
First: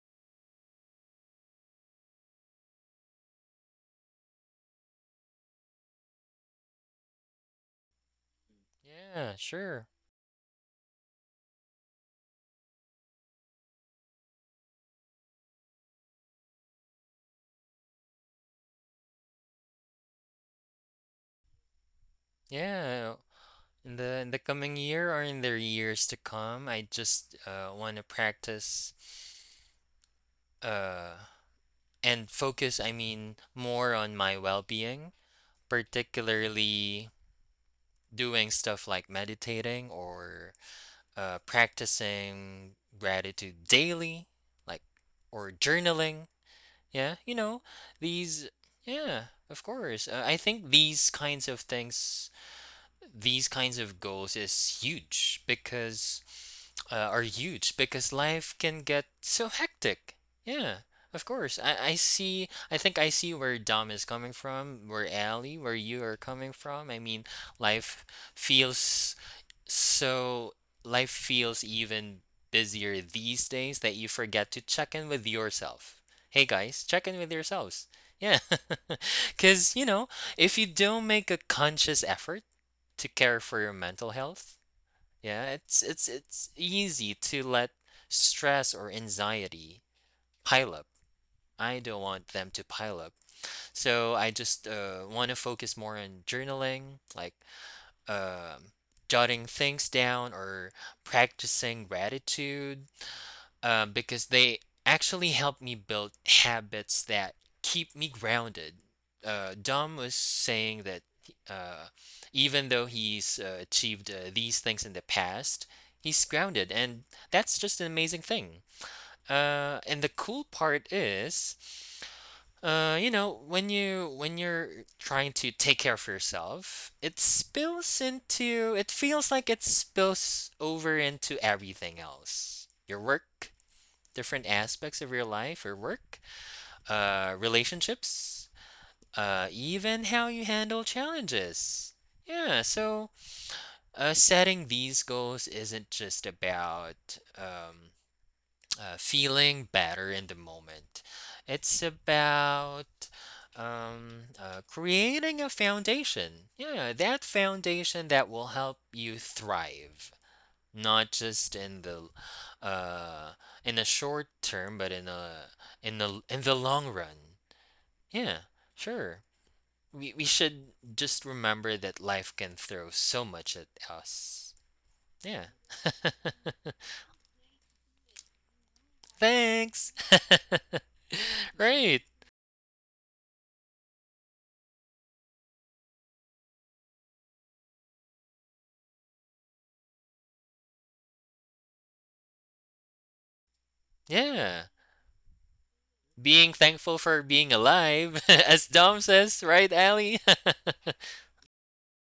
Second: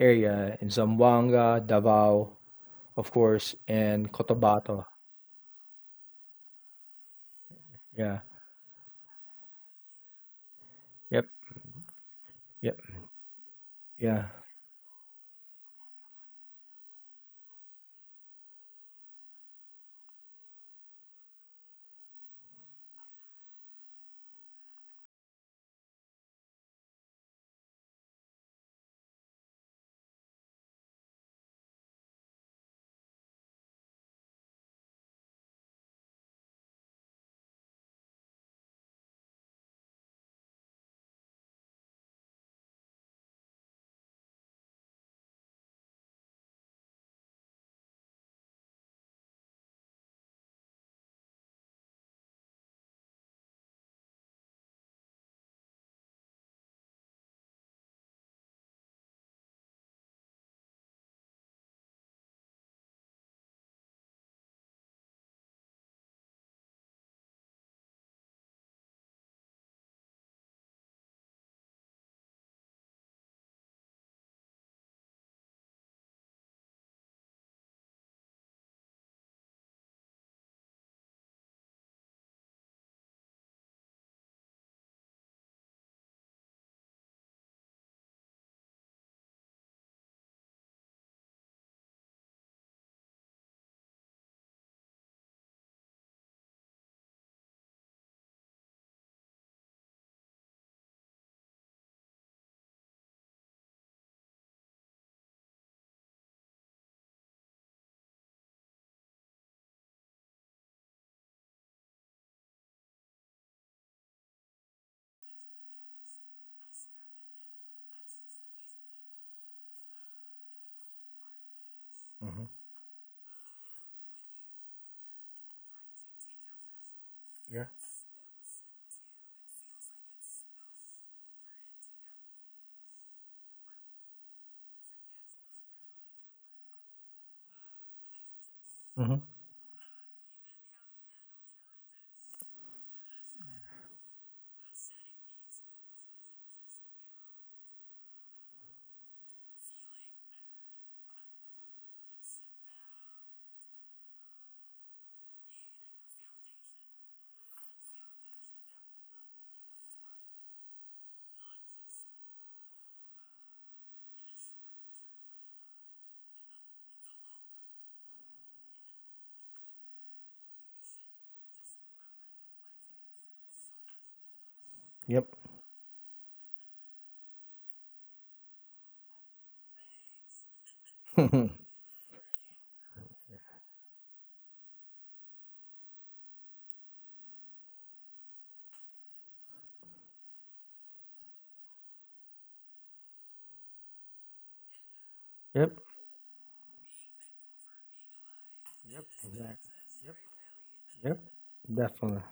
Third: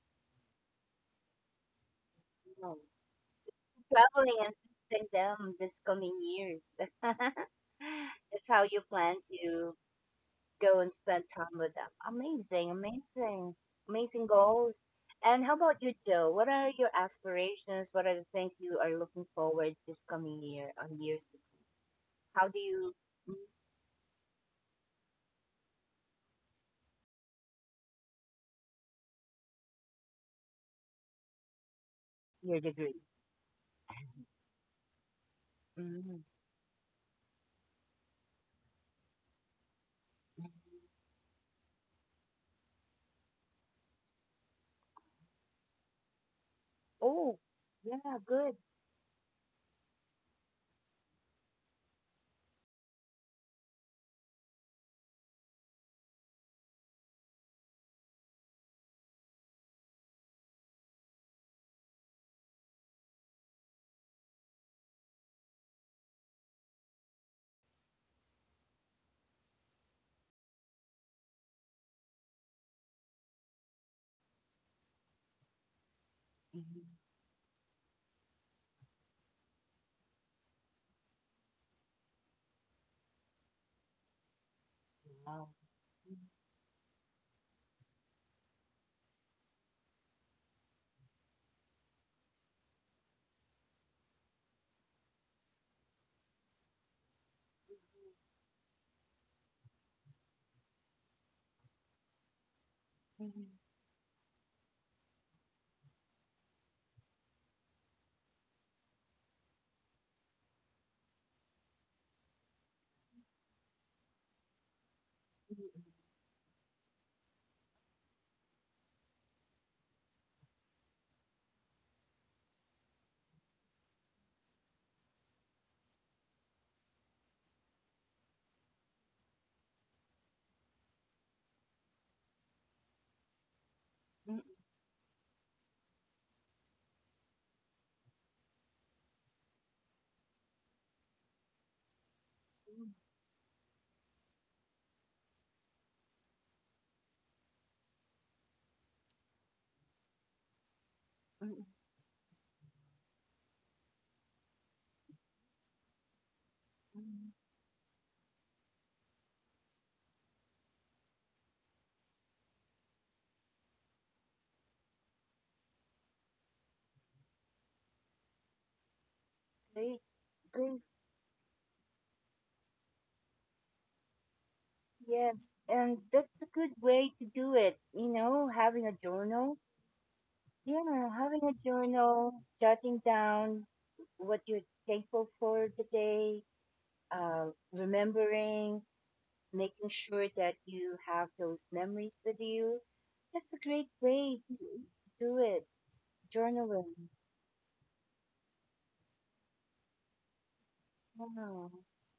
S2: area in Zamboanga, Davao,
S1: wow.
S2: of course, and
S1: Traveling and
S2: Cotabato.
S1: visiting them this coming years.
S2: Yeah.
S1: That's how you plan
S3: Yeah,
S1: to
S3: sure.
S1: go and spend
S2: Yep.
S1: time with them. Amazing,
S2: Yep.
S1: amazing,
S2: Yeah.
S1: amazing goals. And how about you, Joe? What are your aspirations? What are the things you are looking forward this coming year on years to come? How do you
S3: Yeah,
S1: meet
S3: In the in the coming year or in the years to come, I just uh, want to practice uh, and
S1: your
S3: focus, I
S1: degree?
S3: mean, more on my well being,
S1: Mhm.
S3: particularly doing stuff like meditating or uh, practicing gratitude daily, like, or journaling. Yeah, you
S1: Oh,
S3: know,
S1: yeah,
S3: these,
S1: good.
S3: yeah, of course. Uh, I think these kinds of things these kinds of goals is huge because uh, are huge because life can get so hectic. Yeah, of course. I, I see. I think I see where Dom is coming from, where Ali, where you are coming from. I mean, life feels so. Life feels even busier these days that you forget to check in with yourself. Hey guys,
S1: Mhm.
S3: check in with yourselves. Yeah, because you know, if you don't make a conscious effort to care for your mental health. Yeah,
S1: Wow.
S3: it's it's it's easy to let stress or anxiety pile up. I don't want them to pile up. So I just uh, want to focus more on journaling, like um jotting things down or practicing gratitude
S1: Mhm.
S3: uh, because they actually help me build habits that keep me grounded. Uh, Dom was saying that uh, even though he's uh, achieved uh, these things in the past,
S1: Mhm.
S3: he's grounded, and that's just an amazing thing. Uh, and the cool part is,
S2: Mm-hmm.
S3: uh, you know, when you when you're trying to take care of yourself, it spills into. It feels like it spills over into everything else. Your work, different aspects of your life or work, uh, relationships,
S2: Mm-hmm.
S3: uh, even how you handle challenges. Yeah, so uh, setting these goals isn't just about um, uh, feeling better in the moment,
S1: Mhm.
S3: it's about um, uh, creating a foundation. Yeah, that
S1: Mhm.
S3: foundation that will help you thrive not just in the uh in the short term, but in a in the in the long run. Yeah, sure.
S1: Great,
S3: We we should
S1: great.
S3: just remember that life can throw so much at us.
S2: Yep.
S3: Yeah,
S1: Yes, and that's a good way to do it. You know, having a journal.
S3: thanks.
S1: Yeah, having a
S3: Right.
S1: journal, jotting down what you're thankful for today, uh, remembering, making sure that you have those memories with you. That's a great way
S3: Yeah,
S1: to do
S2: Yep.
S1: it.
S3: being
S1: Journaling.
S3: thankful for being alive, as Dom
S2: Exactly.
S3: says, right, Ali?
S2: Yep.
S1: Wow.
S2: Definitely.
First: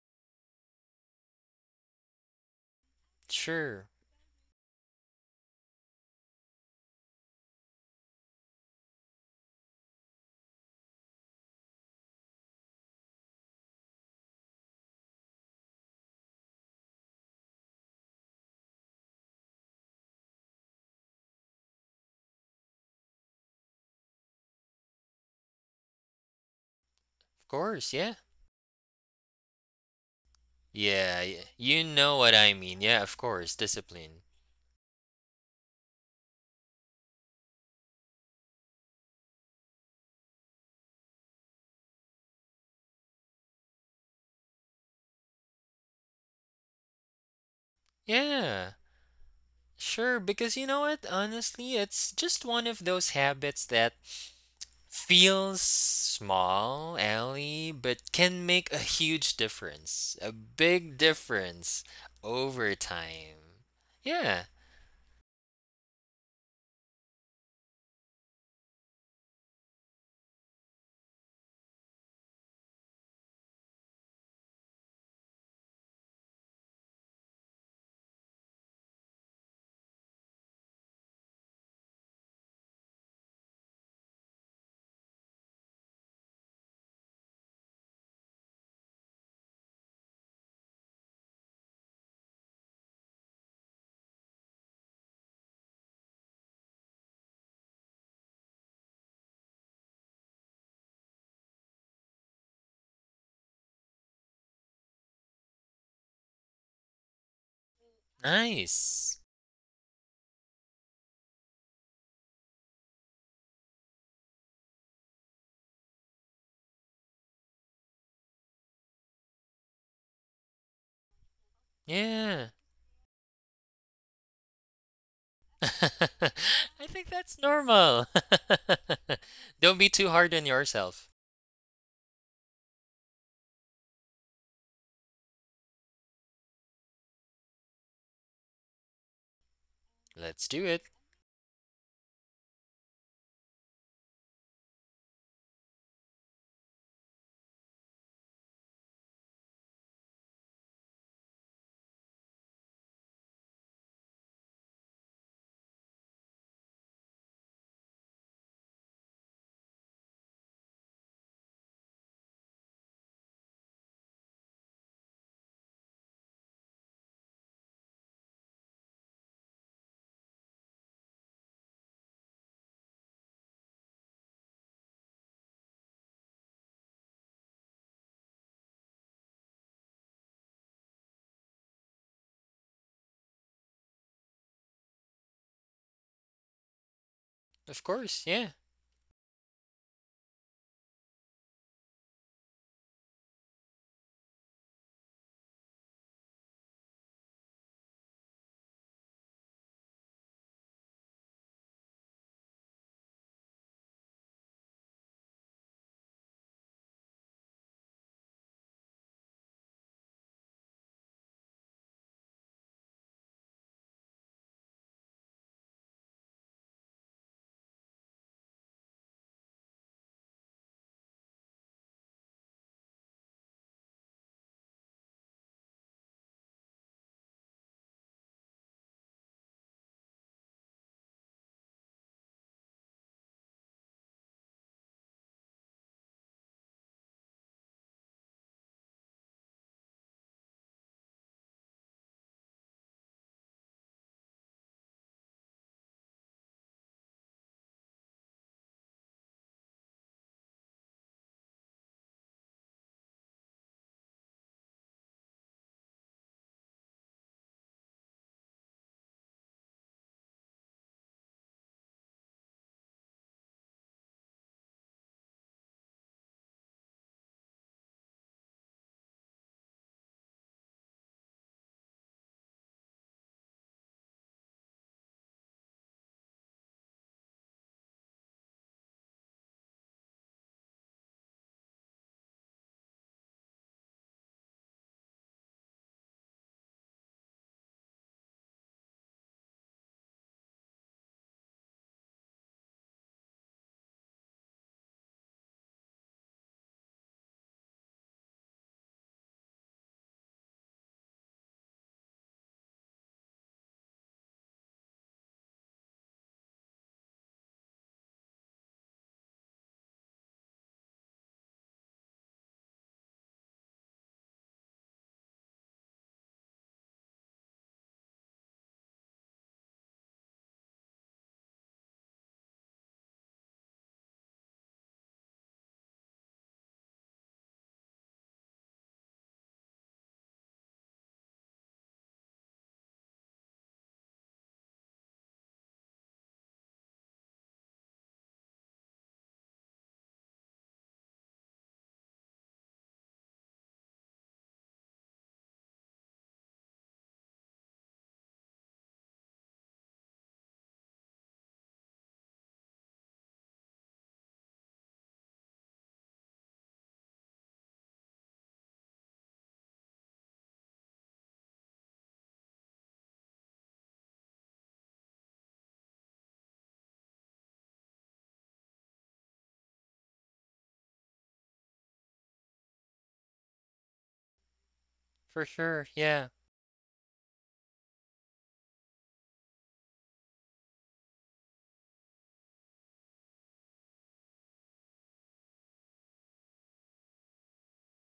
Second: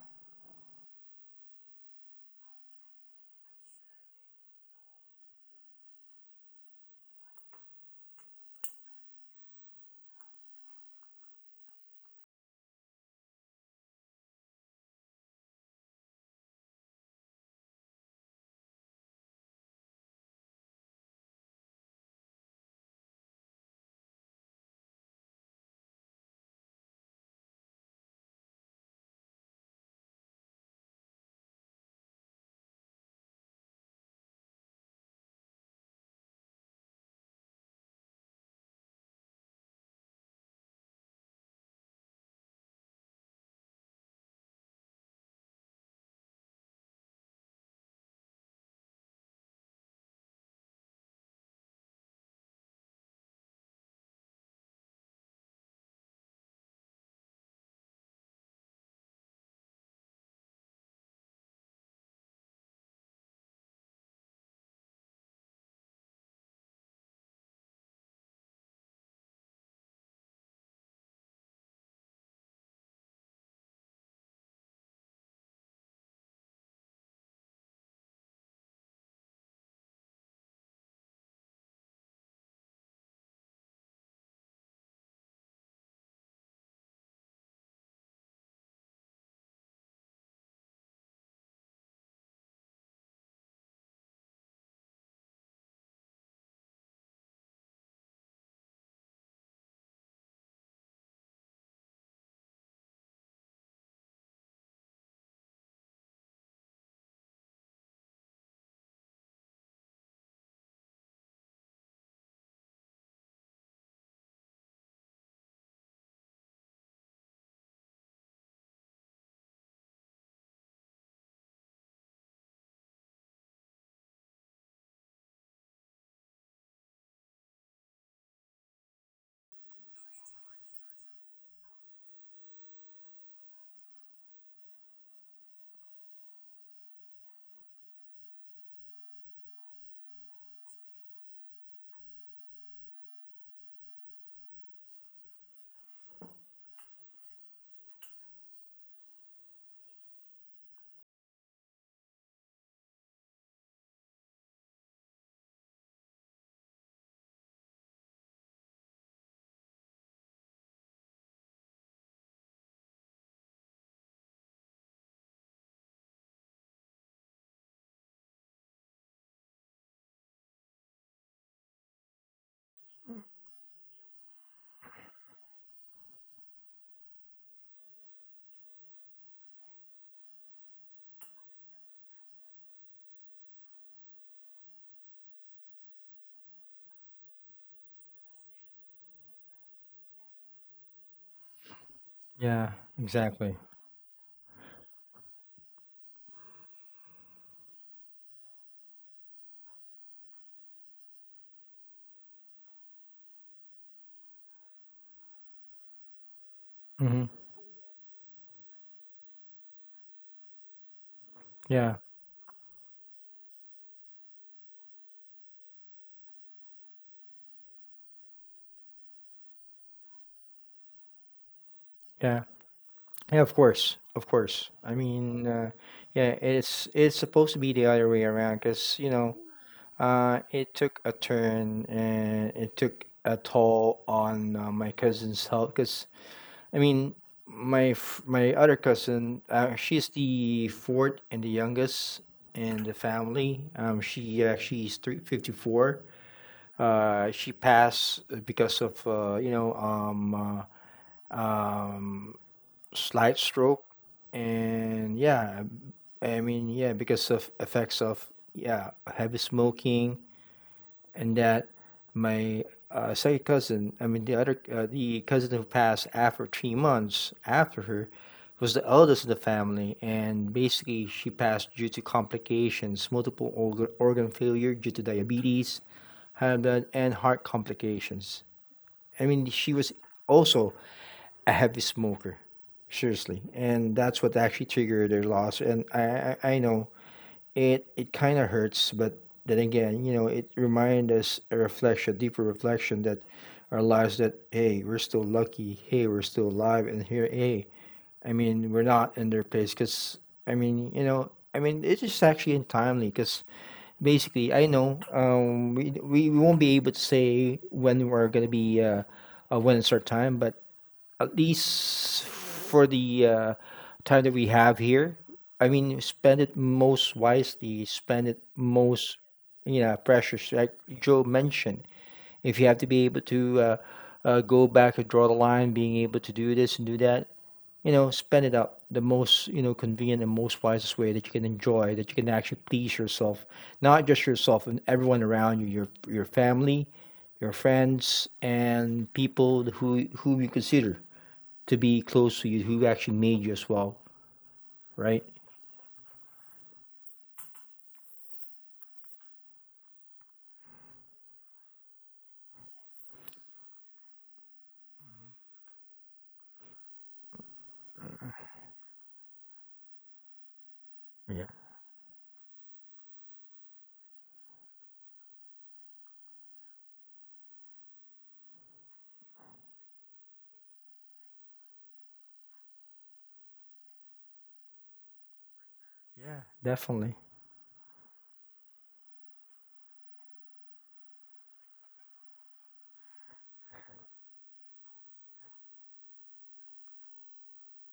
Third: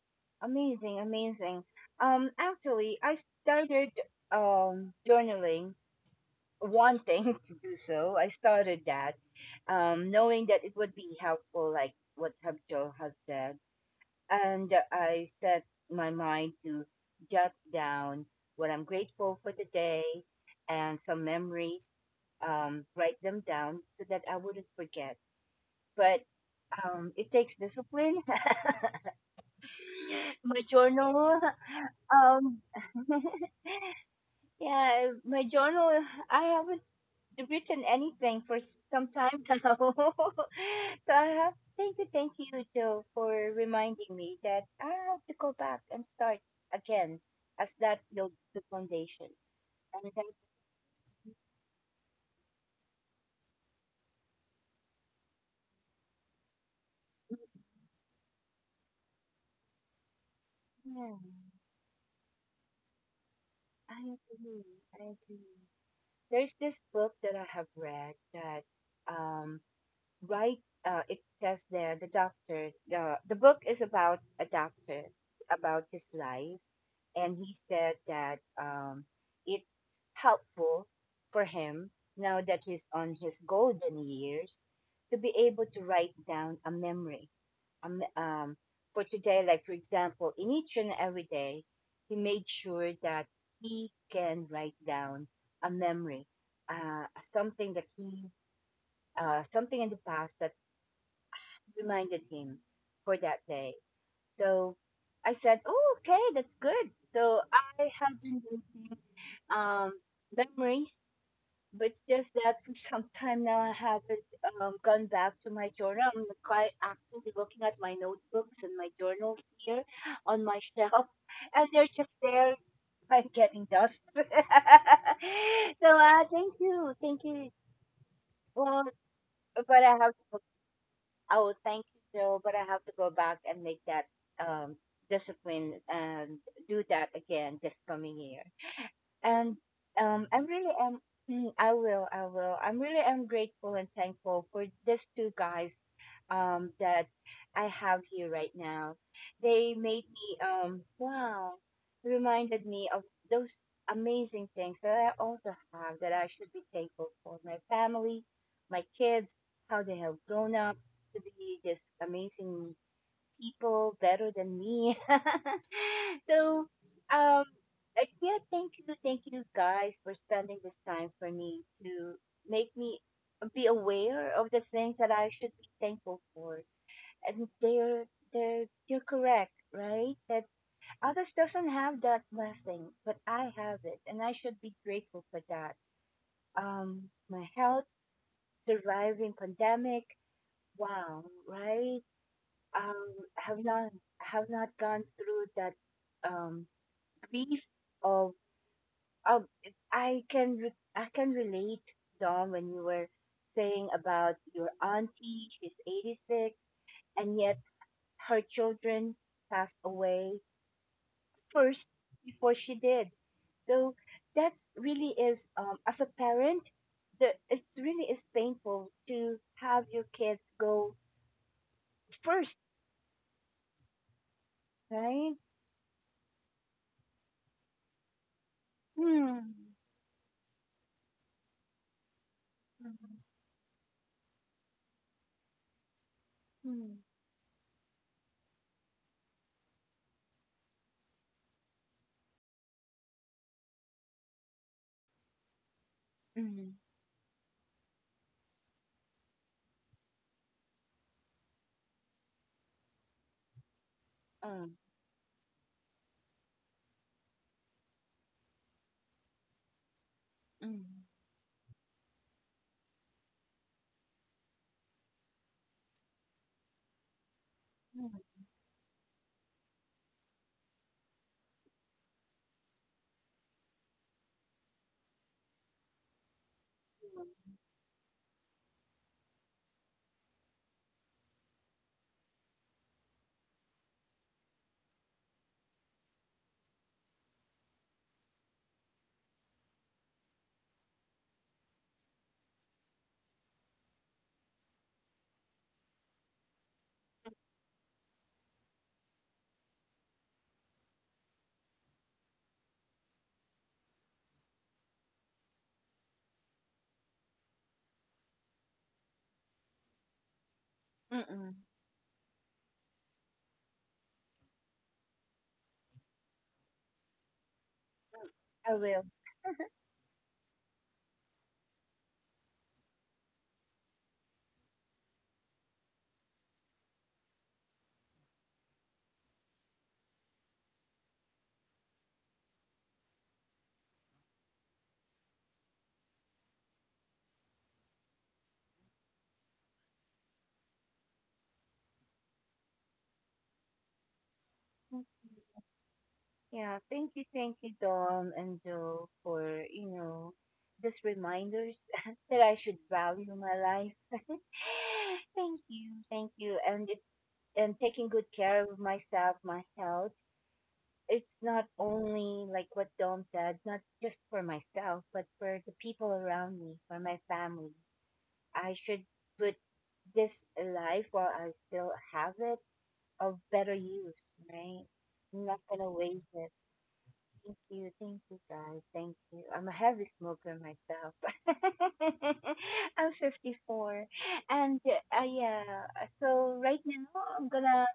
S1: Amazing, amazing. Um, actually, I
S3: Sure,
S1: started um, journaling, wanting to do so. I started that, um, knowing that it would be helpful, like what Habjo has said, and I set my mind to jot down what I'm grateful for today and some memories, um, write them down so that I wouldn't forget. But um, it
S3: of
S1: takes
S3: course. Yeah,
S1: discipline. My
S3: yeah, y-
S1: journal,
S3: you know what I
S1: um,
S3: mean. Yeah, of course, discipline.
S1: yeah, my journal, I haven't written anything for s- some time now. So I have thank you, thank you, Joe, for reminding me that I have to go back and start again as that builds
S3: Yeah,
S1: the foundation.
S3: sure.
S1: And that,
S3: Because you know what? Honestly, it's just one of those habits that feels small, Ellie, but can make a huge difference, a big
S1: yeah,
S3: difference over time.
S1: I
S3: Yeah,
S1: agree. I agree. There's this book that I have read that, um, right, uh, it says there, the doctor, the, the book is about a doctor, about his life, and he said that um, it's helpful for him now that he's on his golden years to be able to write down a memory um, um, for today. Like for example, in each and every day, he made sure that he can write down a memory, uh, something that he, uh, something in the past that reminded him for that day. So I said, "Oh, okay, that's good." So I have been deleting
S3: nice.
S1: um, memories, but it's just that for some time now I haven't um, gone back to my journal. I'm quite actively looking at my notebooks and my journals here on my shelf, and they're just
S3: Yeah.
S1: there, like getting dust. so
S3: I
S1: uh, thank
S3: think
S1: you,
S3: that's
S1: thank you.
S3: normal.
S1: Well,
S3: Don't be
S1: but
S3: too
S1: I have
S3: hard on
S1: to.
S3: yourself.
S1: Oh, thank you, Joe. But I have to go back and make that um, discipline and do that again this coming year, and um
S3: Let's
S1: I'm
S3: do it.
S1: really am. Mm, i will i will I'm really am grateful and thankful for these two guys um that I have here right now. They made me um wow, reminded me of those amazing things that I also have that I should be thankful for. My family, my kids, how they have grown up to be this amazing people better than me. so, um, uh, yeah, thank you, thank you guys for spending this time for me to make me be aware of the things that I should be thankful for. And they're they're you're correct, right? That others doesn't have that blessing, but I have it, and I should be grateful for that. Um, my
S3: Of
S1: health,
S3: course, yeah,
S1: surviving pandemic, wow, right?
S2: Yeah,
S1: um,
S2: exactly.
S1: have not have not gone through that um, grief of of I can re- I can relate. Dom, when you were saying about your auntie, she's eighty-six,
S2: Hmm.
S1: and yet her children passed away first
S2: Yeah,
S1: before she did. So that's really is um, as a parent, the it's really is painful to have your kids go
S2: yeah,
S1: first,
S2: yeah. Of course, of course. I
S1: right?
S2: mean, uh, yeah, it's it's supposed to be the other way around, because you know,
S1: Hmm.
S2: uh, it took a turn and it took
S1: Mhm.
S2: a toll on uh, my cousin's health. Because I
S1: Hmm.
S2: mean, my f- my other cousin, uh, she's the fourth and the youngest in the family. Um, she uh, she's three fifty four.
S1: Mhm,
S2: Uh, she passed because of uh, you know um. Uh, um, slight stroke,
S1: mm,
S2: and yeah, I mean, yeah, because of effects of, yeah, heavy smoking,
S1: mm,
S2: and that my uh, second cousin, I mean, the other uh, the cousin who passed after three months after her
S1: mm,
S2: was the eldest in the family, and basically she passed due to complications, multiple organ organ failure due to diabetes, high blood, and heart
S1: mm,
S2: complications. I mean she was also a heavy smoker, seriously, and that's what actually triggered their loss. And I I, I know it it kind of hurts, but then again, you know, it reminds us a reflection, deeper reflection that our lives that, hey, we're still lucky, hey, we're still alive, and here, hey, I mean, we're not in their place because I mean, you know. I mean, it's just actually untimely because basically, I know, um, we, we we won't be able to say when we're gonna be uh, uh, when it's our time, but
S1: mm,
S2: at
S1: mm.
S2: least for the uh, time that we have here. I mean, spend it most wisely, spend it
S1: I will.
S2: most, you know, precious. Like Joe mentioned, if you have to be able to uh, uh, go back and draw the line, being able to do this and do that, you know, spend it up the most, you know, convenient and most wisest way that you can enjoy, that you can actually please yourself, not just yourself and everyone around you, your your family, your friends, and people who who you consider to be close to you, who actually made you as well,
S1: Mm.
S2: right?
S1: Yeah, thank you, thank you, Dom and Joe, for, you know, just reminders that I should value my life. Thank you, thank you. And it, and taking good care of myself, my health. It's
S2: Yeah,
S1: not only like what Dom said, not just for myself, but for the people around me, for my family. I should put this life while I still have it of better use, right?
S3: for
S1: I'm not
S3: sure.
S1: gonna
S3: Yeah,
S1: waste it.
S2: definitely.
S1: Thank you, thank you guys, thank you. I'm a heavy smoker myself. I'm fifty-four, and uh, yeah. So right now I'm gonna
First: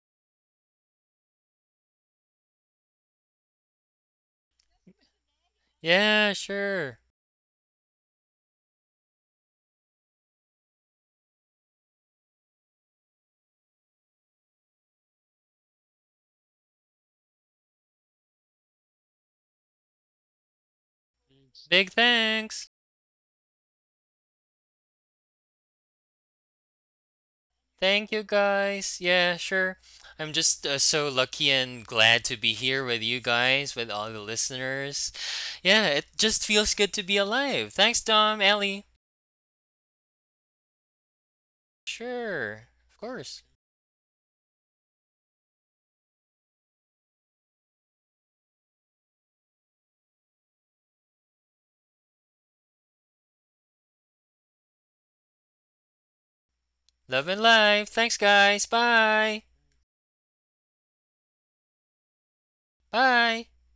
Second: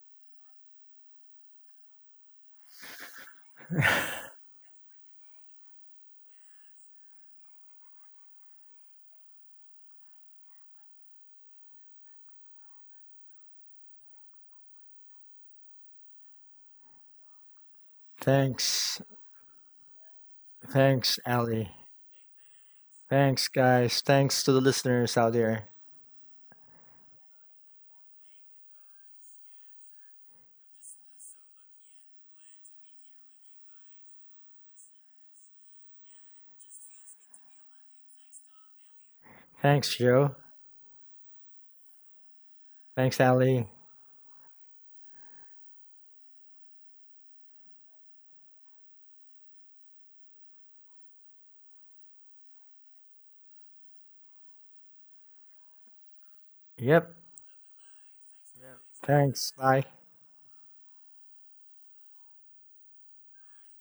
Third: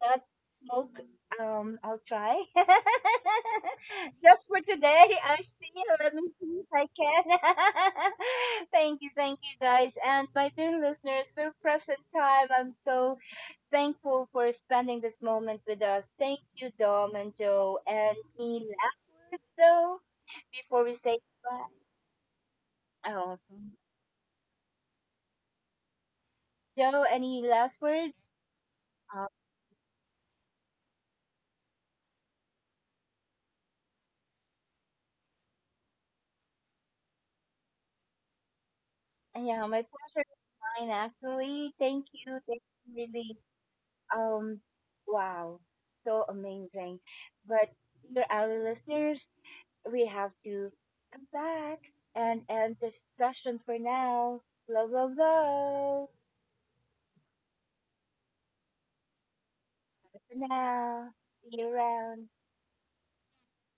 S1: not smoke. Um, I'll try just for today. I see. Let me
S3: yeah,
S1: see if I
S3: sure.
S1: can. Thank you, thank you guys, and my dear listeners for present time. I'm so thankful for spending this moment with us. Thank you, Dom and Joe. And any
S2: Thanks.
S1: last words, though, before we say
S2: Thanks,
S1: goodbye?
S2: Ali.
S3: Big thanks.
S1: Oh,
S2: Thanks, guys. Thanks to the listeners out there.
S1: Joe, any last
S3: Thank
S1: words?
S3: you guys.
S1: Uh,
S3: Yeah, sure. I'm just uh, so lucky and glad to be here with you guys, with all the listeners. Yeah, it just feels good to be alive. Thanks, Dom, Ellie.
S1: yeah, my
S2: Thanks,
S1: pleasure,
S2: Joe.
S1: mine actually. Thank you.
S3: Sure,
S1: Thank
S3: of
S1: you,
S2: Thanks,
S1: really.
S3: course.
S2: Ali.
S1: Um, wow, so amazing. But dear our listeners, we have to come back and end the session for now. Love, love, love.
S2: Yep.
S3: Love and life. Thanks, guys. Bye.
S2: Thanks. Bye.
S1: Bye for now. See you around.
S3: Bye.